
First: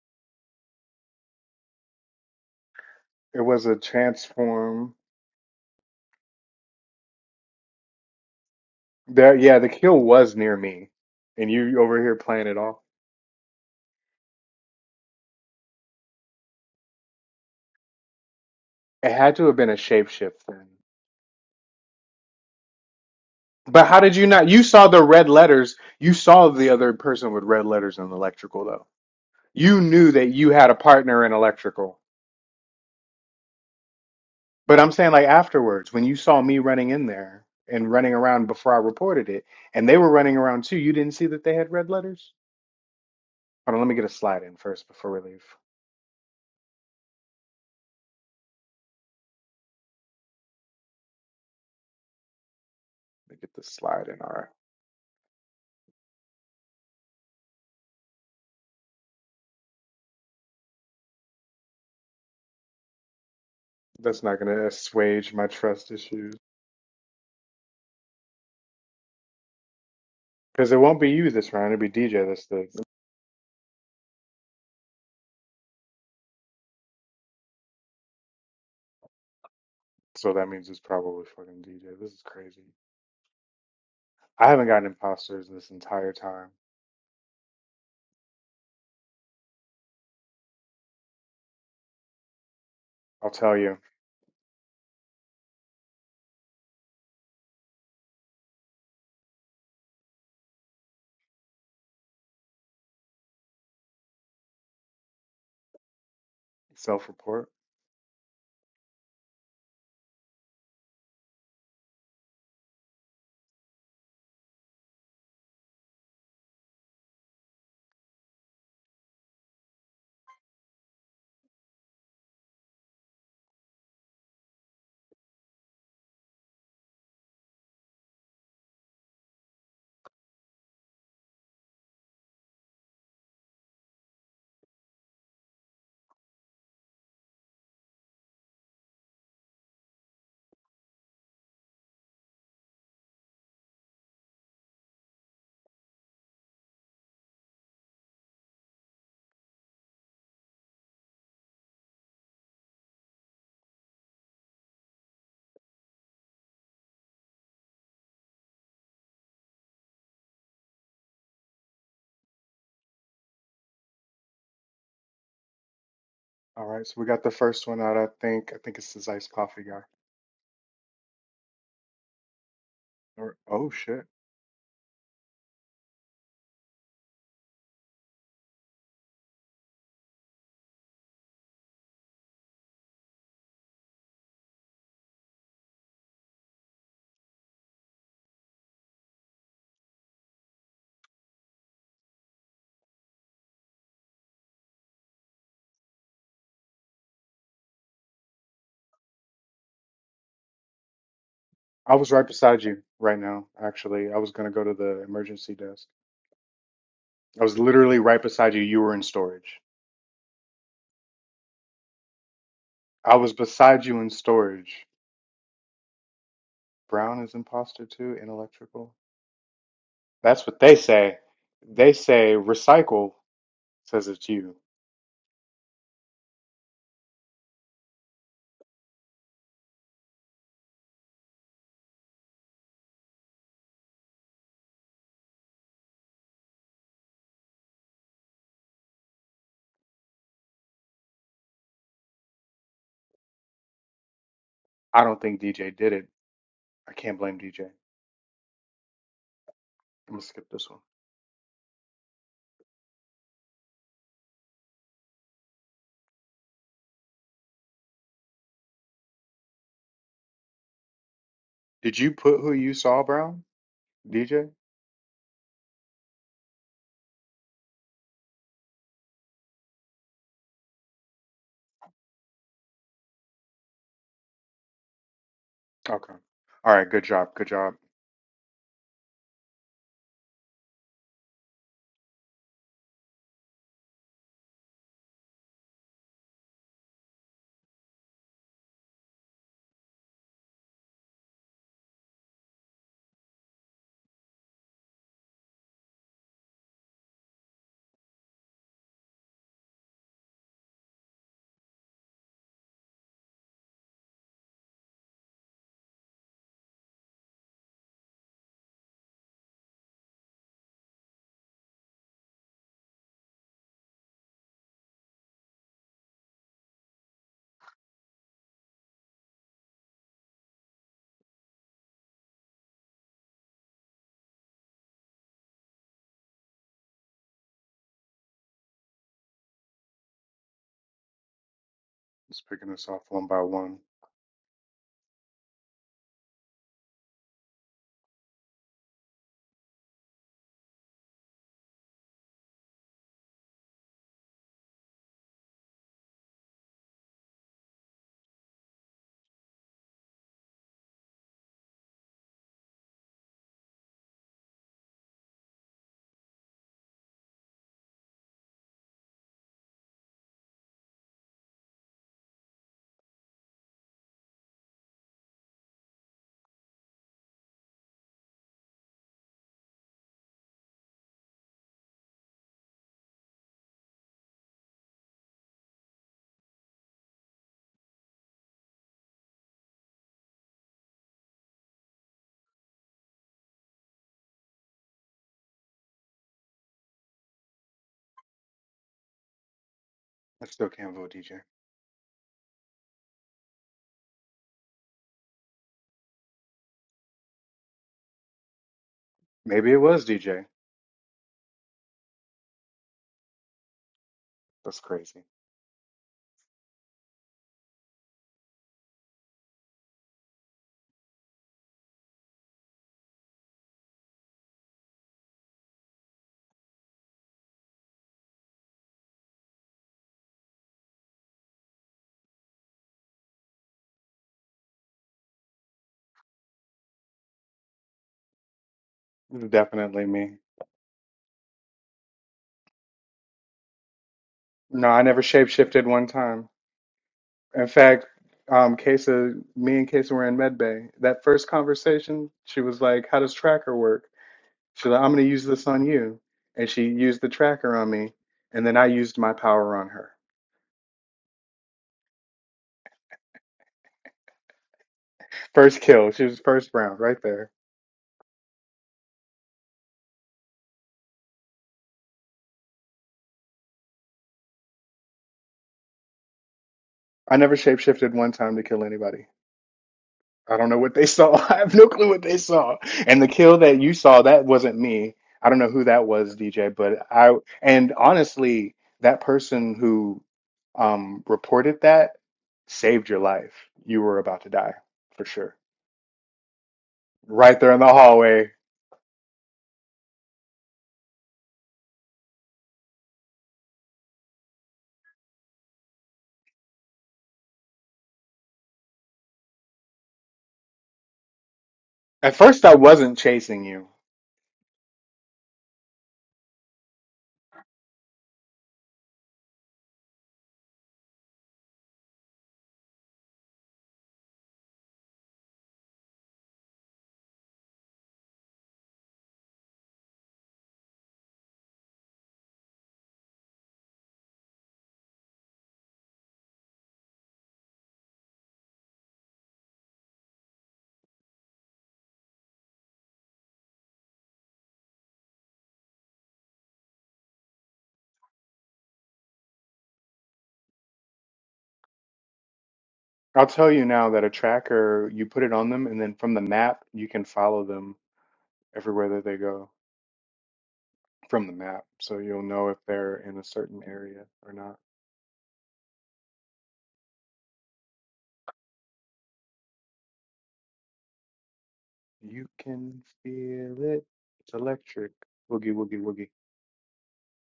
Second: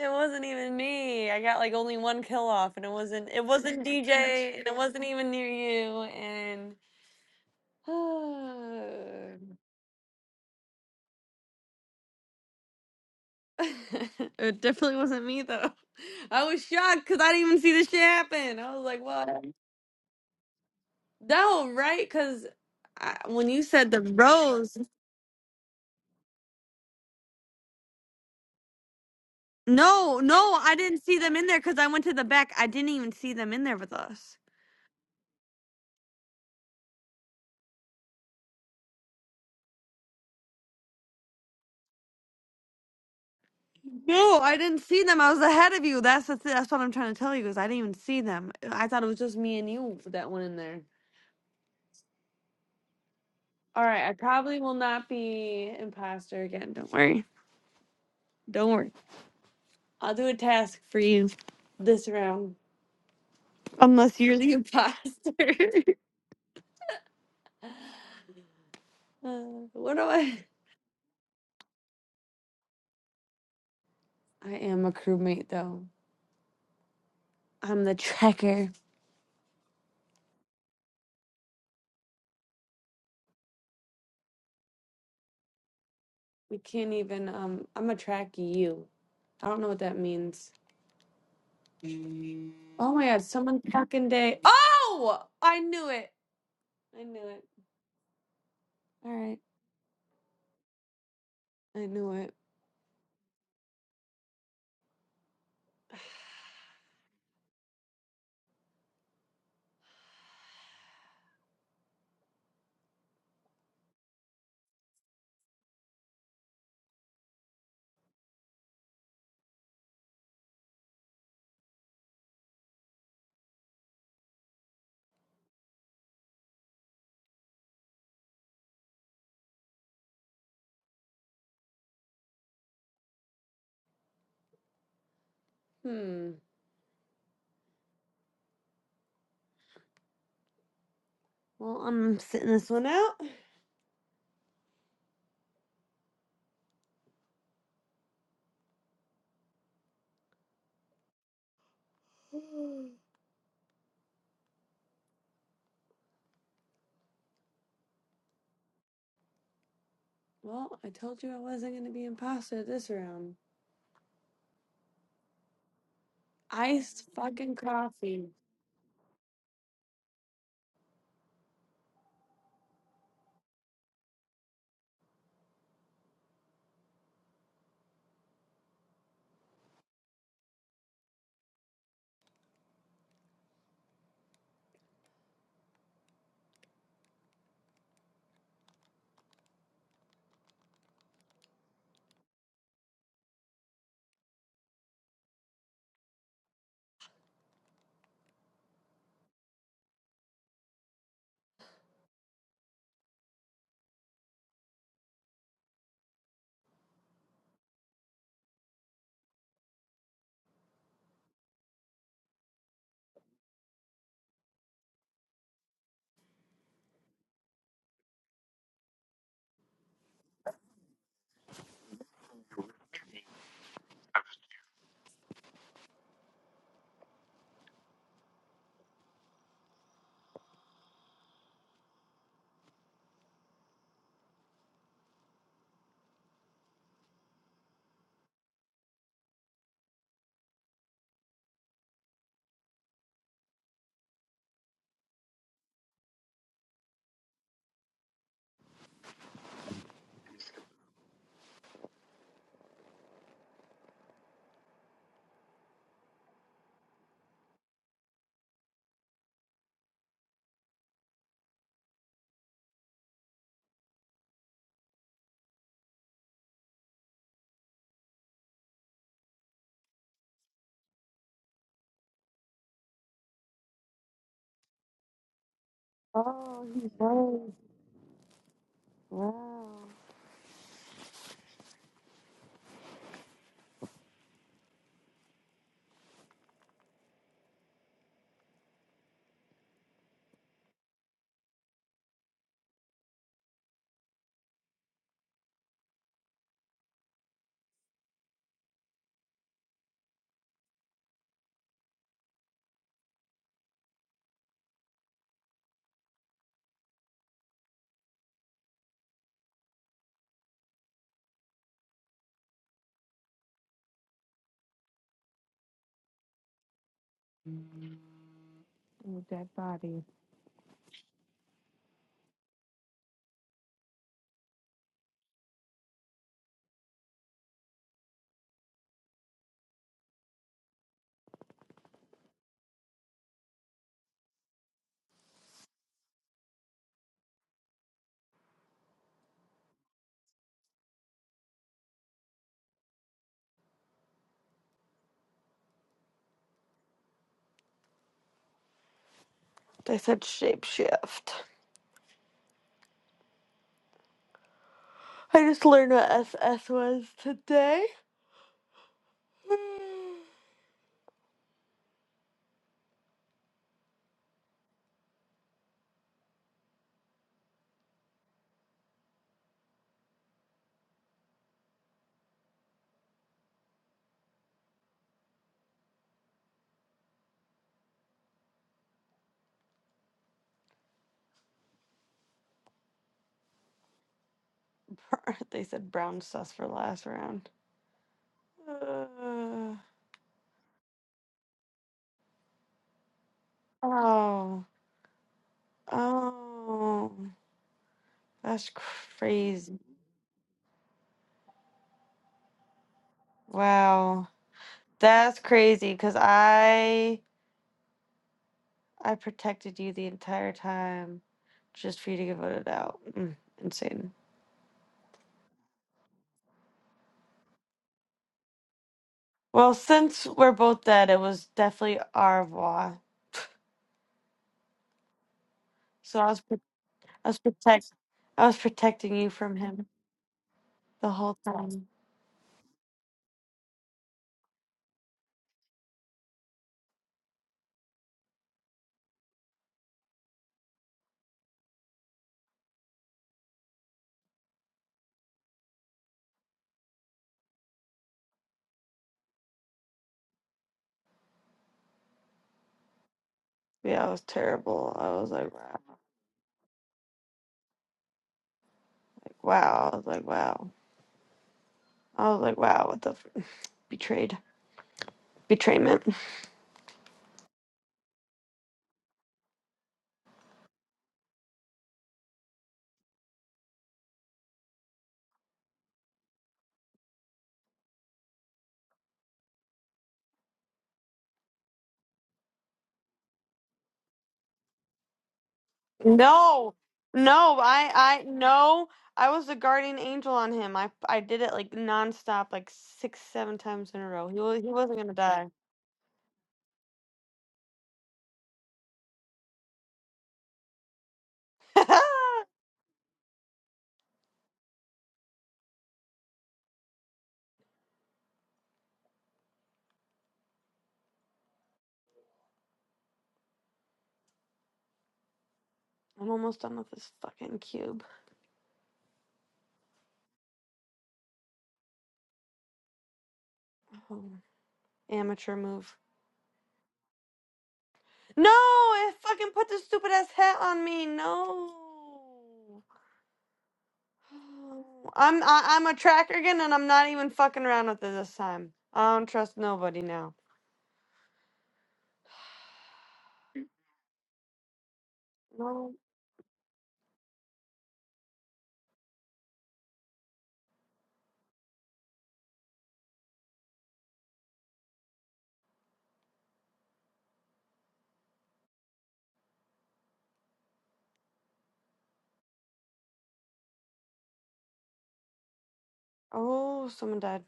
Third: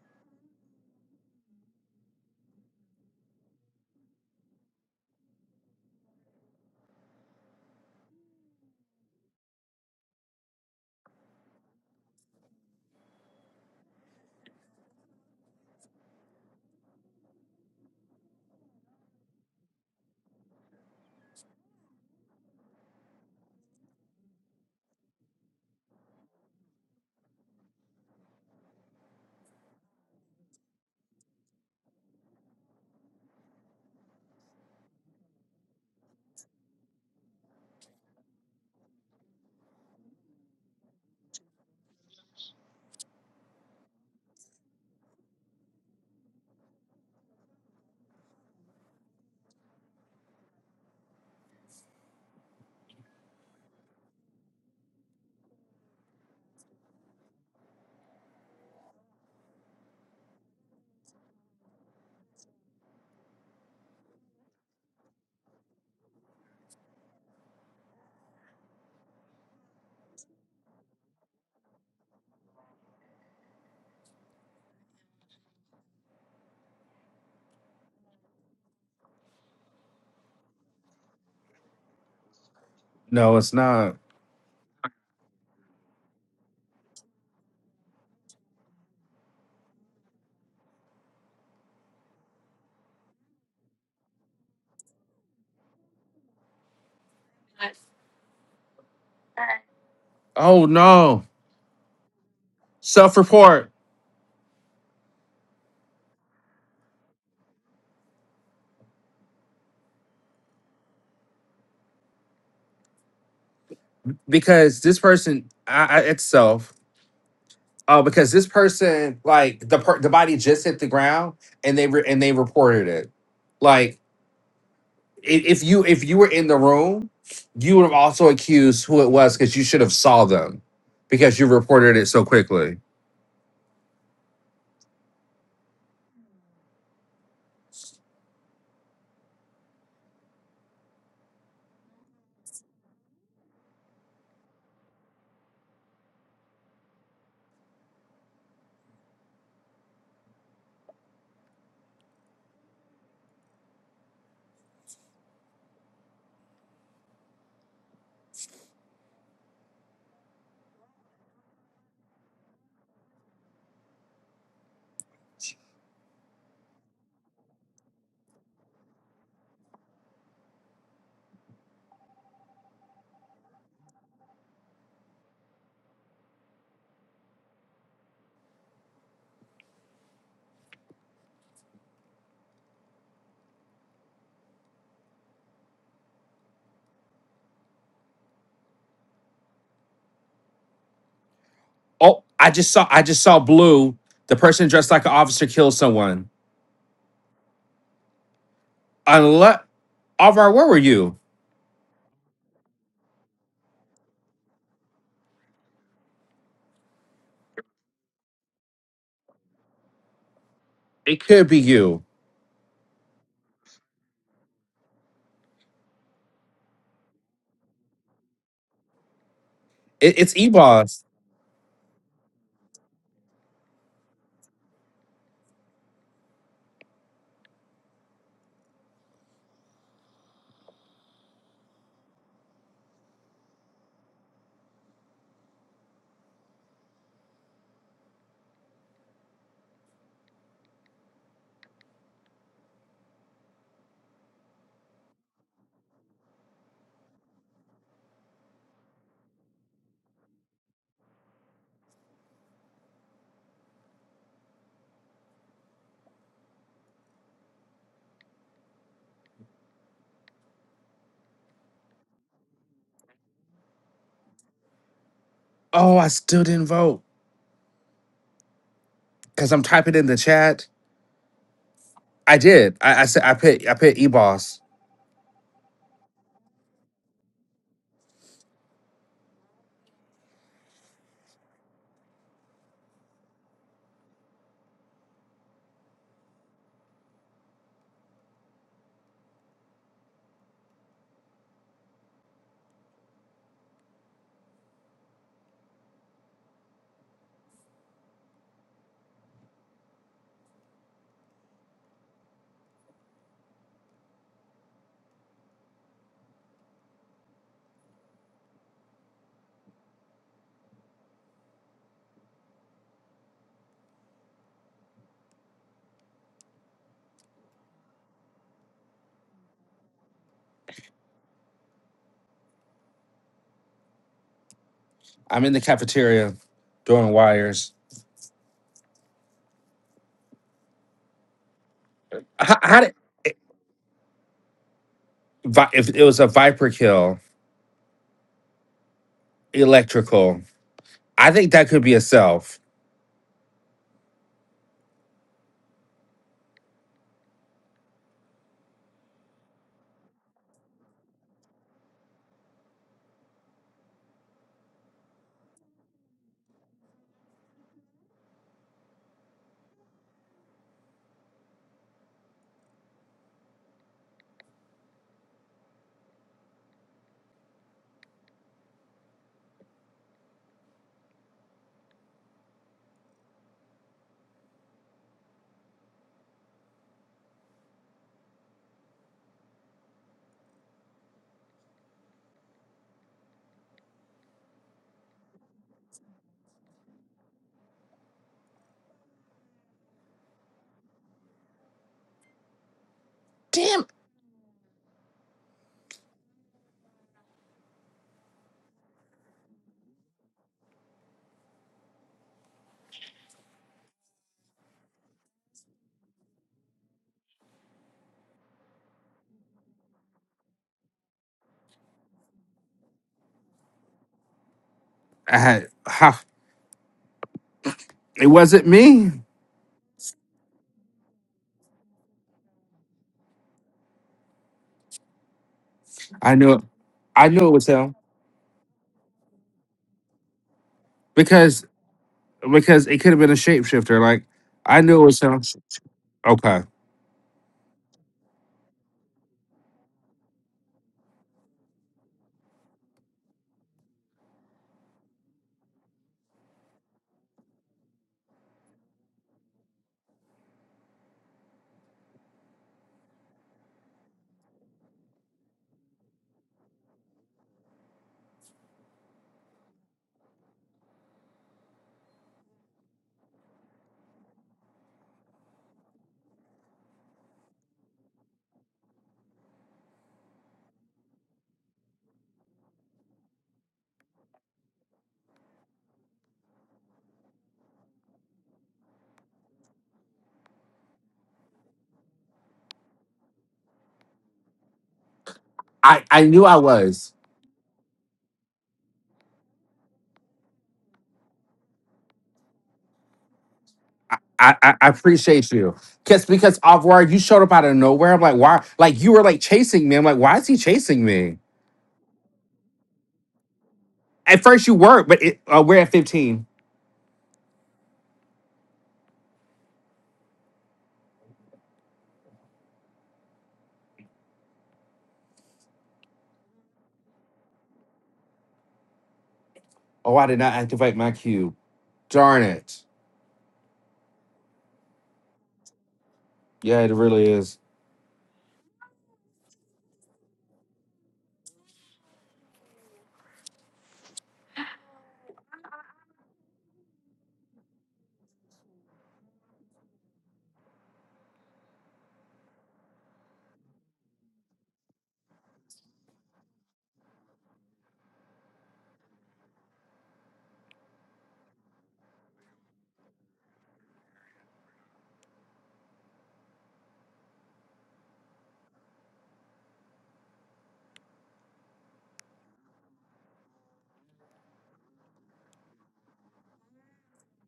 B: It wasn't even me. I got like only one kill off and it wasn't
A: It
B: it
A: was a
B: wasn't DJ and it
A: transform.
B: wasn't even near you and
A: There, yeah, the kill was near me, and you over here playing it off.
B: it definitely wasn't me though. I was shocked because I didn't even see this shit happen. I was like,
A: It had
B: what?
A: to have been a shapeshift then.
B: No, right? Because when you
A: But
B: said
A: how
B: the
A: did you not? You
B: rows,
A: saw the red letters. You saw the other person with red letters in electrical, though. You knew
B: no,
A: that you
B: no,
A: had
B: I
A: a
B: didn't see
A: partner in
B: them in there because I
A: electrical.
B: went to the back. I didn't even see them in there with us.
A: But I'm saying, like, afterwards, when you saw me running in there and running around before I reported it, and they were running around too, you didn't see that they had red letters? Hold on, let me get a
B: No,
A: slide in
B: I didn't
A: first
B: see
A: before we
B: them. I was
A: leave.
B: ahead of you. That's the th- that's what I'm trying to tell you is I didn't even see them. I thought it was just me and you that went in there.
A: Let me get this
B: All
A: slide
B: right, I
A: in. All right.
B: probably will not be imposter again. Don't worry. Don't worry. I'll do a task for you this round, unless
A: That's
B: you're
A: not
B: the
A: going to assuage
B: imposter.
A: my trust issues.
B: uh, what do I?
A: Because it won't be you this round. It'll be DJ. That's the.
B: I am a crewmate though. I'm the tracker.
A: So that means it's probably fucking DJ. This is crazy.
C: no it's not
A: I haven't gotten imposters this entire time.
B: We can't even. Um, I'm gonna track you. I don't know what that means. Oh my god,
A: I'll tell
B: someone
A: you.
B: fucking day. Oh, I knew it. I knew it. All right,
C: oh no
B: I knew it.
C: self-report
A: Self-report.
C: because this person I, I, it's self Oh, because this person, like the per- the body just hit the ground and they re- and they reported it. Like i- if you if you were in the room, you would have also accused who it was because you should have saw them because you reported it so quickly.
B: Hmm. Well, I'm sitting this one out. Well, I told you I wasn't gonna be imposter this round.
A: All right, so
B: Iced
A: we got the
B: fucking
A: first one out, I
B: coffee.
A: think. I think it's this iced coffee guy. Or oh shit.
C: Oh, I just saw I just saw blue. The person dressed like an officer killed someone. Unless Alvar, where were you?
A: I was right beside you right now, actually. I was gonna go to the emergency desk. I was literally right beside you. You were in storage.
C: It could be you.
A: I was beside you in storage. Brown is imposter too, in electrical.
C: It, it's
A: That's what they
C: Ebos.
A: say. They say recycle says it's you. I don't think DJ did it. I can't blame DJ. I'm gonna skip this one. Did you put who you saw, Brown? DJ?
C: Oh, I still didn't vote because I'm typing in the chat. I did. I, I said I put I put Ebos.
A: Okay.
B: Oh,
A: All right,
B: he
A: good job. Good
B: was.
A: job.
B: Wow. Oh, dead body.
C: I'm in the cafeteria doing wires.
A: Just
C: How,
A: picking
C: how
A: this
C: did
A: off one by one.
C: vi- if it was a viper kill electrical? I think that could be a self.
B: They said shapeshift. I just learned what SS was today. they said brown sus for last round.
A: I still can't vote DJ.
C: Damn,
B: Uh, oh, oh, that's
A: Maybe it
B: crazy!
A: was DJ.
B: Wow,
A: That's crazy.
B: that's crazy. Cause I I protected you the entire time, just for you to get voted out. Mm, insane.
C: I had, ha, it wasn't me.
B: Well, since we're both dead, it was definitely au revoir. So I
C: I
B: was
C: knew
B: pro-
C: it.
B: I
C: I
B: was
C: knew it was
B: protect
C: him
B: I was protecting you
A: It's
B: from him
A: Definitely me.
B: the whole
C: because
B: time.
C: because it could have been a shapeshifter. Like I
A: No,
C: knew
A: I
C: it was
A: never
C: him.
A: shapeshifted one time.
C: Okay,
A: In fact, um, Kesa, me and Kesa were in medbay. That first conversation, she was like, "How does tracker work?" She's like, "I'm going to use this on you," and she used the tracker on me, and then I used my power on her.
B: Yeah, I was terrible. I was like, wow.
A: First kill. She was first round right there.
B: wow. I was like, wow. I was like, wow. What the f- betrayed betrayment?
A: I never shapeshifted one time to kill anybody. I don't know what they saw. I have no clue what they saw. And the kill that you saw, that wasn't me. I don't know who that was, DJ, but I, and honestly, that person who um, reported that saved your life. You were about to die for sure.
C: I I knew I
B: No,
C: was.
B: no.
A: Right there in the
B: I, I,
A: hallway.
B: no. I was the guardian angel on him. I, I did it like nonstop, like six, seven times in a row. He
C: I,
B: was, he
C: I I
B: wasn't gonna die.
C: appreciate you. Cause because Avril, you showed up out of nowhere. I'm like, why? Like you were like chasing me. I'm like, why is he chasing me?
A: At
B: I'm
A: first, I wasn't chasing you.
C: At first you were, but it, uh, we're at 15.
B: almost done with this fucking cube.
C: Oh, I did not activate my cube. Darn it.
B: Oh, amateur move.
C: Yeah, it really is.
B: No, it fucking put the stupid ass hat on me. No. Oh, I'm I, I'm a tracker again, and I'm not even fucking around with it this time. I don't trust nobody now.
A: I'll tell you now that a tracker, you put it on them,
B: No.
A: and then from the map, you can follow them everywhere that they go. from the map, so you'll know if they're in a certain area or not. You can feel it. It's electric. Woogie woogie woogie.
B: Oh, someone died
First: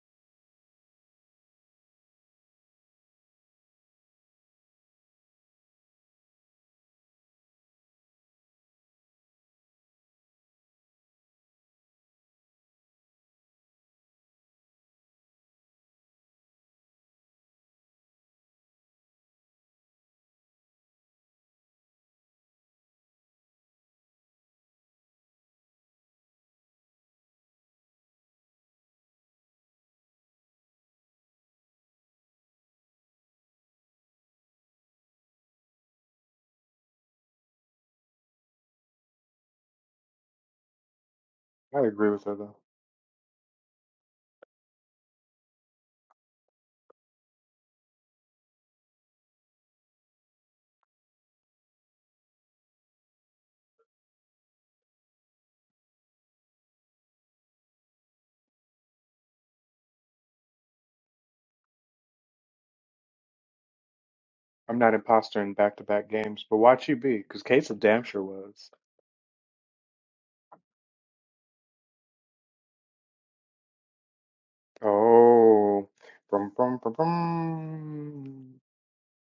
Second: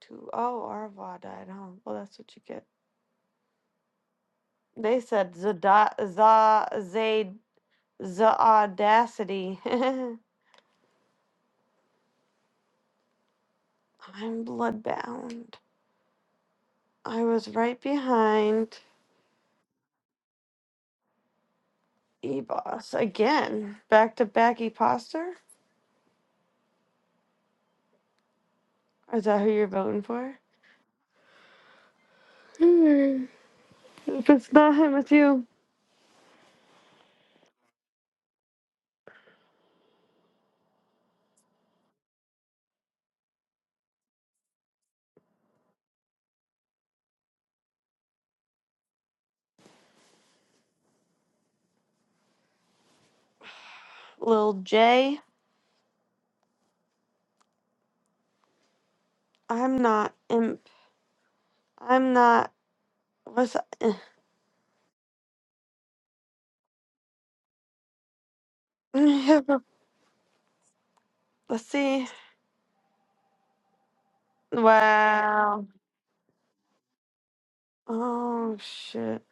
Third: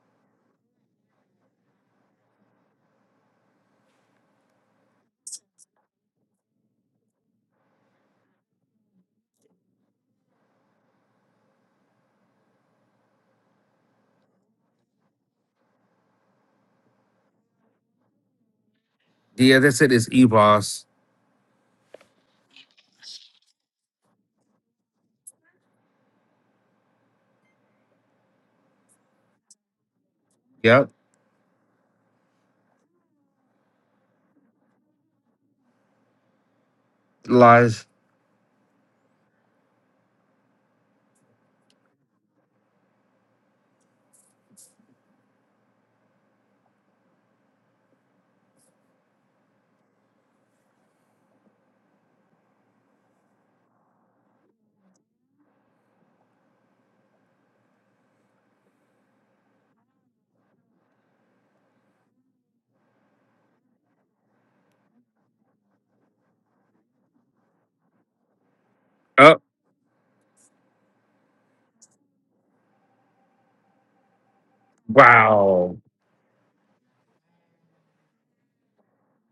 B: too. Oh, Arva died. Huh. Well, that's what you get. They said the the zaid the audacity. I'm bloodbound. I was right behind
C: Yeah, that's it. It's EBOS.
B: E-Boss again. Back to back E-Poster? Is that who you're voting for?
C: Yep.
B: Hmm. If it's not him, it's you.
C: Lies.
A: I agree with her though.
B: Lil J. I'm not imp. I'm not. What's
A: I'm not imposter in back-to-back games, but watch you be, because Kate's damn sure was.
C: Oh,
B: that? Let's see. Wow.
C: wow.
A: Oh, brum brum brum
B: Oh
A: brum.
B: shit.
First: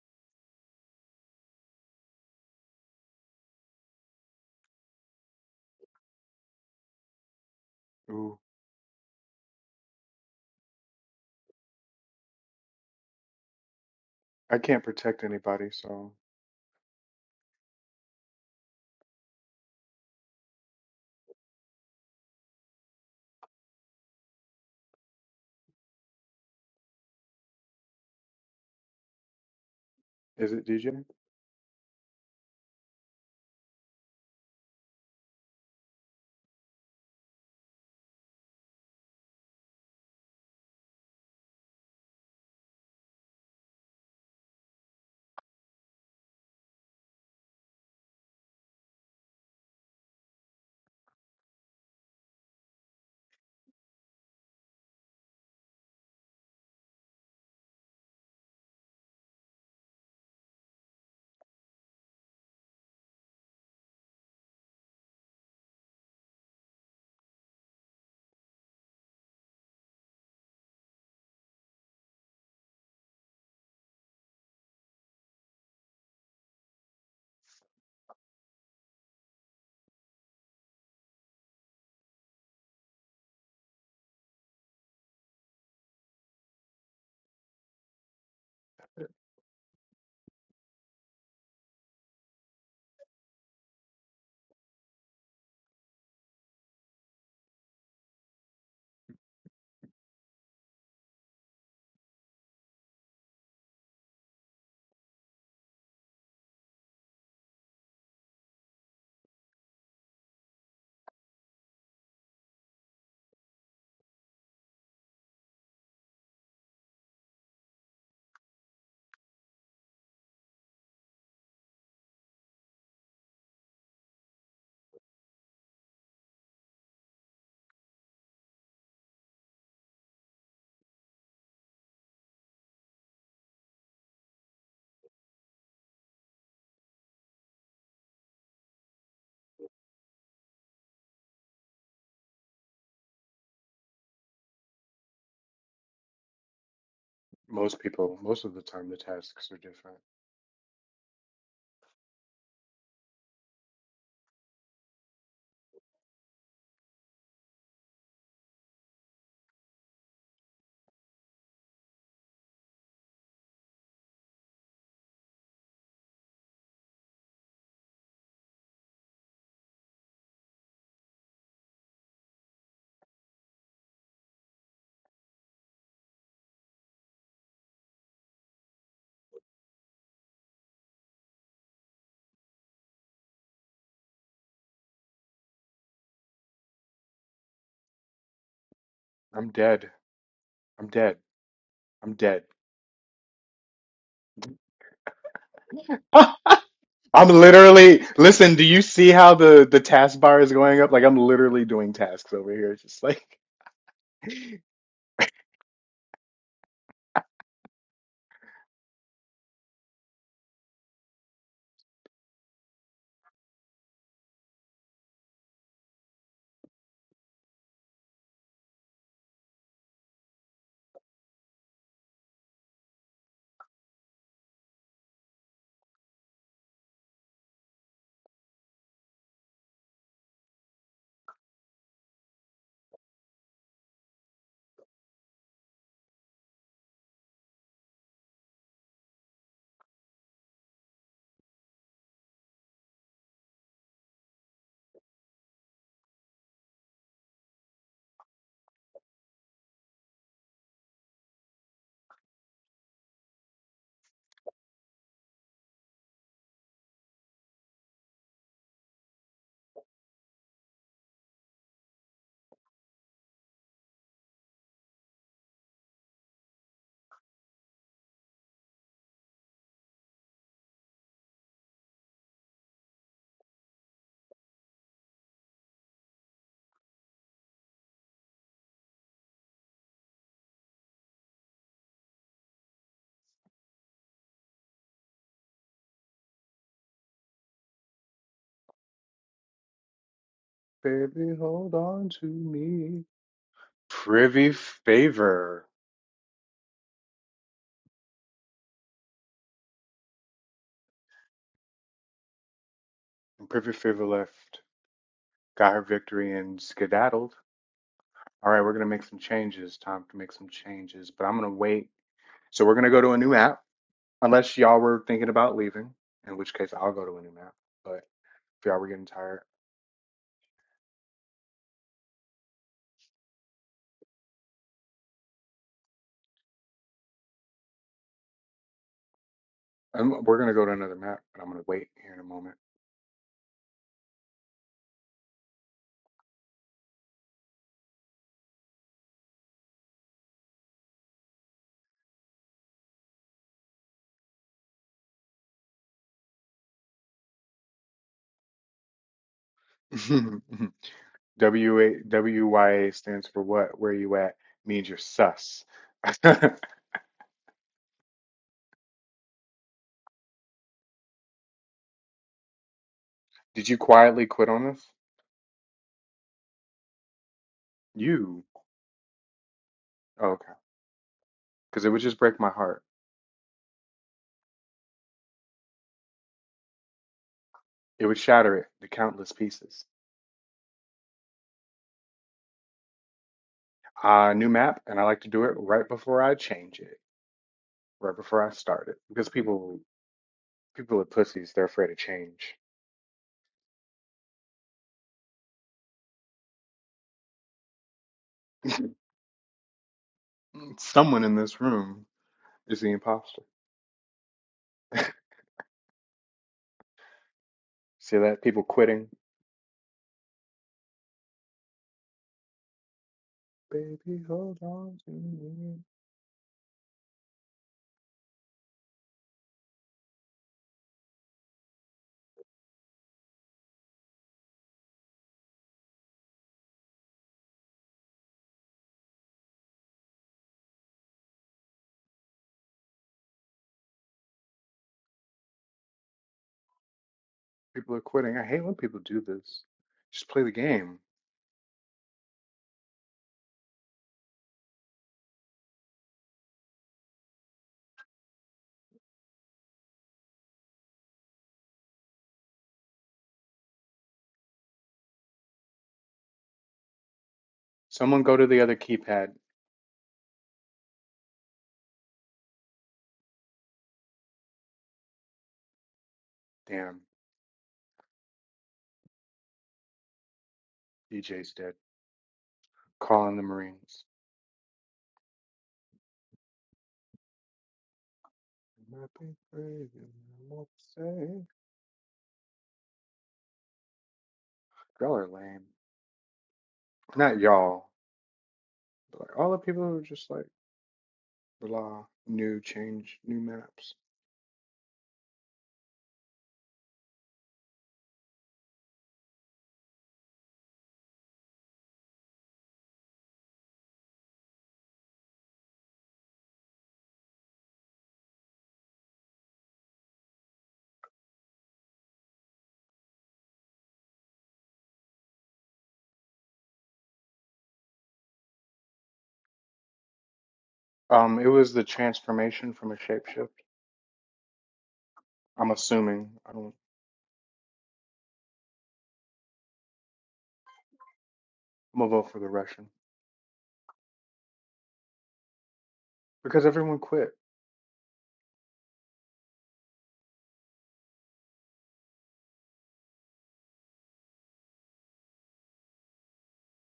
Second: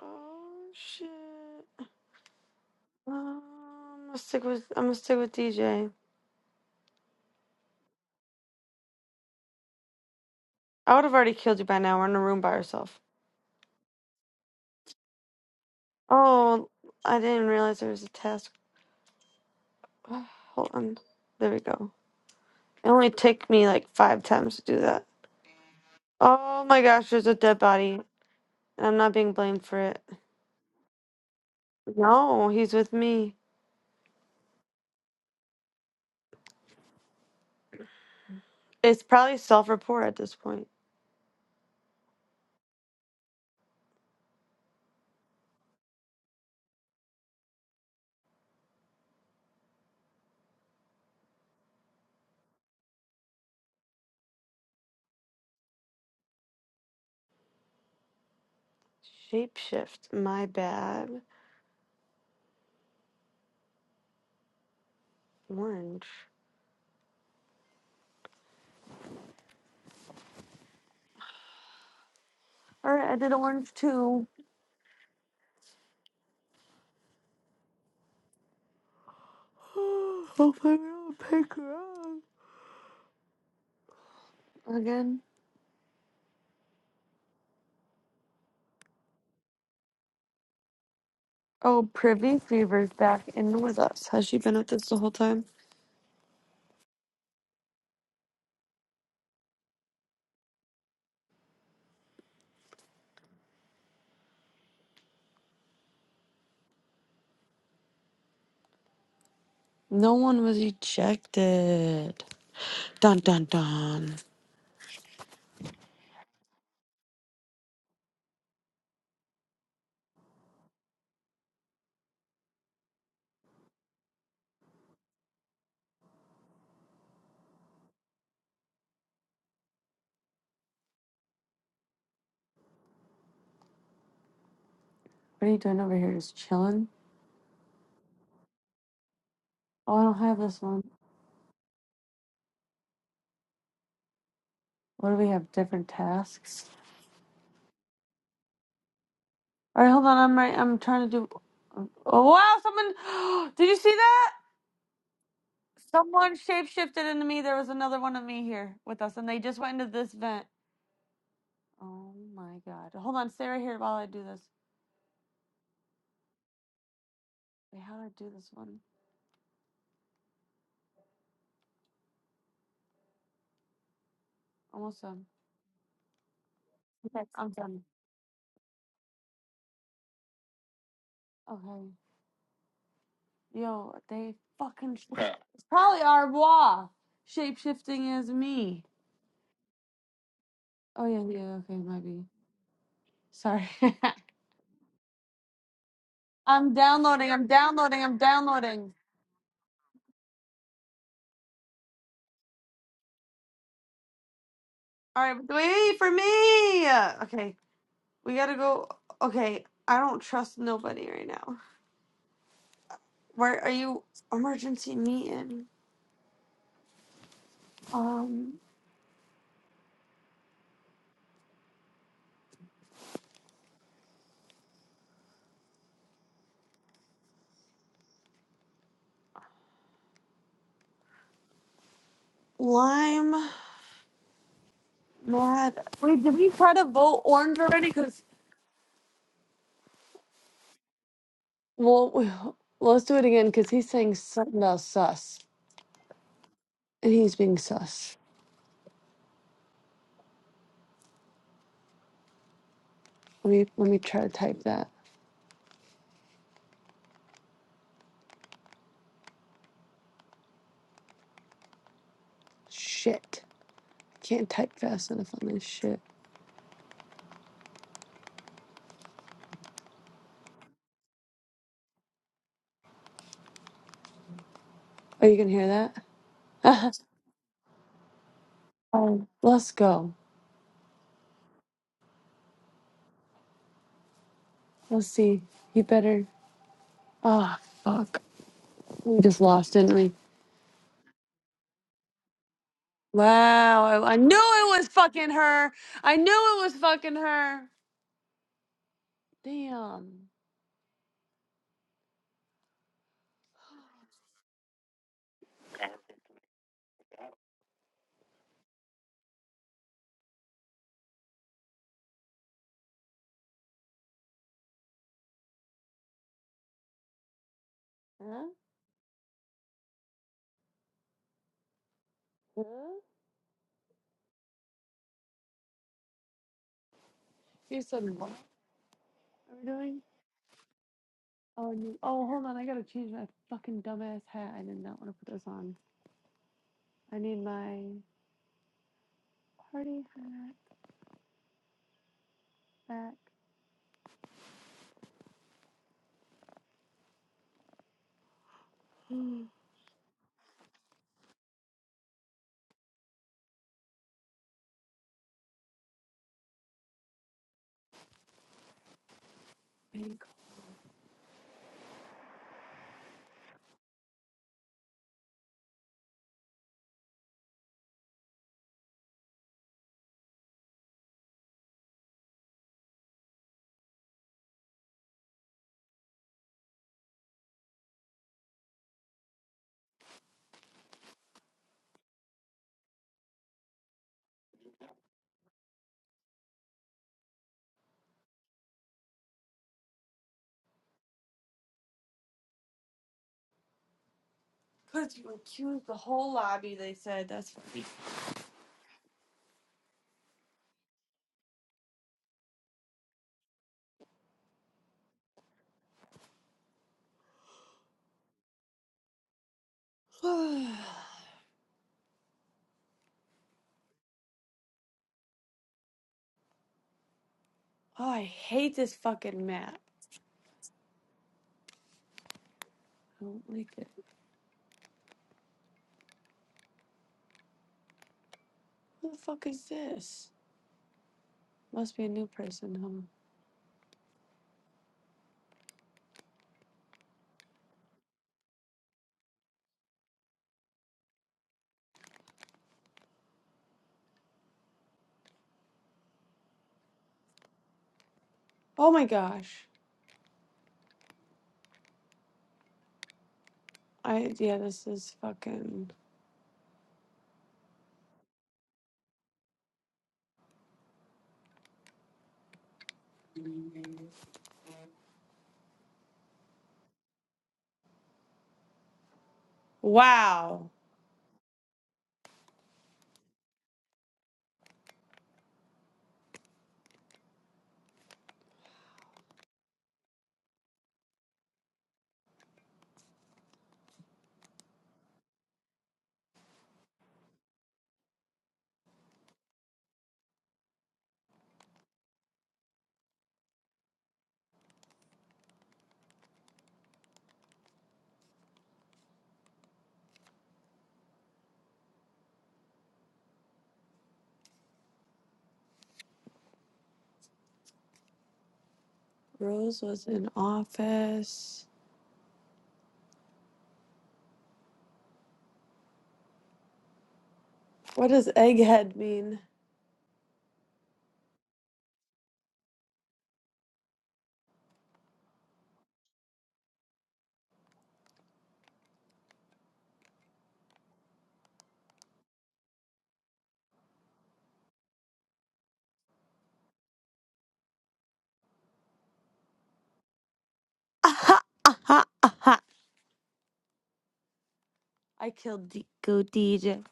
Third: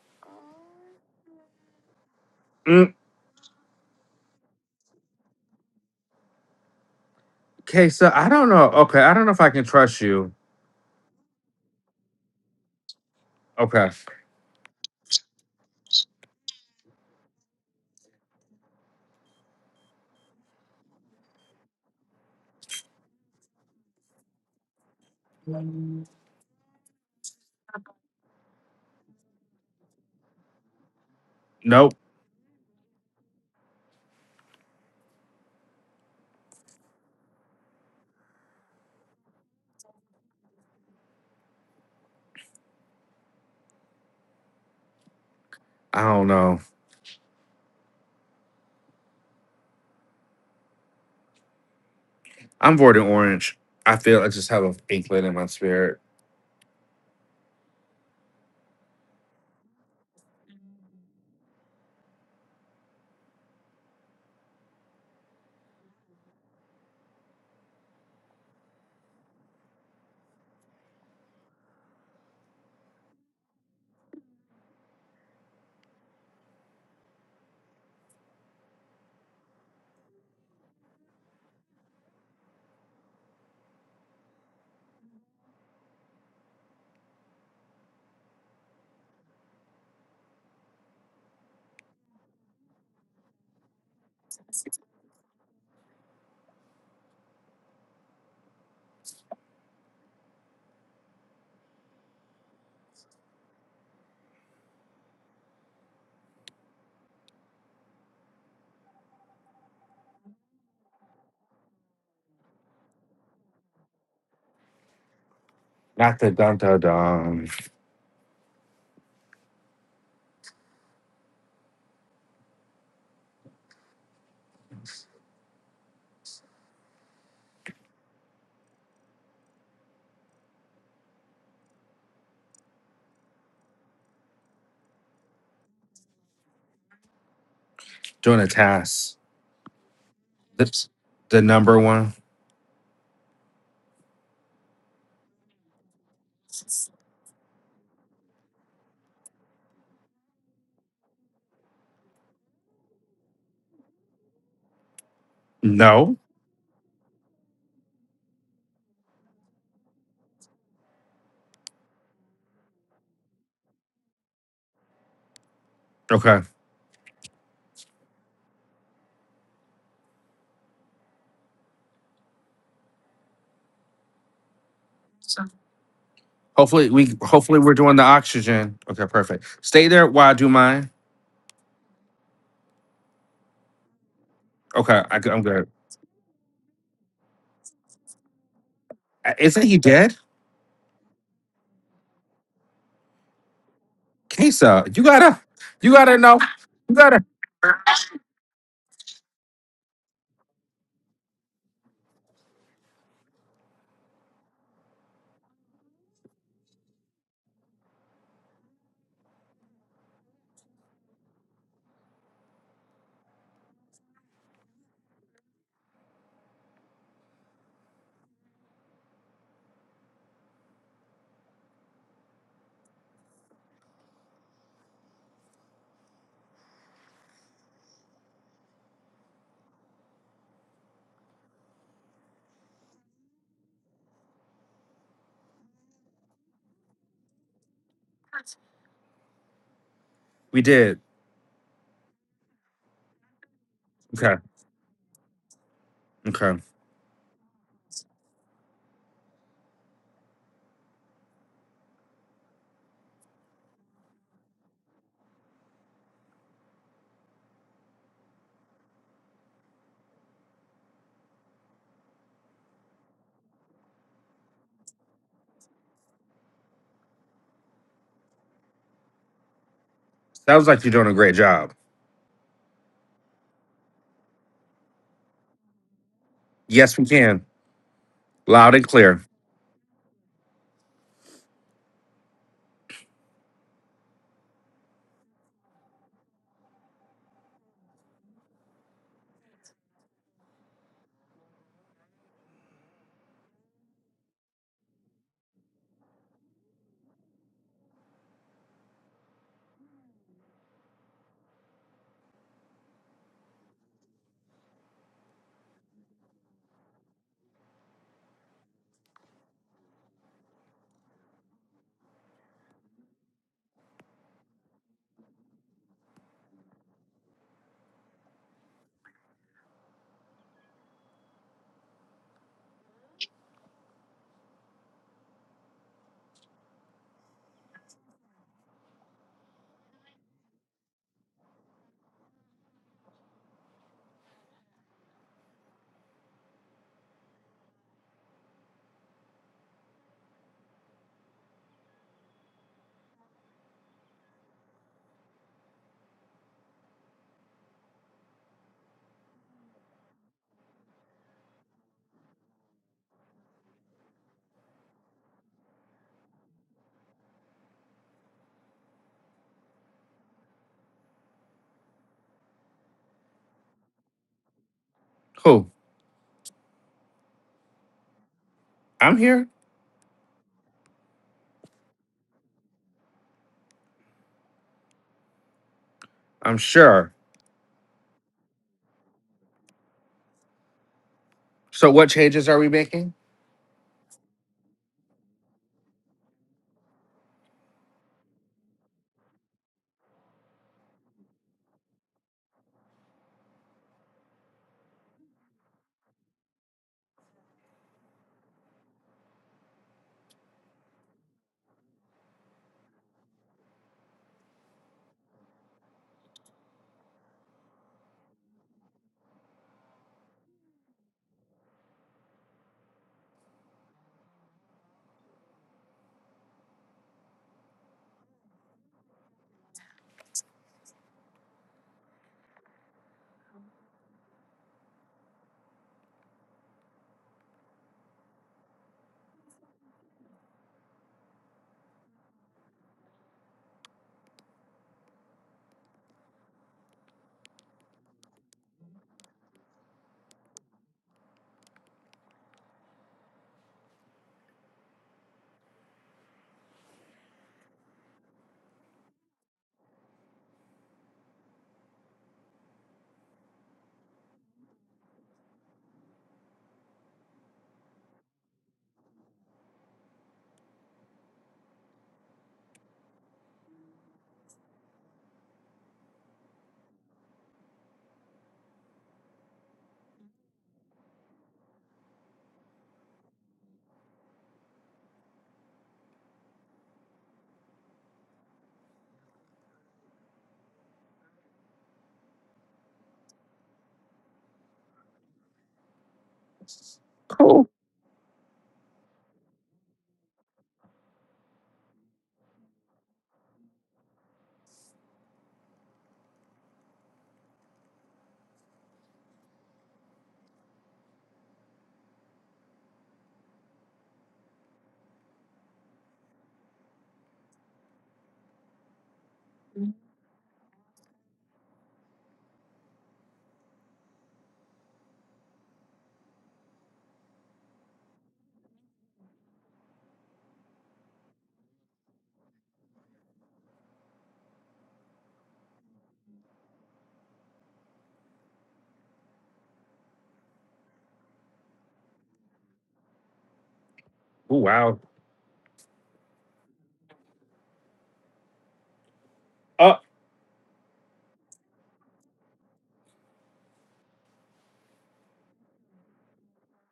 B: Oh shit.
C: Mm,
B: Um, I'm gonna stick with. I'm gonna stick with DJ.
C: Okay, so I
A: Ooh,
C: don't know. Okay, I don't know if I can trust you.
B: I would have already killed you by now. We're in a room by ourselves.
C: Okay.
A: I can't protect anybody, so
B: Oh, I didn't realize there was a task. Hold on. There we go. It only took me like five times to do that. Oh my gosh, there's a dead body, and I'm not being blamed for it.
A: is it DJ?
C: Nope.
B: No, he's with me. It's probably self-report at this point.
C: I don't know. I'm voting orange. I feel I just have an inkling in my spirit.
B: Shapeshift. My bad. Orange. All right, I did orange too. Hopefully, we don't pick her up again. Oh, Privy Fever's back in with us. Has she been with us the whole time? No one was ejected. Dun dun dun.
C: Not the dun dun dun.
B: What are you doing over here? Just chilling?
C: Doing a task.
B: Oh, I don't have this one.
C: That's the number one.
B: What do we have? Different tasks.
A: Most people, most of the time, the tasks are
B: All right,
A: different.
B: hold on. I'm right. I'm trying to do. Oh wow! Someone. Did you see that?
C: No.
B: Someone shapeshifted into me. There was another one of me here with us, and they just went into this vent. Oh my god. Hold on, stay right here while I do this.
C: Okay.
B: Wait, how do I do this one? Almost done.
C: Hopefully we
B: Okay. I'm
C: hopefully we're
B: done.
C: doing the oxygen. Okay, perfect. Stay there while I do mine.
B: Okay. Yo, they fucking.
C: Okay,
B: Sh-
C: I,
B: Yeah.
C: am
B: it's
C: good.
B: probably Arbois shape shifting as me.
C: Uh,
A: I'm
C: Isn't he
A: dead.
C: dead?
A: I'm
B: Oh,
A: dead.
B: yeah, yeah, okay, might
A: I'm
B: be.
A: dead.
B: Sorry.
C: Kesa, you gotta, you gotta know.
A: I'm
B: I'm
C: You gotta.
B: downloading, I'm downloading,
A: literally,
B: I'm
A: listen, do you
B: downloading.
A: see how the the task bar is going up? Like I'm literally doing tasks over here. It's just like
B: All right, wait for me. Okay, we gotta go. Okay, I don't trust nobody right now. Where are you? Emergency meeting. Um, Lime, Mad. Wait, did we try to vote orange already? Because,
C: We did.
B: well, we- well, let's do it again because he's saying
C: Okay,
B: something about sus.
C: okay.
B: And he's being sus. Let me, let me try to type that. Shit. Can't type fast enough on this shit.
C: Sounds like you're doing a great job.
B: Oh, you can hear
C: Yes,
B: that?
C: we can. Loud and clear.
B: um, let's go. Let's see. He better. Ah, fuck. We just lost, didn't we?
A: Baby, hold on to me.
B: Wow, I, I knew
A: Privy
B: it was fucking
A: Favor.
B: her. I knew it was fucking her. Damn.
A: And Privy Favor left, got her victory, and skedaddled. All right, we're going to make some changes. Time to make some changes, but I'm going to wait. So we're going to go to a new app. Unless y'all were thinking about leaving, in which case I'll go to a new map. But
B: Huh?
A: if y'all were getting tired,
B: Huh? You said what are we doing?
A: I'm, we're gonna go to another map, but I'm gonna
B: Oh, and
A: wait
B: you,
A: here in a
B: oh, hold
A: moment.
B: on. I gotta change my fucking dumbass hat. I did not want to put this on. I need my party hat back.
A: W a w y a stands for what? Where you at? Means you're sus. Did you quietly quit on us?
C: Cool.
A: You.
C: I'm here.
A: Oh, okay. Because it would just break my heart.
C: I'm sure.
A: It would shatter it to countless pieces.
C: So, what changes are we making?
A: Uh, new map, and I like to do it right before I change it, right before I start it, because people people are pussies. They're afraid of change.
B: Because you accused the whole lobby, they said. That's funny.
A: Someone in this room is the imposter. See that? People quitting.
B: oh,
A: Baby, hold on to me.
B: I hate this fucking map. I don't like it. Who the fuck is this? Must be a new person, huh?
A: People are quitting. I hate when people do this. Just play the game.
B: Oh my gosh. I yeah, this is fucking
A: Someone go to the other keypad. Damn,
B: wow.
A: DJ's dead. Calling the Marines. I'm I'm not saying. Y'all are lame. Not
C: Cool.
A: y'all, but like all the people who are just like, blah, new change, new maps.
B: Rose was in office. What does egghead mean?
A: Um, it was the transformation from a shapeshift. I'm assuming. I don't. I'm gonna vote for the Russian.
C: Oh, wow.
A: Because everyone quit.
C: Uh,
B: Aha, aha, aha. I killed D- go DJ.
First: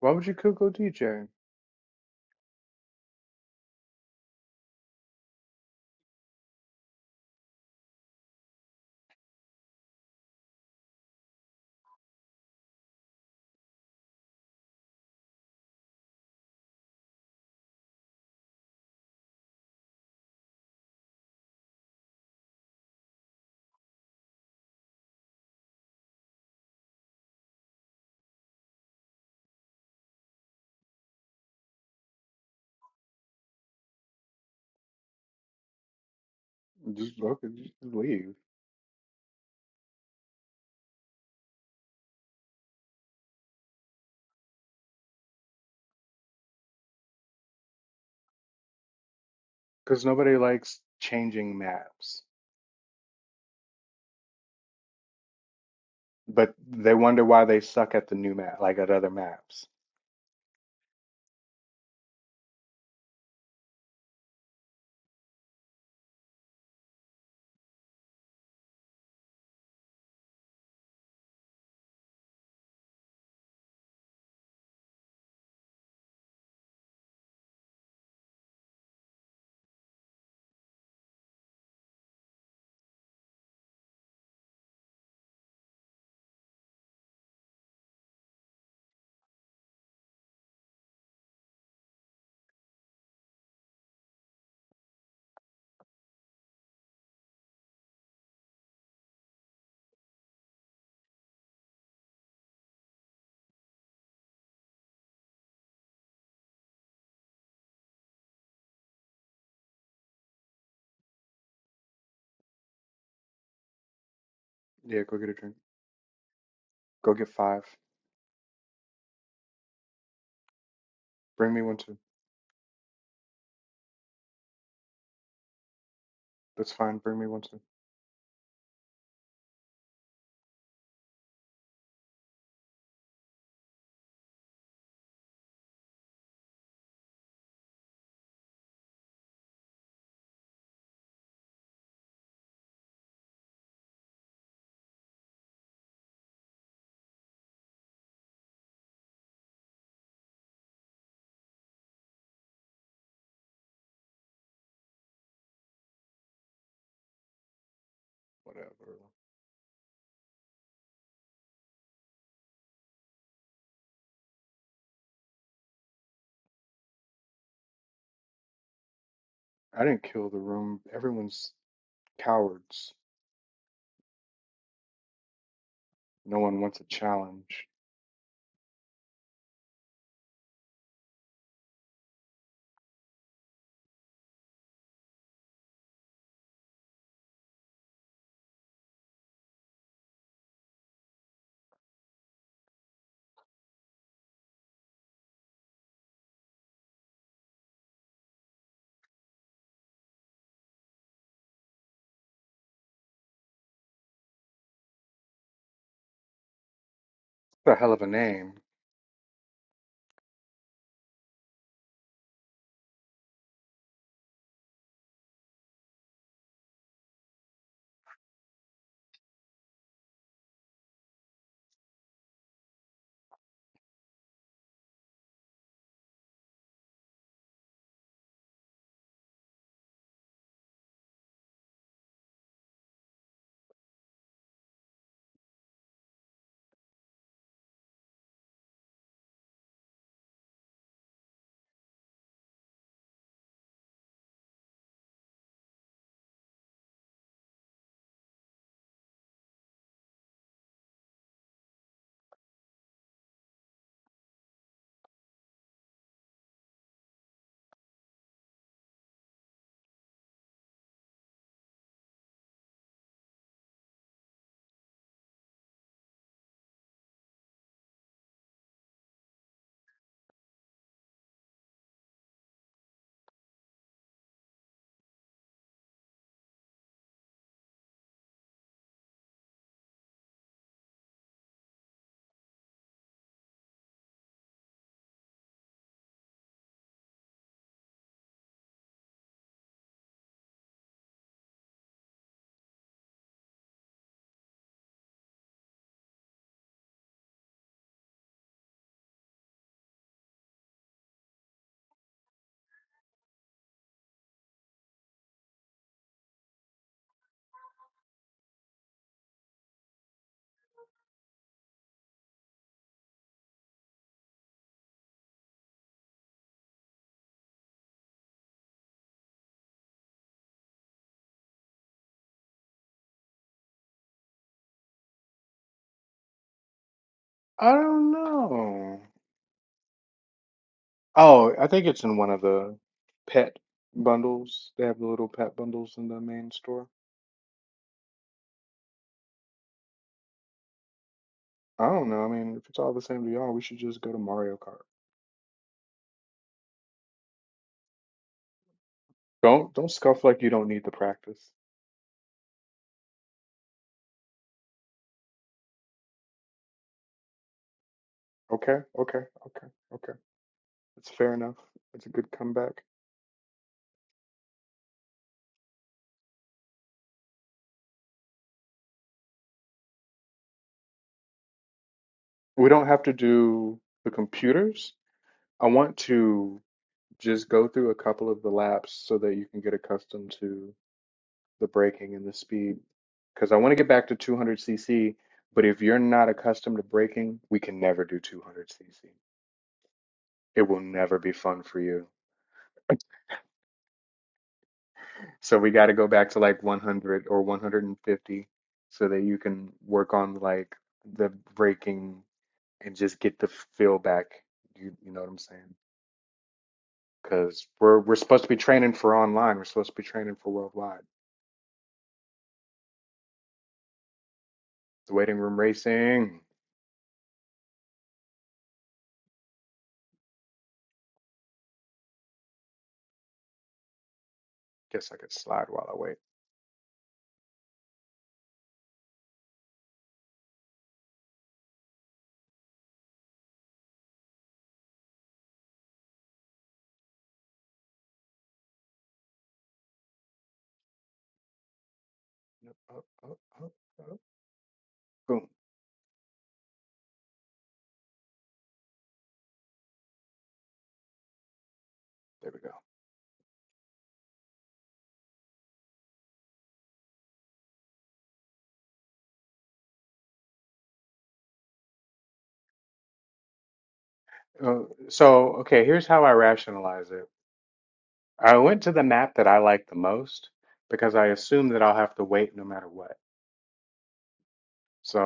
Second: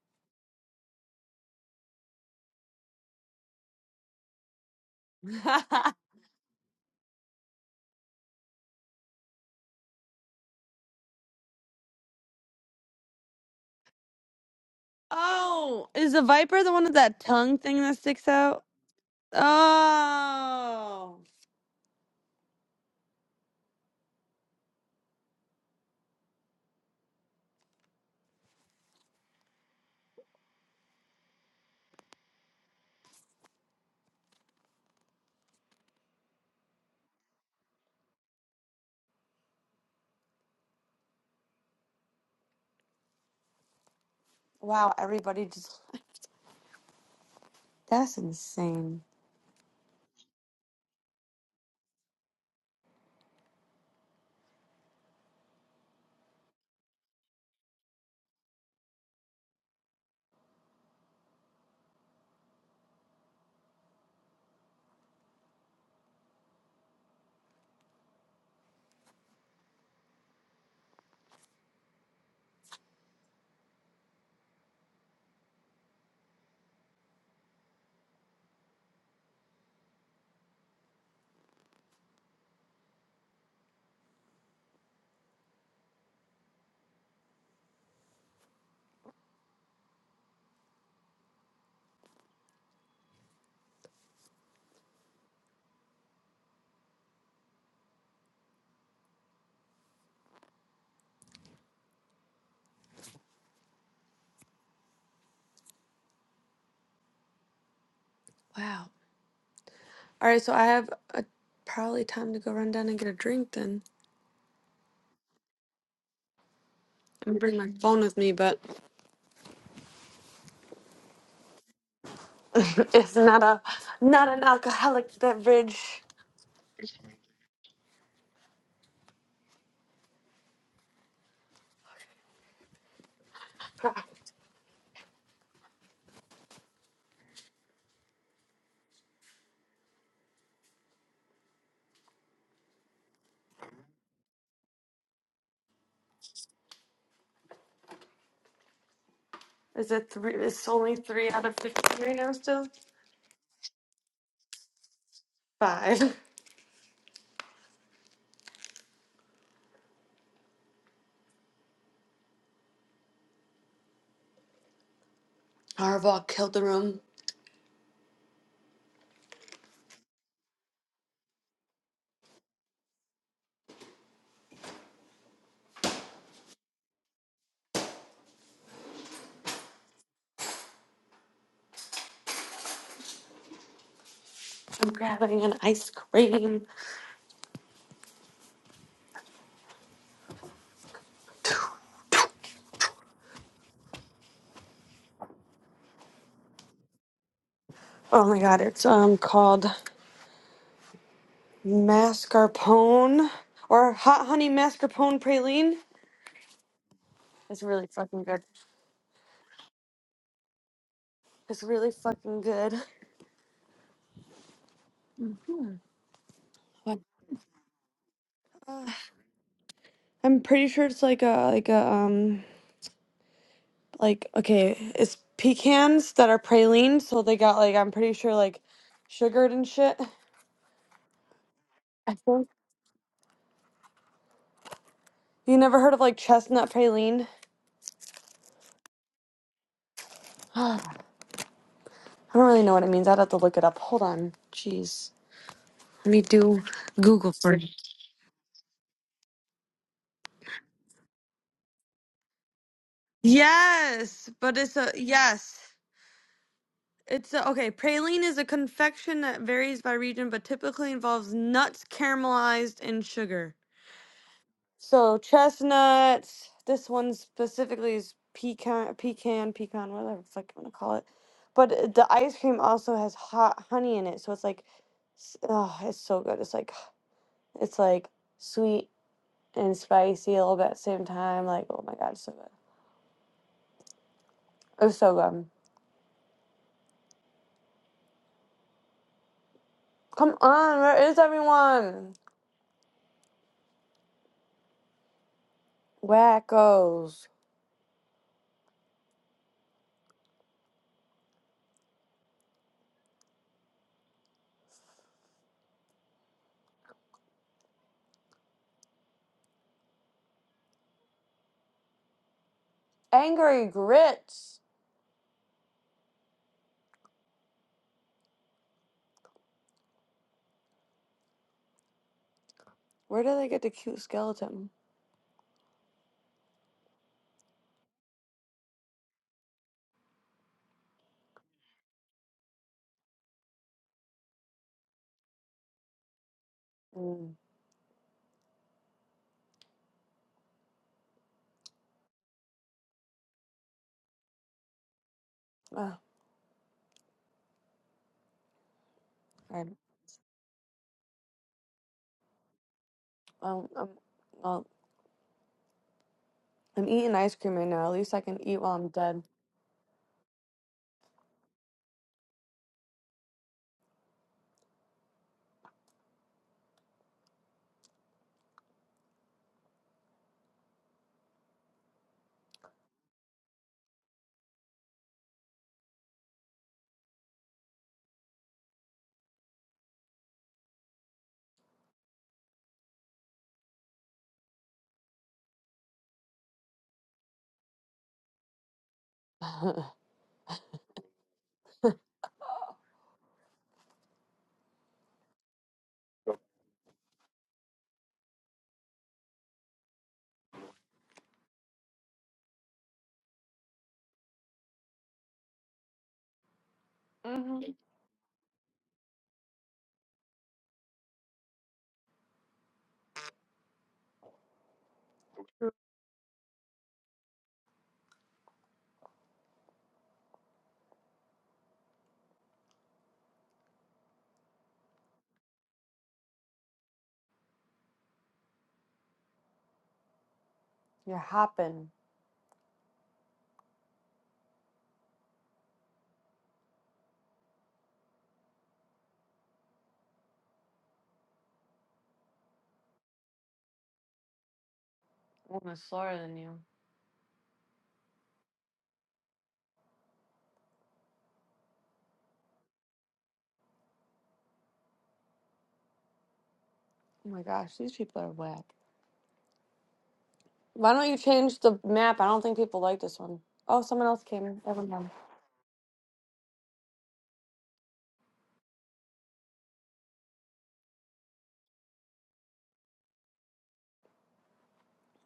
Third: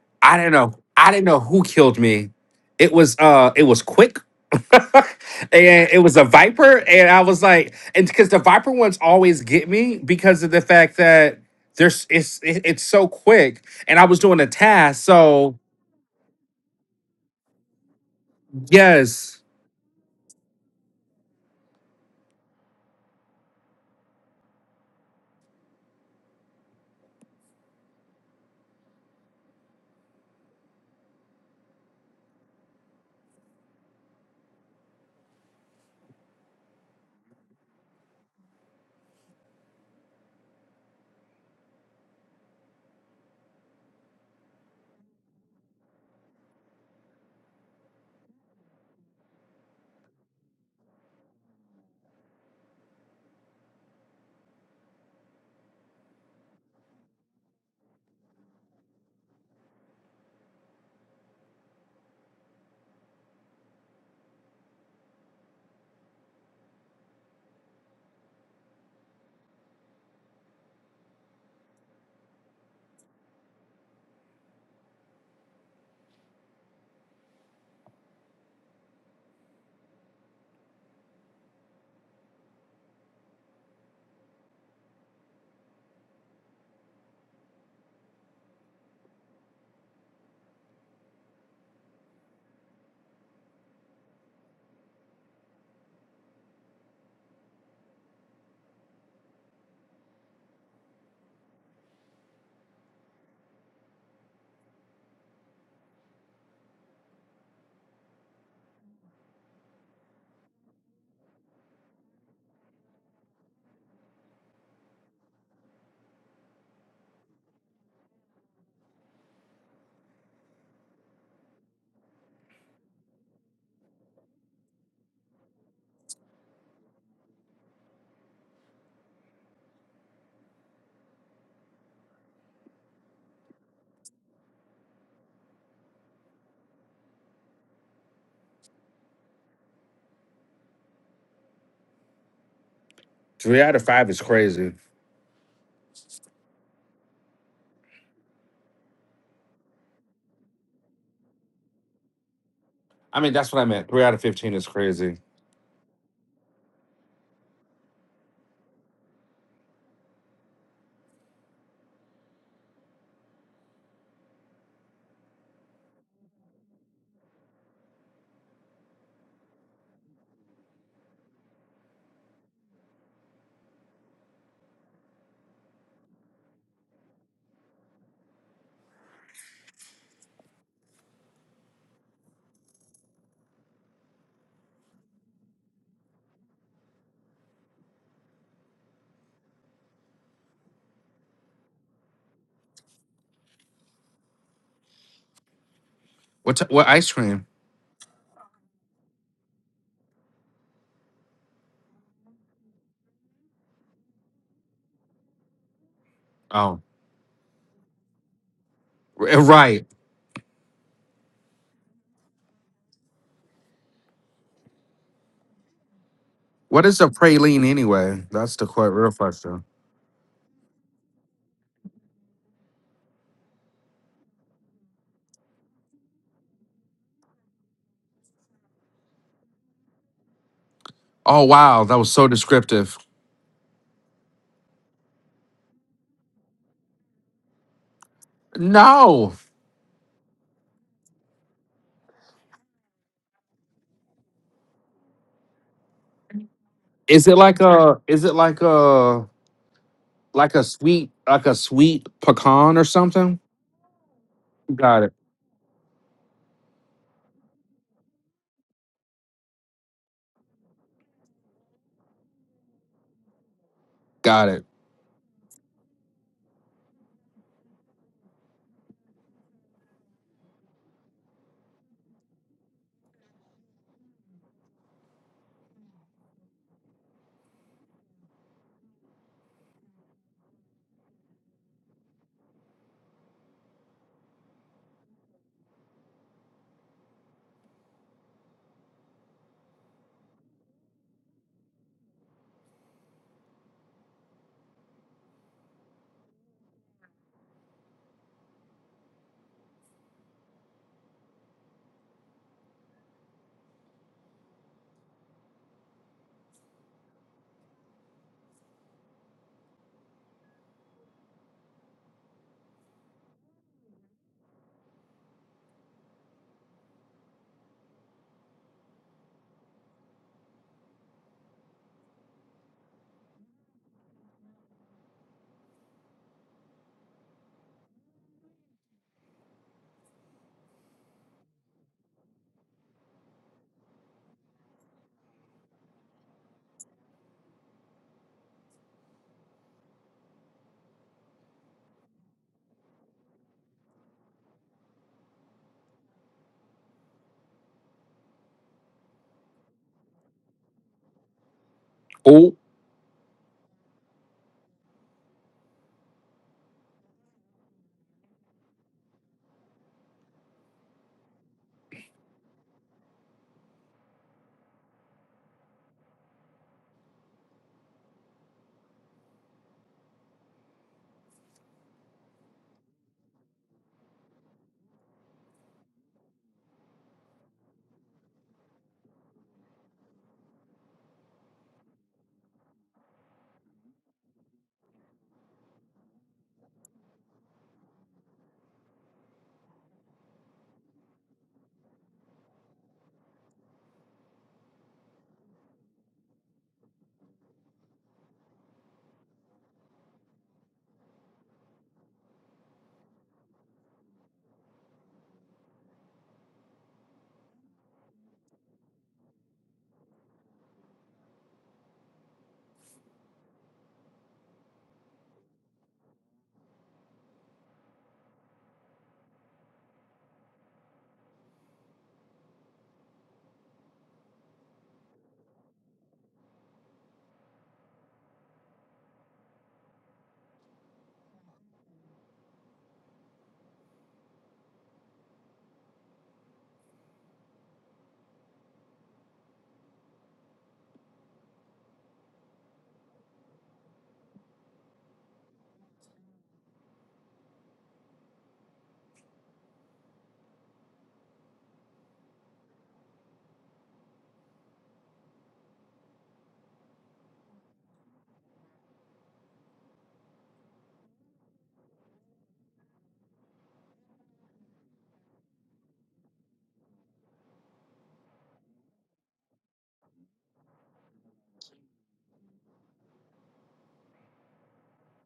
A: Why would you
C: I don't
A: co- go
C: know. I didn't
A: DJing?
C: know who killed me. It was uh it was quick. and it was a viper and I was like and because the viper ones always get me because of the fact that there's it's it, it's so quick and I was doing a task so
B: oh, is the viper the one with that tongue thing that sticks out?
C: yes
B: Oh,
A: Just fucking just leave.
B: wow! Everybody just that's insane.
A: Because nobody likes changing maps. But they wonder why they suck at the new map, like at other maps.
B: Wow. All right, so I have a, probably time to go run down and get a drink. Then
A: Yeah, go get a drink. Go get
B: I'm gonna bring
A: five.
B: my phone with me, but.
A: Bring me one too.
B: It's not a not an alcoholic beverage.
A: That's fine. Bring me one too.
C: 3 out of 5 is crazy.
B: Is it three? It's only three out of fifteen right now. Still
C: I mean that's what I meant. 3 out of 15 is crazy.
B: five.
A: Whatever.
B: Harbaugh killed the room.
A: I didn't kill the room. Everyone's cowards. No one wants a challenge.
B: I'm grabbing an ice cream.
C: What t- what ice cream?
B: Oh my god! It's um called mascarpone or hot honey mascarpone praline.
C: Oh,
B: It's
A: What a
B: really
A: hell of a
B: fucking good.
A: name.
C: r- right.
B: It's really fucking good.
C: What
B: What?
C: is a praline anyway? That's the que-
B: Uh,
C: real question.
B: I'm pretty sure it's like a like a um. like okay, it's pecans that are praline, so they got like I'm pretty sure like sugared and shit.
C: Oh wow, that was
B: I
C: so
B: think
C: descriptive.
B: you never heard of like chestnut praline.
C: No.
B: I don't really know what it means. I'd have to look it up. Hold on, jeez. Let me do
C: Is
B: Google
C: it like
B: search.
C: a? Is it like a? Like a sweet, like a sweet pecan or something?
B: Yes, but it's a
C: Got it.
B: yes. It's a, okay. Praline is a confection that varies by region, but typically involves nuts caramelized and sugar.
C: Got it.
B: So chestnuts. This one specifically is pecan, pecan, pecan, whatever the fuck you want to call it. But uh, the ice cream also has hot honey in it, so it's like, s- oh, it's so good. It's like it's like sweet and spicy a little bit at the same time. Like, oh my god, it's so good. It's so good. Come on, where is everyone? Wackos, angry grits. Where do they get the cute skeleton?
A: I don't know. Oh, I think it's in one of the pet bundles. They have the little pet bundles in the main store.
B: Mm.
A: I don't know. I mean, if it's all the same to y'all, we should just go to Mario Kart.
B: Oh, i
A: Don't don't scuff like you don't need the practice.
C: Oh,
B: um, I'm, I'm eating ice cream right now. At least I can eat while
A: Okay,
B: I'm
A: okay,
B: dead.
A: okay, okay. It's fair enough. It's a good comeback. We don't have to do the computers. I want to just go through a couple of the laps so that you can get accustomed to the braking and the speed. Because I want to get back to 200cc, but if you're not accustomed to braking, we can never do 200cc. It will never be fun for you. So we got to go back to like 100 or 150 so that you can work on like the braking and just get the feel back. You you know what I'm saying?
B: hmm
A: Because we're we're supposed to be training for online. We're supposed to be training for worldwide. The waiting room racing. Guess I could slide while I wait.
B: You're hopping.
A: Yep, up, up, up, up. Boom.
B: I'm slower than you.
A: There we go.
B: Oh my gosh, these people are whack. Why don't you change the map? I don't think people like this one. Oh, someone else came. Everyone.
A: Uh, so okay, here's how I rationalize it. I went to the map that I like the most because I assume that I'll have to wait no matter what.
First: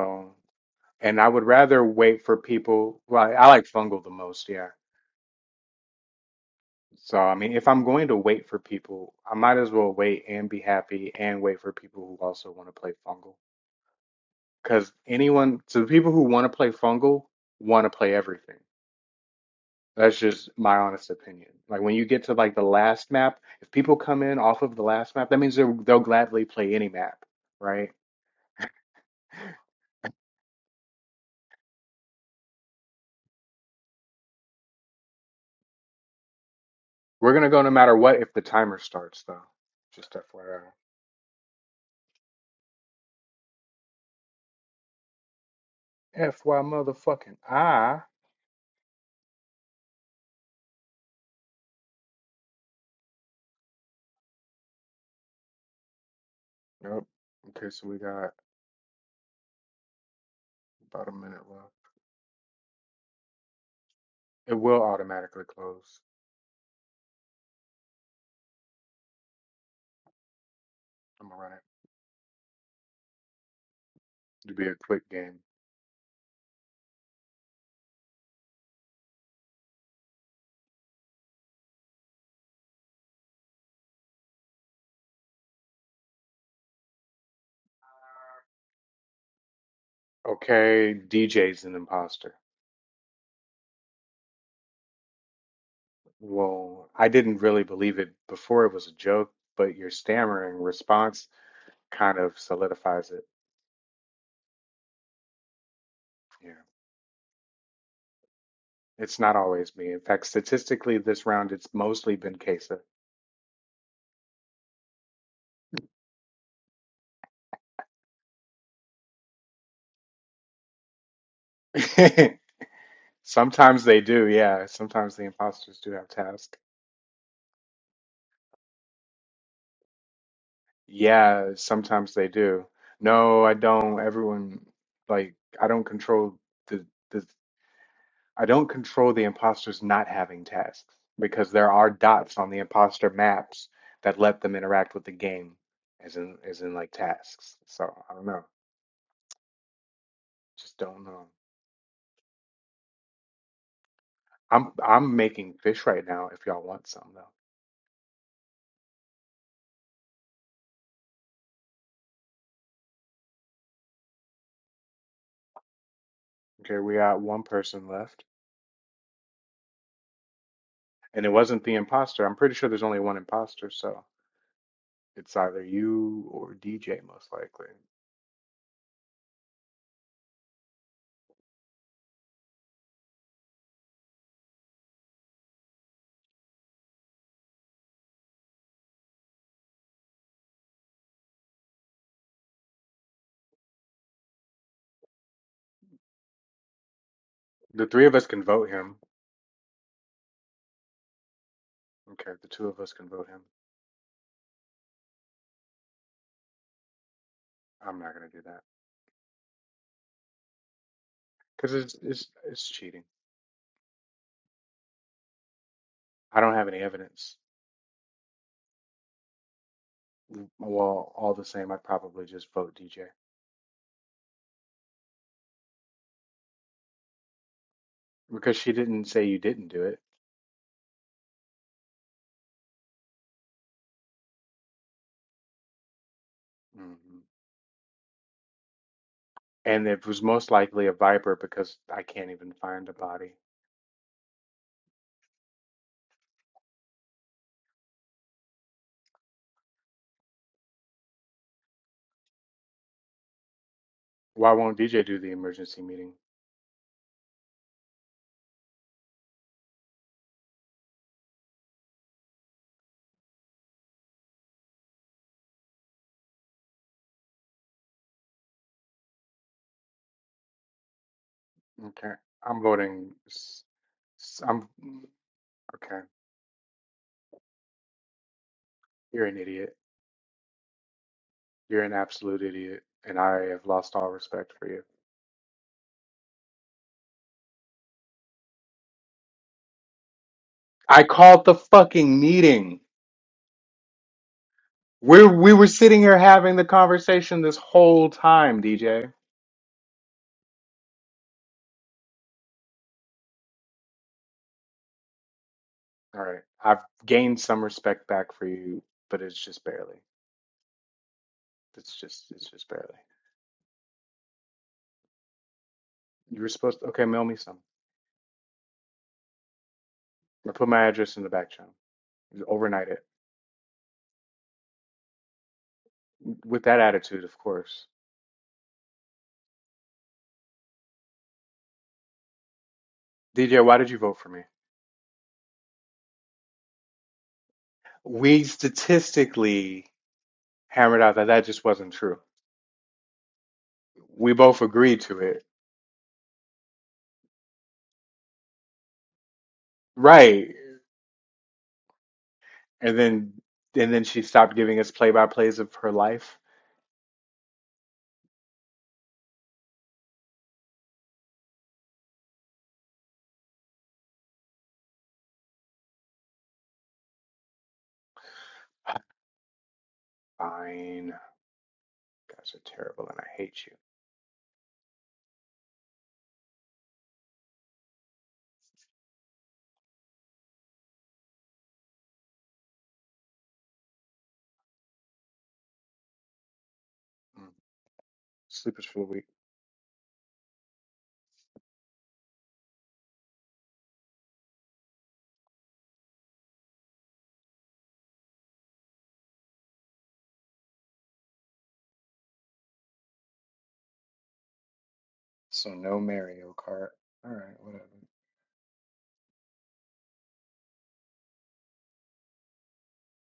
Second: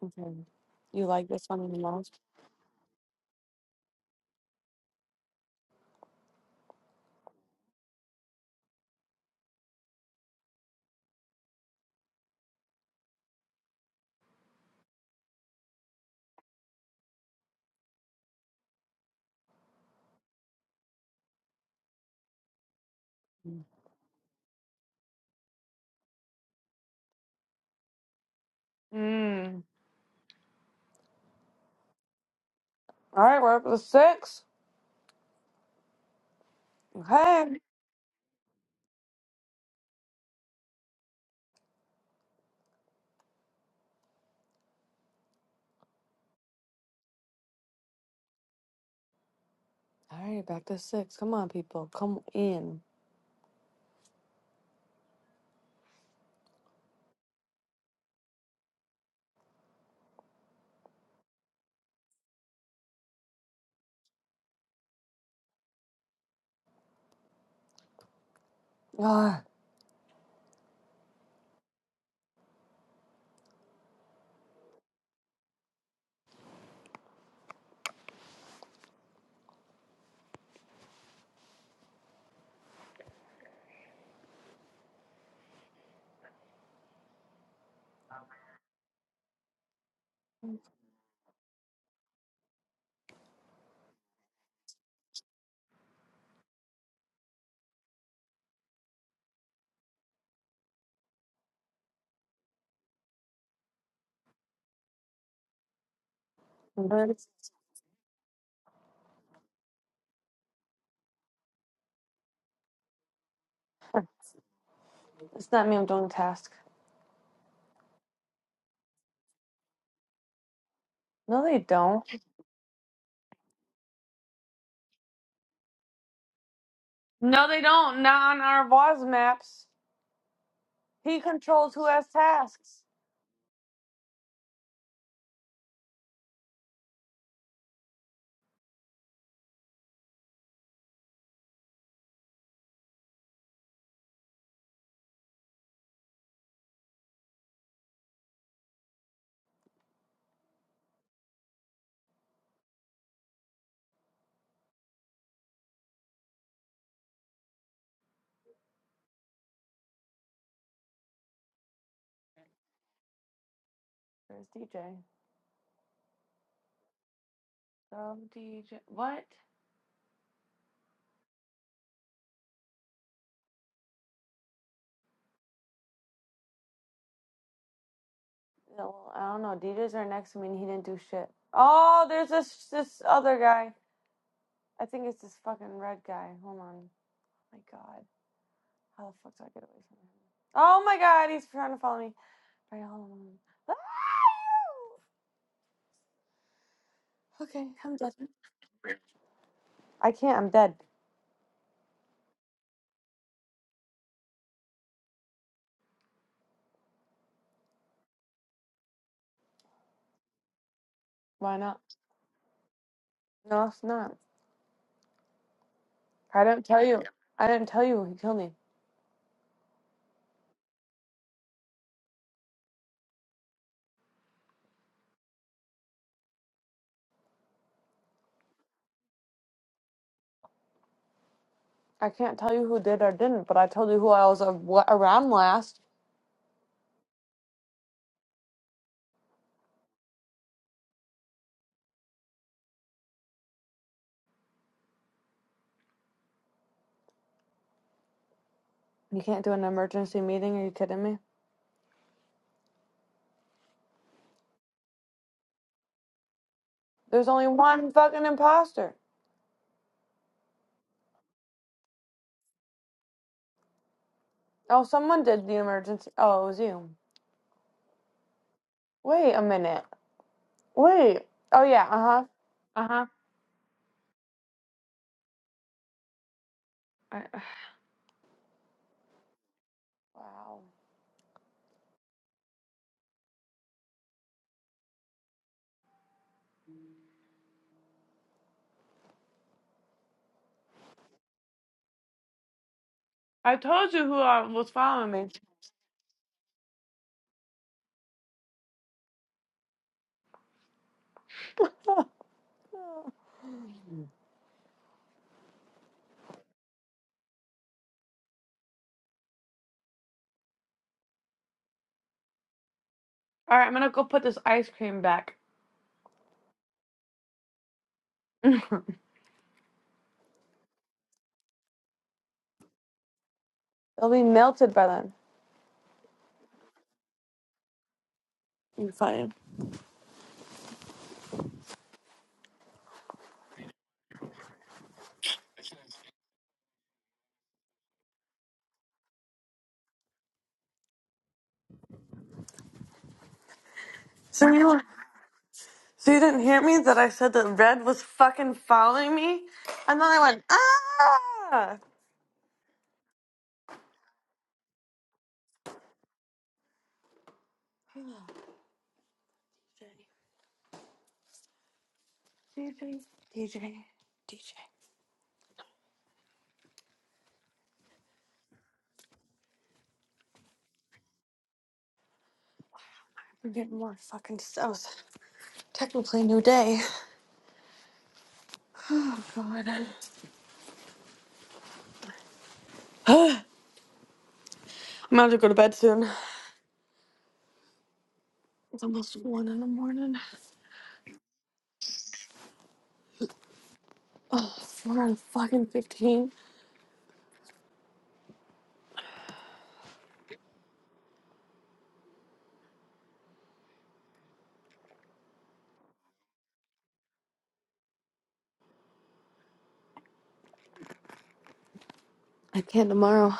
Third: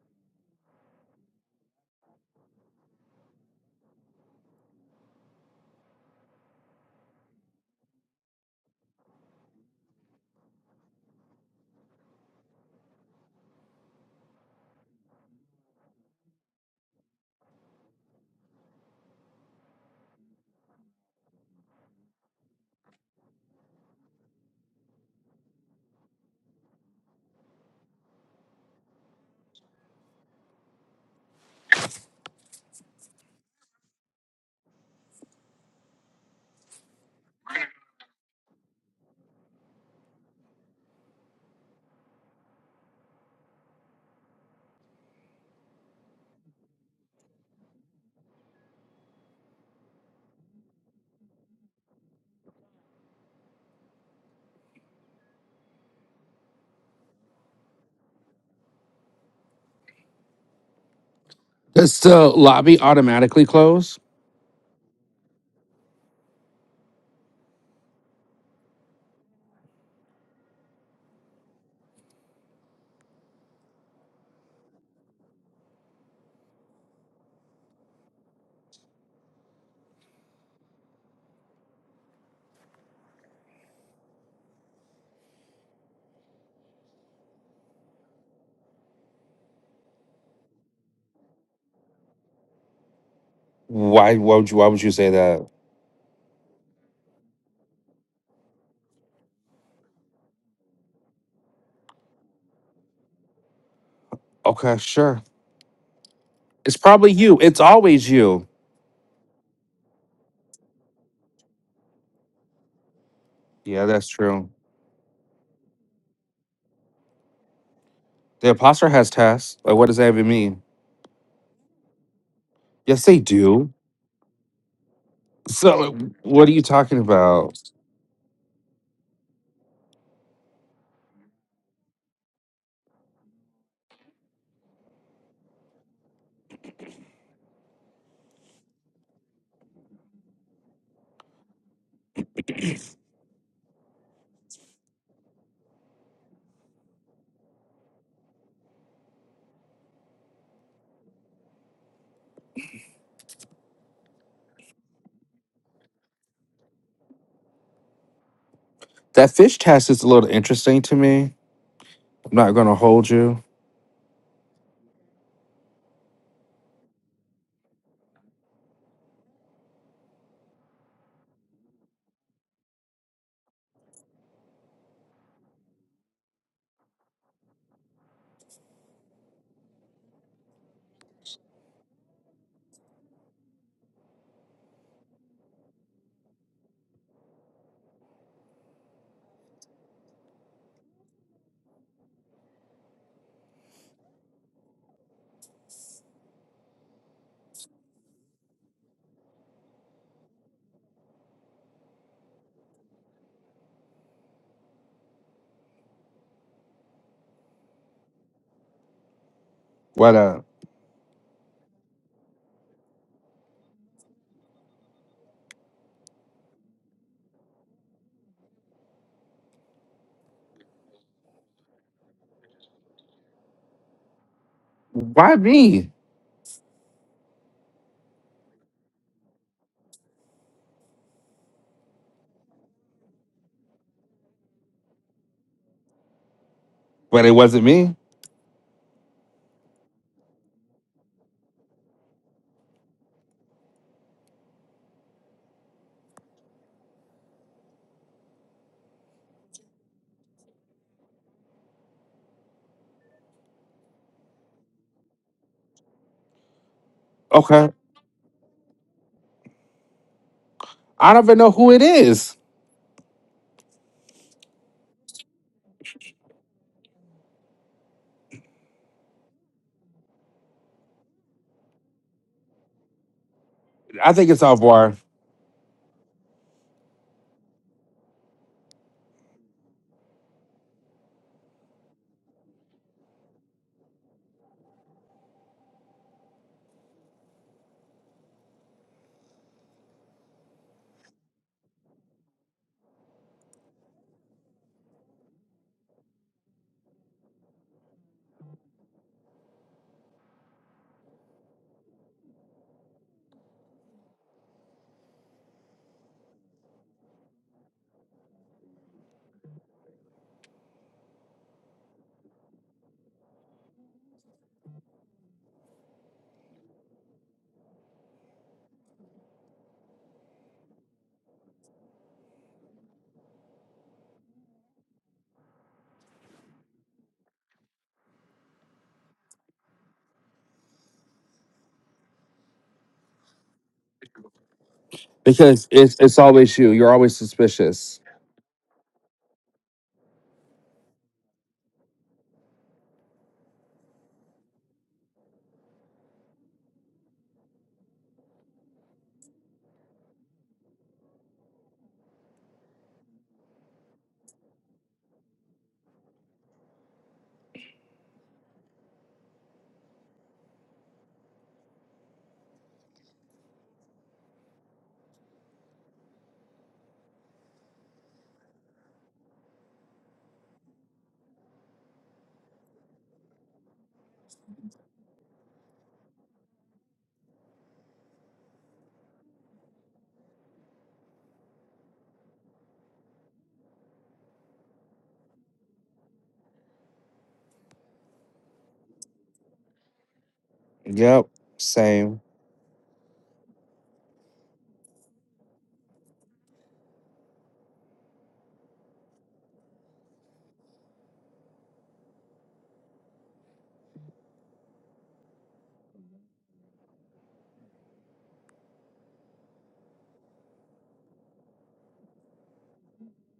B: else. Okay. You
A: And I
B: like
A: would
B: this one the
A: rather
B: most?
A: wait for people. Well, I I like fungal the most, yeah. So, I mean, if I'm going to wait for people, I might as well wait and be happy and wait for people who also want to play fungal. Because anyone, so the people who want to play fungal want to play everything. That's just my honest opinion. Like when you get to like the last map, if people come in off of the last map, that means they'll, they'll gladly play any map, right?
B: Mm. All right, we're up to six.
A: We're gonna
B: Okay.
A: go no matter what if the timer starts, though. Just FYI. FY motherfucking I.
B: All right, back to six. Come on, people. Come in.
A: Yep. Okay, so we got about a minute left.
C: does the lobby automatically close?
A: It will automatically close.
B: Ah,
A: I'm gonna run it. It'll be a quick game. Okay, DJ's an imposter.
C: Why? Why would you? Why would you say that?
A: Well, I didn't really believe it before it was a joke, but your stammering response kind of solidifies it.
C: Okay, sure.
A: Yeah.
C: It's probably
B: nerds.
C: you. It's always you.
A: It's not always me. In fact, statistically, this round it's mostly been Kesa.
C: Yeah, that's true.
B: it's not me. I'm doing the task.
C: The imposter has tests. Like, what does that even mean?
B: No, they don't.
C: Yes, they do.
A: Sometimes they do, yeah. Sometimes the imposters
C: So,
A: do
C: like,
A: have
C: what are
A: tasks.
C: you talking
B: No,
C: about?
B: they don't. Not on our boss maps. He
A: Yeah,
B: controls who has
A: sometimes they do.
B: tasks.
A: No, I don't. Everyone, like, I don't control the the I don't control the imposters not having tasks because there are dots on the imposter maps that let them interact with the game as in as in like tasks. So I don't know. Just don't know. I'm I'm making fish right now if y'all want some though.
C: That fish test is a little interesting to me. I'm not gonna hold you.
B: Where's DJ?
A: Okay, we got one person
B: Oh,
A: left.
B: DJ. What?
A: And it wasn't the imposter. I'm pretty sure there's only one imposter, so it's either you or DJ most likely.
B: No, I don't know. DJ's are next to me and he didn't do shit. Oh, there's this this other guy. I think it's this fucking red guy. Hold on. Oh My god. How the fuck do I get away from him? Oh my god, he's trying to follow me. Alright, hold on. Ah, Okay,
A: The
B: I'm
A: three
B: dead.
A: of us can vote him.
B: I can't, I'm dead.
A: Okay, the two of us can vote him. I'm not gonna do that
C: What? Uh,
B: Why
A: because
B: not?
A: it's it's it's cheating.
B: No, it's not.
A: I
B: I
A: don't
B: didn't
A: have any
B: tell you.
A: evidence.
B: I didn't tell you he killed me.
A: Well, all the same, I'd probably just vote DJ
C: why me?
A: because she didn't say you didn't do it,
B: I can't tell you who did or didn't, but I told you who I was uh, wa- around last.
A: hmm
C: But it wasn't me.
A: and it was most likely a viper because I can't even find a body.
B: You can't do an emergency meeting. Are you kidding me?
A: Why won't DJ do the emergency meeting?
B: There's only
C: Okay.
B: one fucking imposter.
C: I don't even know who it is.
B: Oh, someone did the emergency. Oh, it was you. Wait a minute. Wait. Oh yeah. Uh
A: Okay,
B: huh.
A: I'm
B: Uh huh.
A: voting. s-
C: I think
A: s-
C: it's
A: I'm
C: Alvar
A: okay.
B: I-
A: You're an idiot.
B: Wow.
A: You're an absolute idiot, and I have lost all respect for you. I called the fucking meeting.
B: I told you who uh, was following me.
A: We're we were sitting here having the conversation this whole time, DJ. All right. I've gained some respect back for you, but it's just barely. It's just it's just barely.
B: All right, I'm gonna go put this ice cream back.
A: You were supposed to okay, mail me some. I put my address in the back channel. Overnight it.
B: It'll be melted by then.
A: With that attitude, of course.
B: You fine.
A: DJ, why did you vote for me?
C: because It's it's always you. You're always suspicious.
A: We statistically hammered out that that just wasn't true. We
B: So
A: both
B: you.
A: agreed to it.
B: So you didn't hear me that I said that Red was fucking following me? And then I went,
A: Right.
B: ah!
A: And then and then she stopped giving us play by plays of her life.
B: DJ, DJ, DJ.
A: Fine. Guys are terrible and I
B: I'm
A: hate you.
B: getting more fucking stuff. Technically, new day. Oh, God. I'm about to go to bed soon.
A: Mm.
B: It's
A: Sleepers for the
B: almost
A: week.
B: 1 in the morning.
C: yep, same.
B: Oh, 4 and fucking 15.
A: So no Mario Kart. Alright, whatever.
B: I can't tomorrow.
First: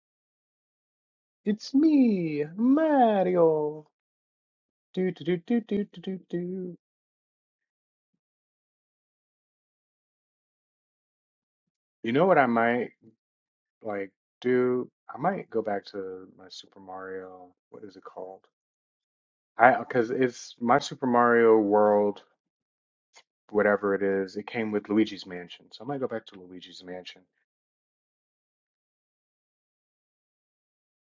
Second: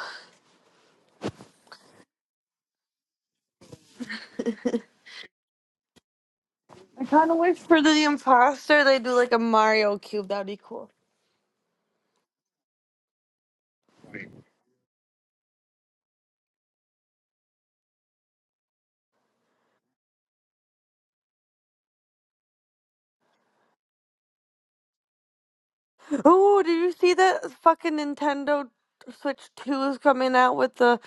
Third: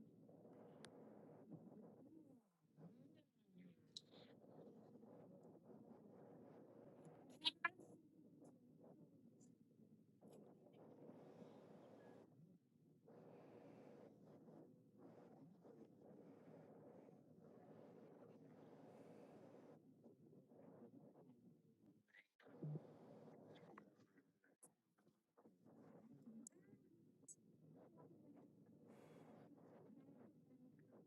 A: It's me, Mario. Do do do do do do do do.
B: I kind of wish for the imposter they do like a Mario cube. That'd be cool.
A: You know what I might like do? I might go back to my Super Mario. What is it called? I because it's my Super Mario World, whatever it is. It came with Luigi's Mansion, so I might go back to
B: Oh, did
A: Luigi's
B: you see
A: Mansion.
B: that fucking Nintendo Switch 2 is coming out with the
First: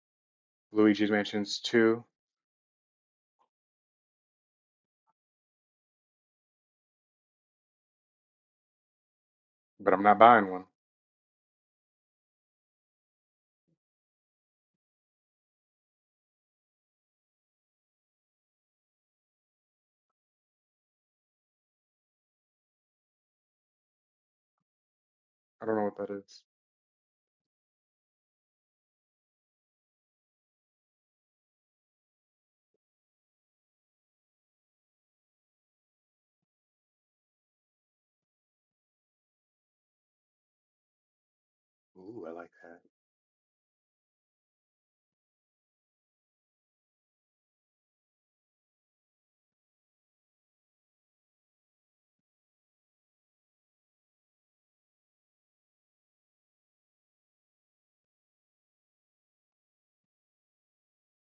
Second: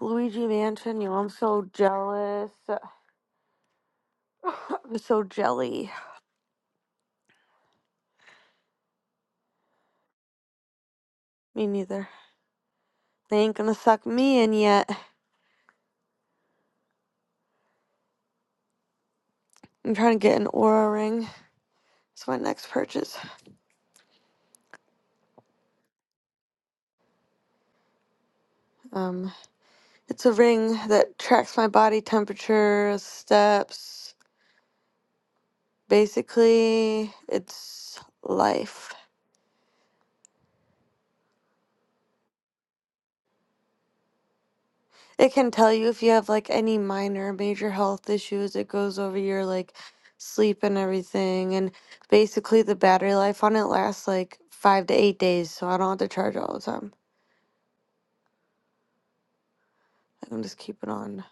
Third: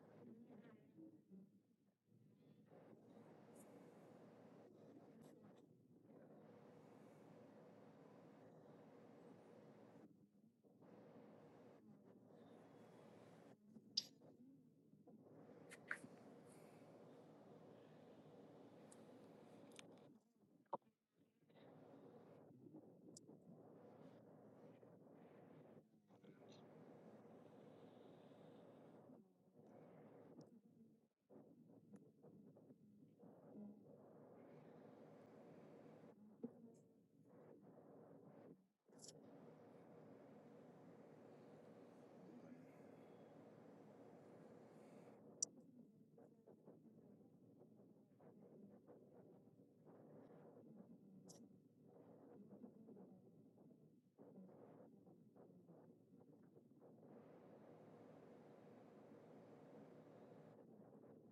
B: Luigi Mansion?
A: Luigi's
B: Yo, I'm
A: Mansion's
B: so
A: two,
B: jealous. I'm so jelly.
A: but I'm not buying one.
B: Me neither. They ain't gonna suck me in yet. I'm trying to get an aura ring. It's my next purchase.
A: I don't know what that is.
B: Um, it's a ring that tracks my body temperature, steps. Basically, it's life.
A: Ooh, I like that.
B: It can tell you if you have like any minor or major health issues. It goes over your like sleep and everything. And basically, the battery life on it lasts like five to eight days. So I don't have to charge all the time. I can just keep it on,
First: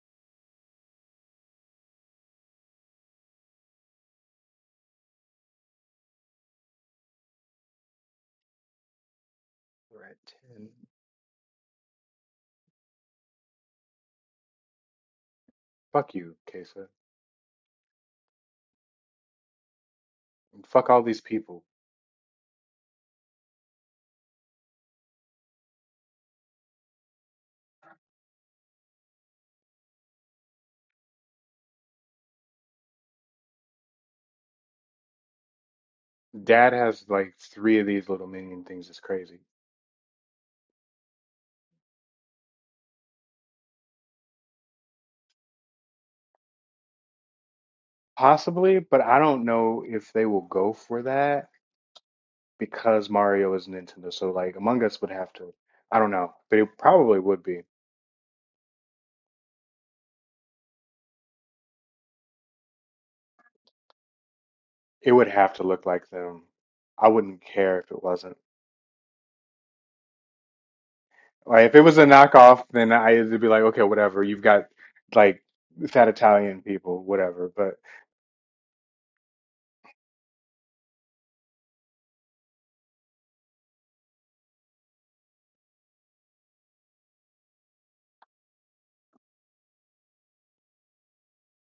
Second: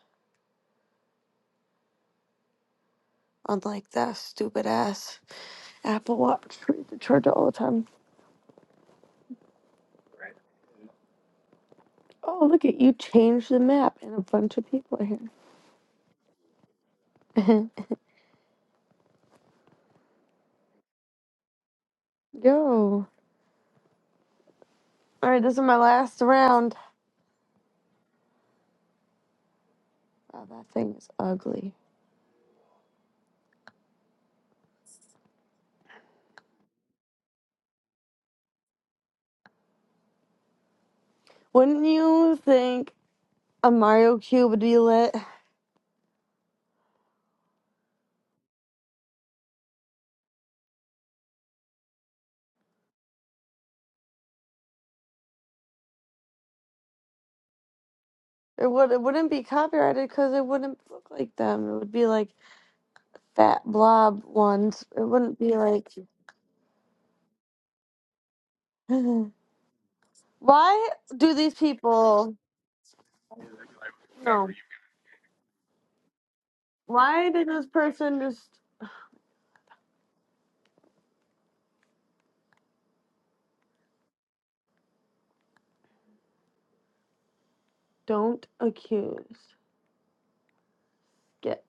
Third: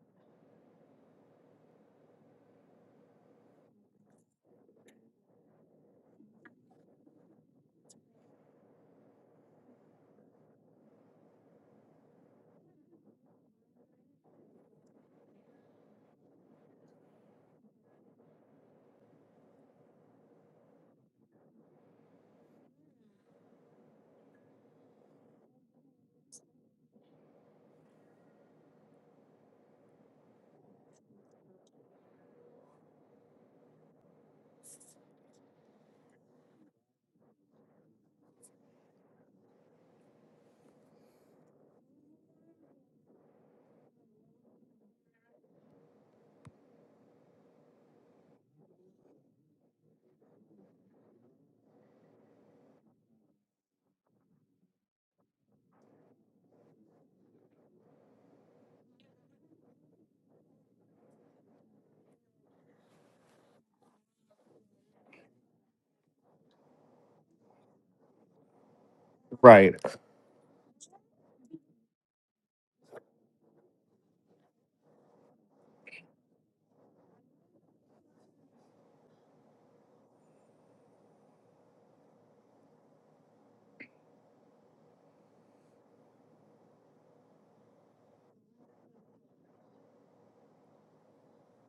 B: unlike that stupid ass Apple Watch where you have to charge it all the time.
A: Right. And
B: Oh, look at you changed the map and a bunch of people are here.
A: fuck you, Kesa. And fuck all these people.
B: Yo. All right, this is my last round. Wow, that thing is ugly.
A: Dad has like three of these little minion things. It's crazy.
B: Wouldn't you think a Mario Cube would be lit?
A: Possibly, but I don't know if they will go for that because Mario is Nintendo. So like Among Us would have to, I don't know, but it probably would be.
B: It would it wouldn't be copyrighted because it wouldn't look like them. It would be like fat blob ones. It
A: It would
B: wouldn't
A: have
B: be
A: to look
B: like.
A: like them. I wouldn't care if it wasn't.
C: Right.
B: Why do these
A: Like if it was a
B: people?
A: knockoff, then I'd be like, okay, whatever. You've
B: No.
A: got like fat Italian people,
B: Why did
A: whatever.
B: this
A: But.
B: person just don't accuse? Skip.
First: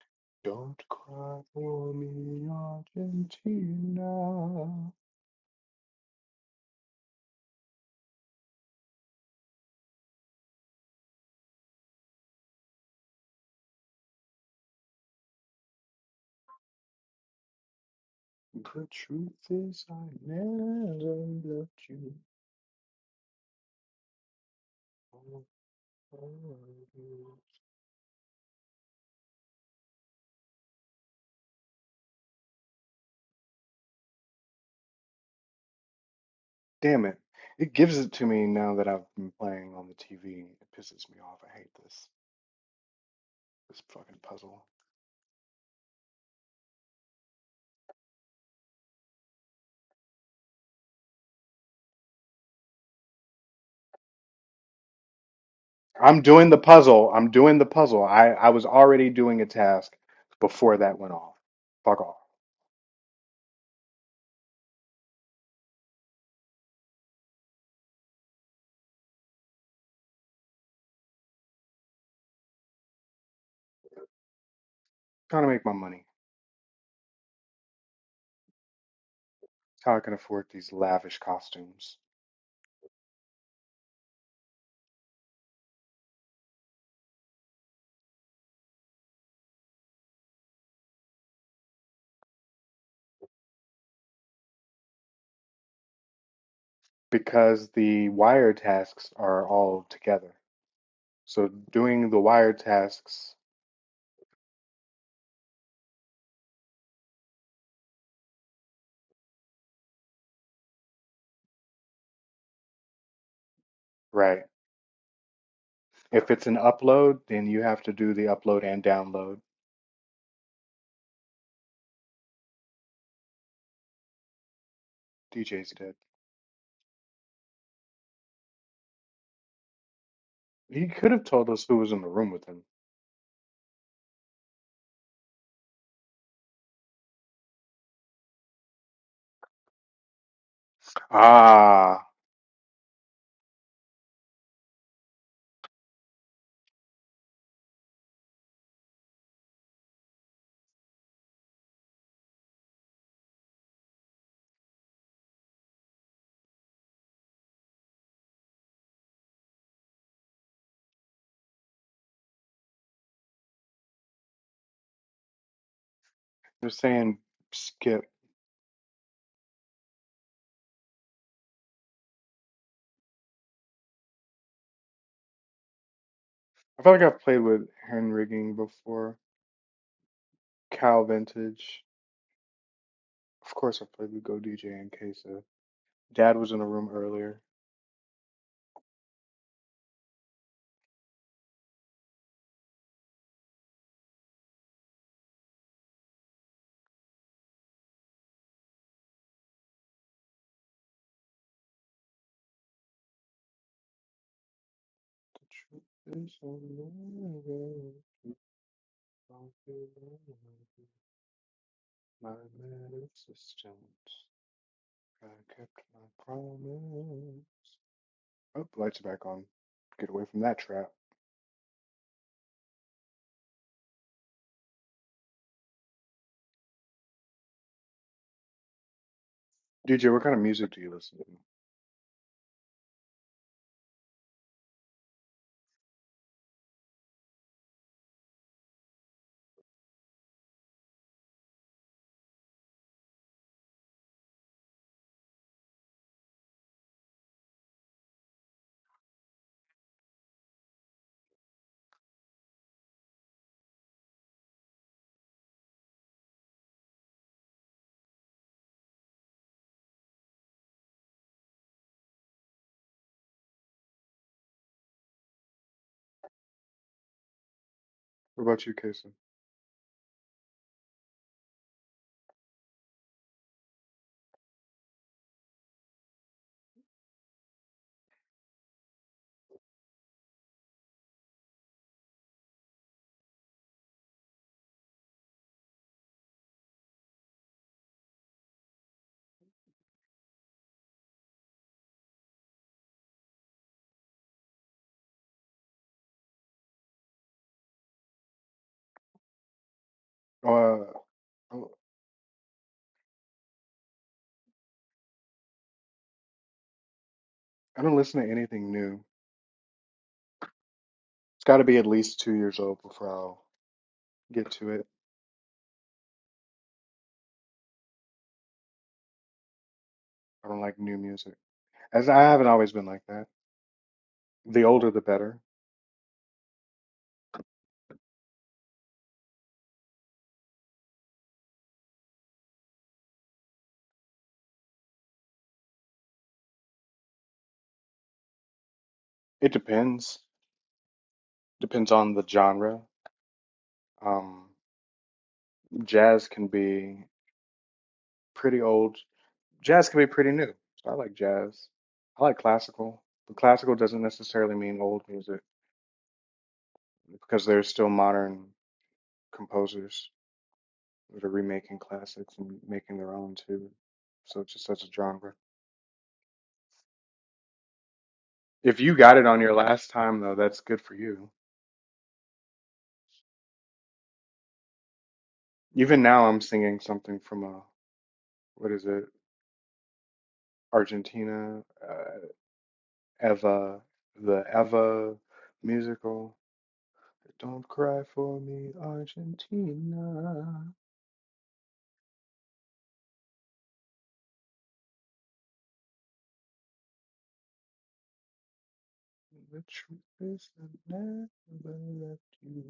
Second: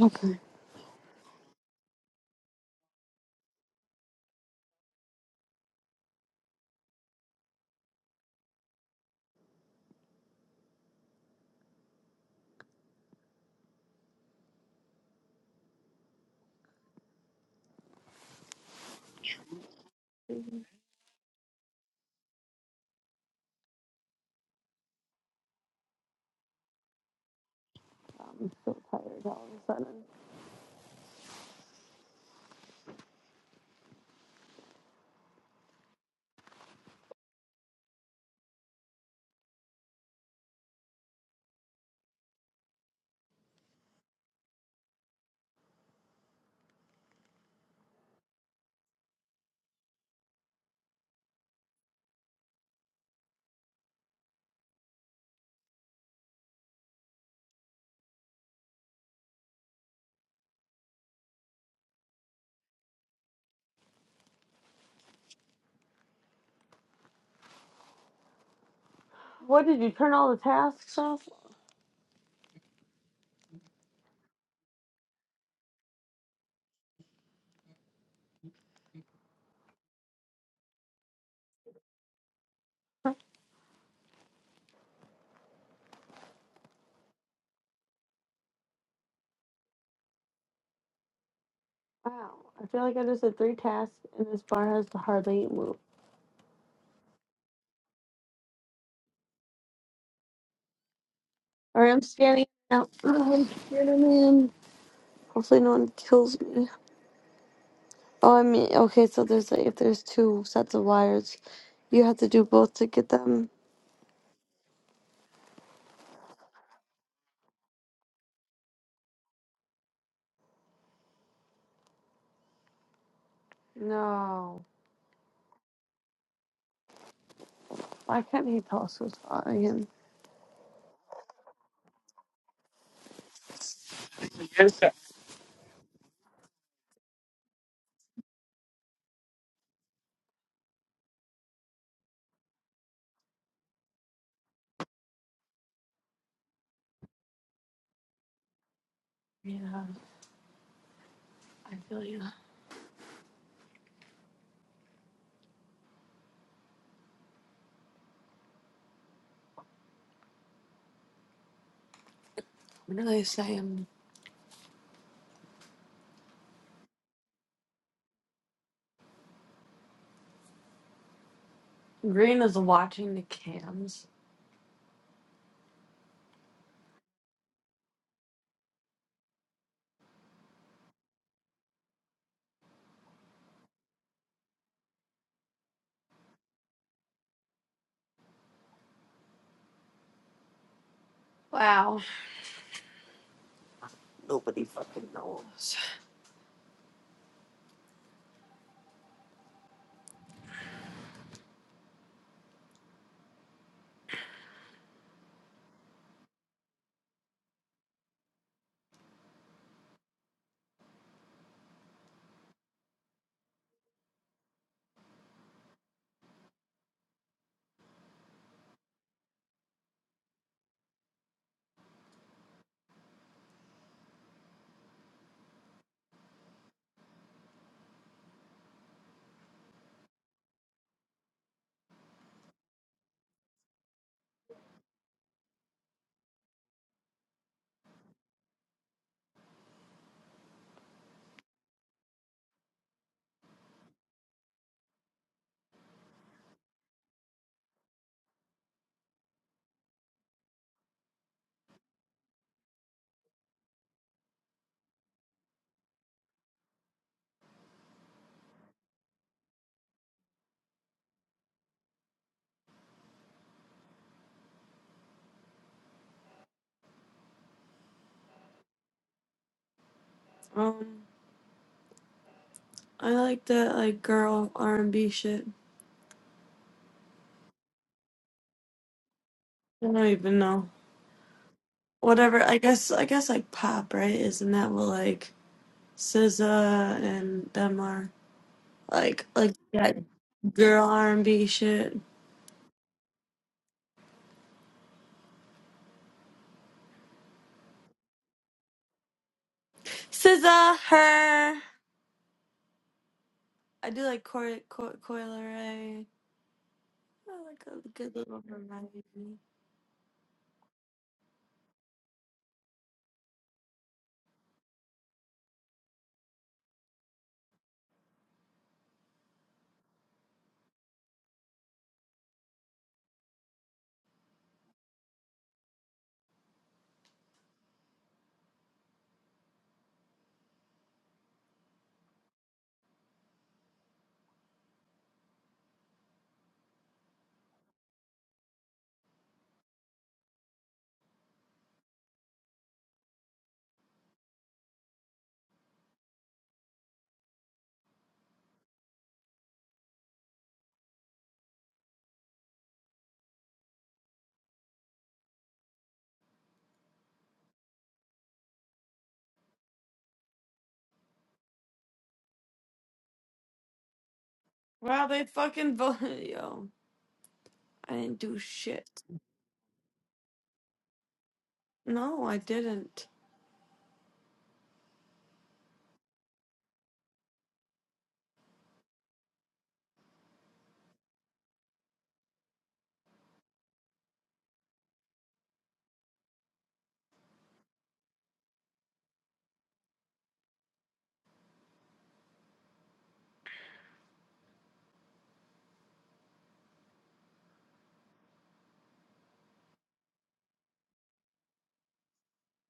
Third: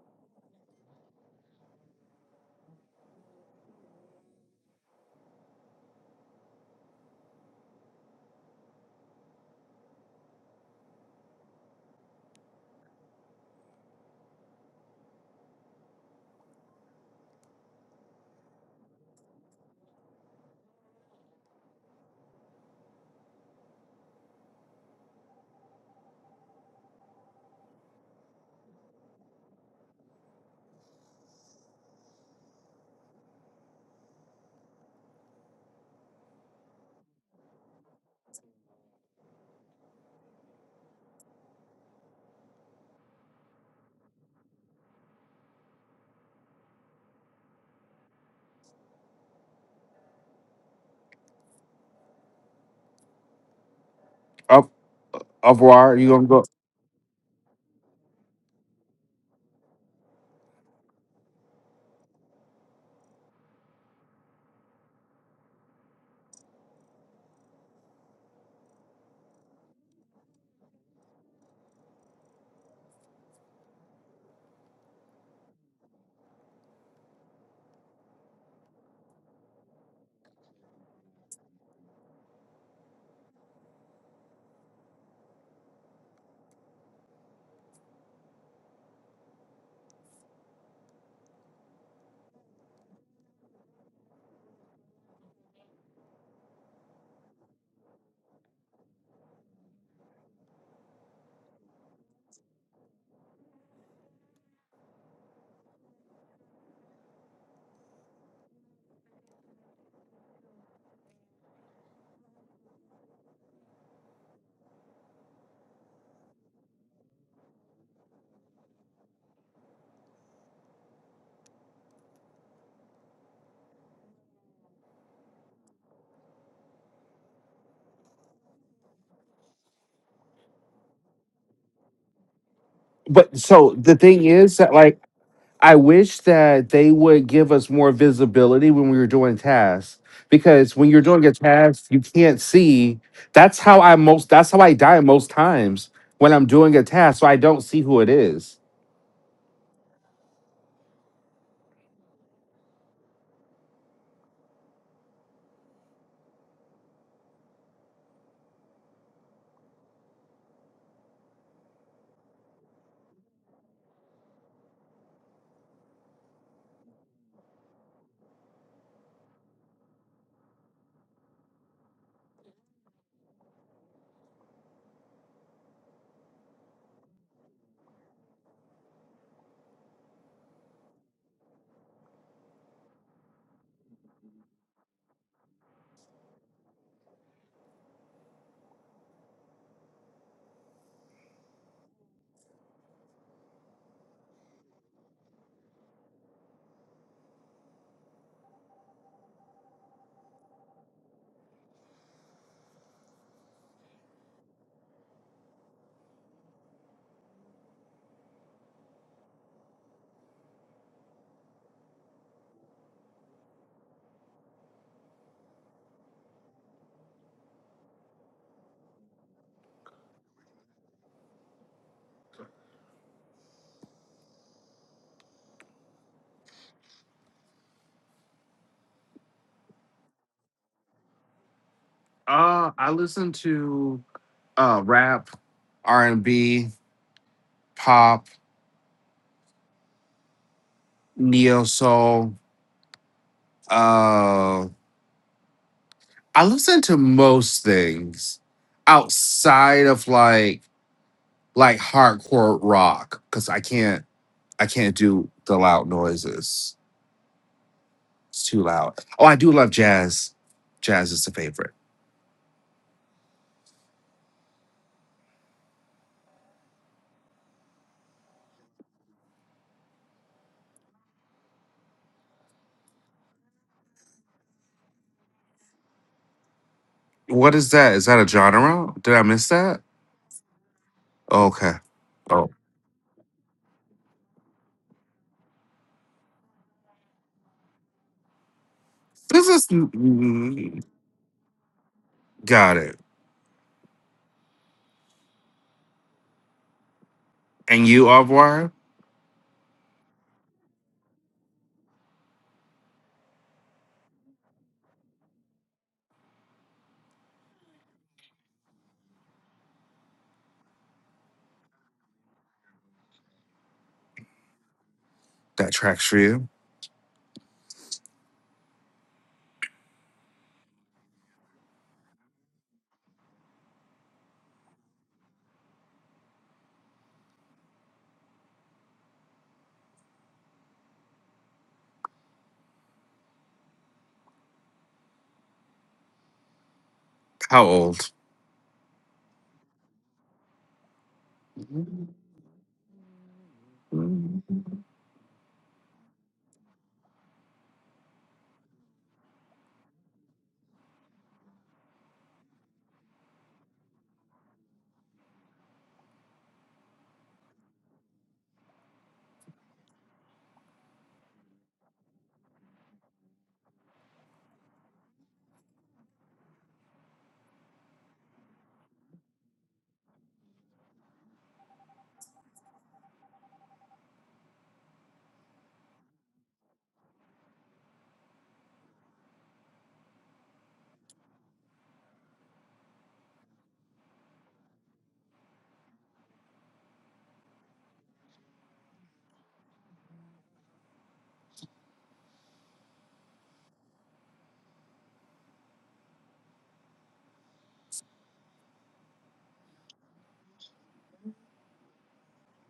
B: Okay.
A: Don't cry for me, Argentina. The truth is, I never loved you. or loved you.
B: I'm so tired all of a sudden.
A: Damn it. It gives it to me now that I've been playing on the TV. It pisses me off. I hate this. This fucking puzzle.
C: Up Alvar, you
A: I'm
C: gonna go
A: doing the puzzle. I'm doing the puzzle. I, I was already doing a task before that went off. Fuck off.
B: What did you turn all the tasks off?
A: Trying to make my money. How I can afford these lavish costumes.
B: Wow. I feel like I just did three tasks and this bar has hardly moved.
A: because the wire tasks are all together. So
B: Alright, I'm
A: doing the
B: scanning
A: wire
B: out.
A: tasks,
B: I'm scared, man. Hopefully no one kills me. Oh, I mean, okay, so there's like, if there's two sets of wires, you have to do both to get them.
A: right. If it's an upload, then you have to do the upload and download.
B: No.
A: DJ's did.
B: Why can't he tell us what's following him?
A: He could have told us who was in the room with him.
C: But so the thing is that like I wish that they would give us more visibility when we were doing tasks because when you're doing a task you
A: Ah,
C: can't see. That's how I most. That's how I die most times when I'm doing a task. So I don't see who it is.
B: Yeah, I feel you. What are they saying?
A: you're saying skip.
B: Green is watching the cams.
A: I feel like I've played with hand rigging before. Cal Vintage. Of course, I played with Go DJ and Kesa. Dad was in the room earlier.
B: Wow. Nobody fucking knows.
A: The truth is unbearable. Don't you know My man assistant. I kept my promise. Oh, lights are back on. Get away from that trap. DJ, what kind of music do you listen to?
C: uh I listen to uh rap, R and B. pop, neo soul. Uh, I listen to most things outside of like like hardcore rock because I can't I can't do the loud noises. It's too loud. Oh, I do love jazz. Jazz is a favorite.
A: What about you, Kesa?
B: Um, I like that like girl R and B shit.
C: What is that? Is that a genre? Did I miss that?
B: I don't even know.
C: Okay.
B: Whatever.
C: Oh,
B: I guess I guess like pop, right? Isn't that what like SZA and them are? Like
C: this
B: like
C: is mm,
B: that
C: mm,
B: girl R and B shit.
C: got it. And you, Avoir,
B: SZA,
A: Uh,
B: her.
A: I
B: I do like Coi Coi Coil Ray. I like
A: I
B: a
A: don't
B: good
A: listen to
B: little
A: anything new.
B: variety.
A: It's got to be at least two years old before I'll get to it.
C: that track's for you.
A: I don't like new music. As I haven't always been like that. The older the better.
C: How old?
A: It depends. Depends on the genre. Um, jazz can be pretty old. Jazz can be pretty new. So I like jazz. I like classical, but classical doesn't necessarily mean old music because there's still modern composers that are remaking classics and making their own too. So it's just such a
B: Wow, they
A: genre.
B: fucking voted yo. I didn't do
A: If you
B: shit.
A: got it on your last time though, that's good for you.
B: No, I didn't.
A: Even now I'm singing something from a what is it? Argentina, uh, Eva, the Eva musical. Don't cry for me, Argentina. The truth is I never left you.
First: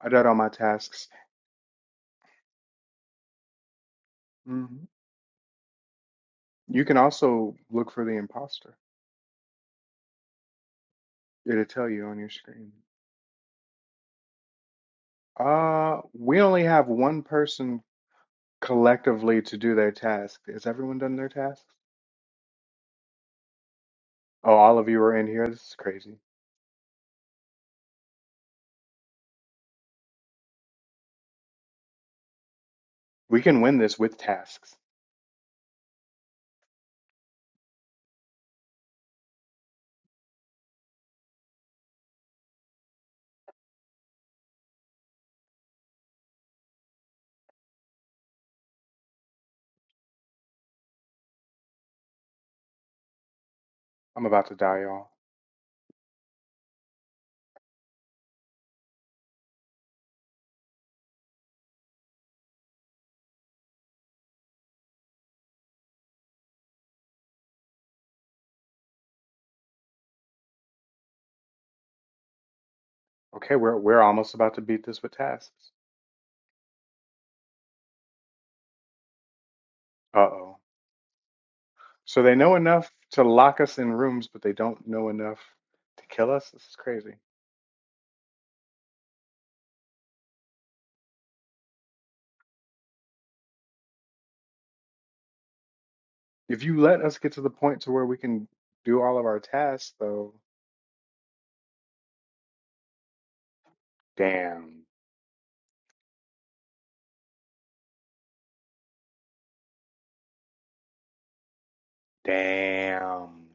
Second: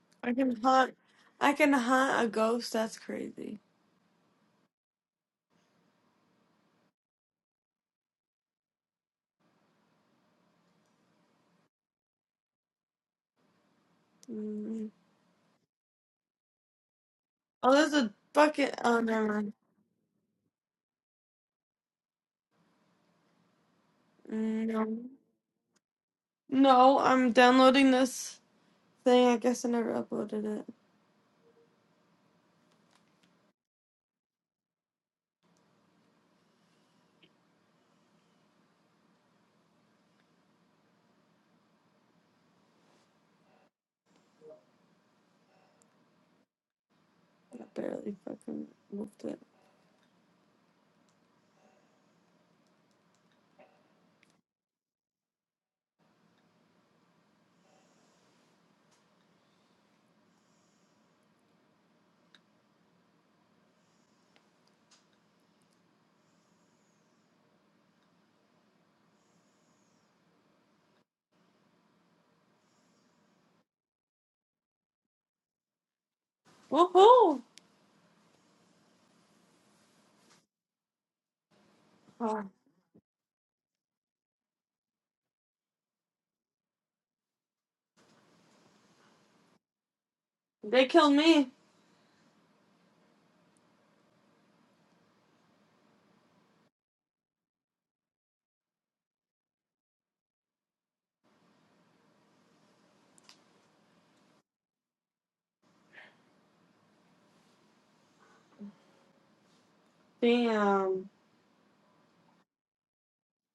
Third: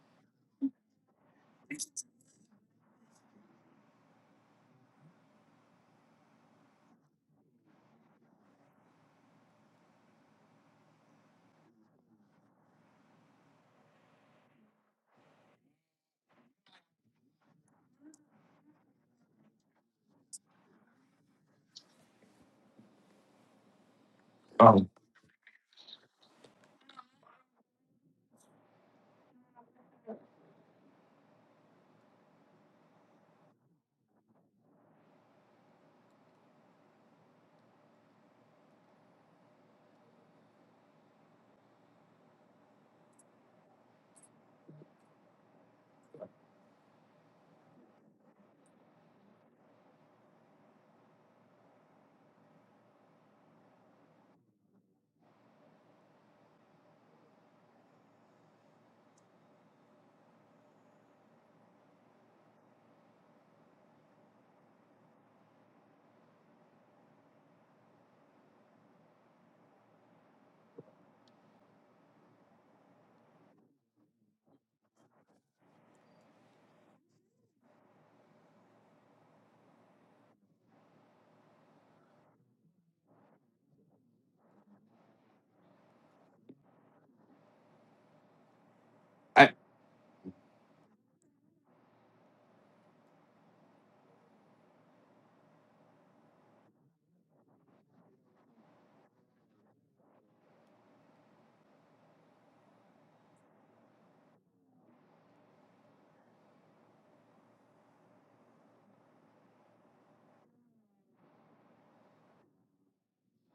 A: I did
B: I
A: all my
B: can hunt.
A: tasks.
B: I can hunt a ghost. That's crazy.
A: hmm You can also look for the imposter. It'll tell you on your screen.
B: Mm.
A: Uh, we only have one
B: Oh,
A: person
B: there's a bucket. Oh, never
A: collectively
B: mind.
A: to do their task. Has everyone done their tasks? Oh,
B: Mm,
A: all
C: Oh.
A: of
B: No,
A: you are in here. This is crazy.
B: no, I'm downloading this thing. I guess I never uploaded it.
A: We can win this with tasks.
B: I barely fucking moved it.
A: I'm about to die, y'all. Okay, we're we're almost about to beat this with tasks.
B: Woohoo!
A: Uh-oh. So they
B: Oh,
A: know enough to lock us in rooms, but they don't know enough to kill us. This is crazy.
B: they killed me.
A: If you let us get to the point to where we can do all of our tasks, though, damn,
B: Damn.
A: damn,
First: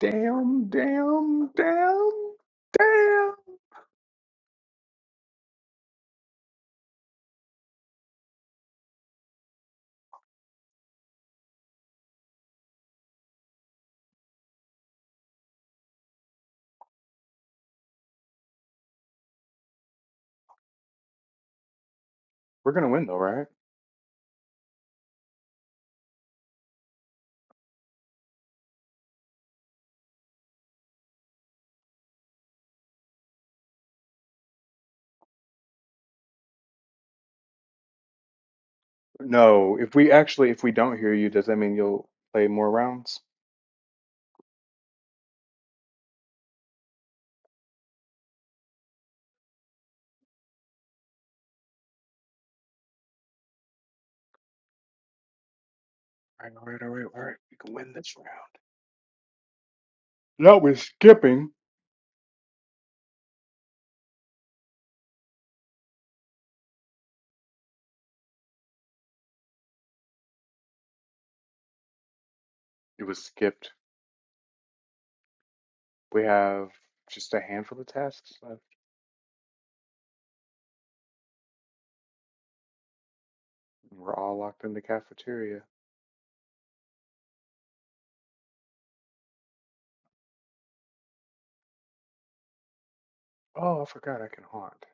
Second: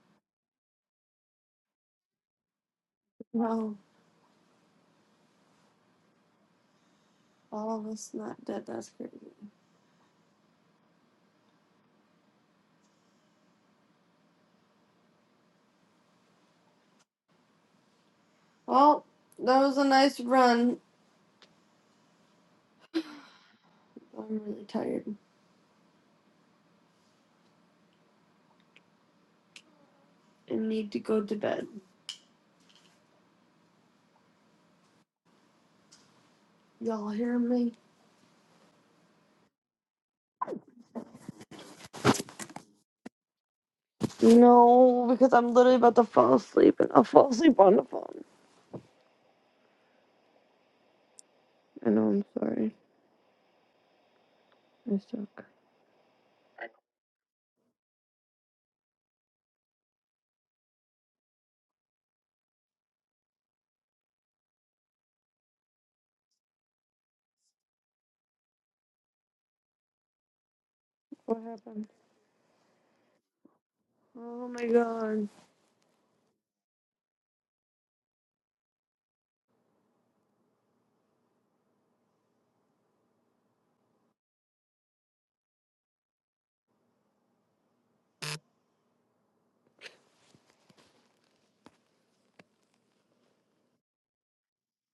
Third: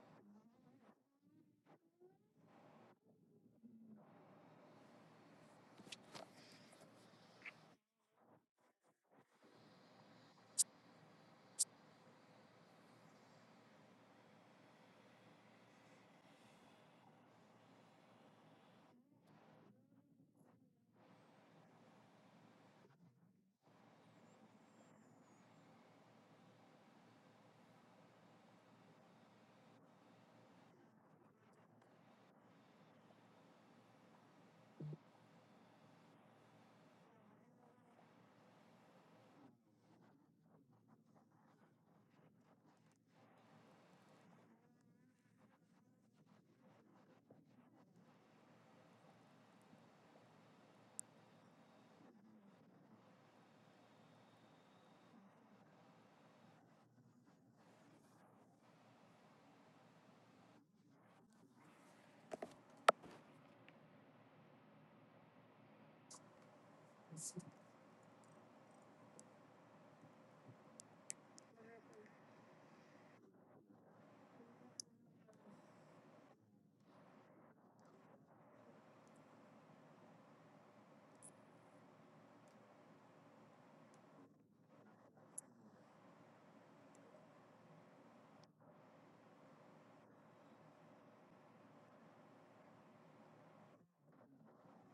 A: damn, damn, damn, damn.
B: No, all of us not dead. That's crazy. Well, that was a nice run.
A: We're gonna win though, right?
B: I'm really tired and need to go to bed. Y'all hear me?
A: No, if we actually, if we don't hear you, does that mean you'll play more rounds?
B: No, because I'm literally about to fall asleep and I'll fall asleep on the phone. I know, I'm sorry. I suck.
A: All right, all right, all right, all right. We can win this round. No, we're skipping.
B: What happened?
A: It was skipped.
B: Oh my god.
A: We have just a handful of tasks left. We're all locked in the cafeteria. Oh, I forgot I can haunt.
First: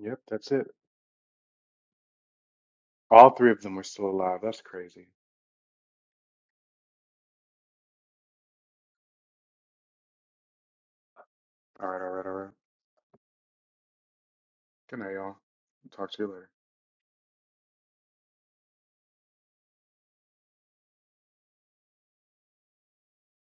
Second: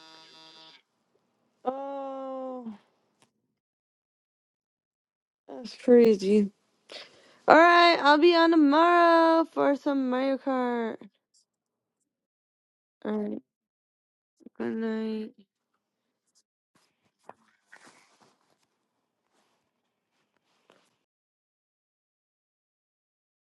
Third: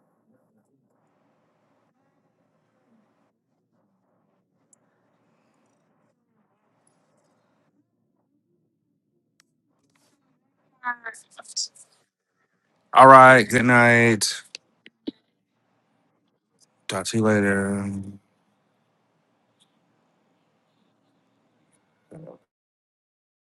A: Yep, that's it.
B: Oh,
A: All three of them are still alive. That's crazy.
B: that's crazy. Alright, I'll be on tomorrow for some Mario Kart.
A: All right, all right, all right.
C: All
B: Alright,
C: right. Good night.
B: good
A: Good night,
B: night.
A: y'all. Talk to you later.
C: Talk to you later.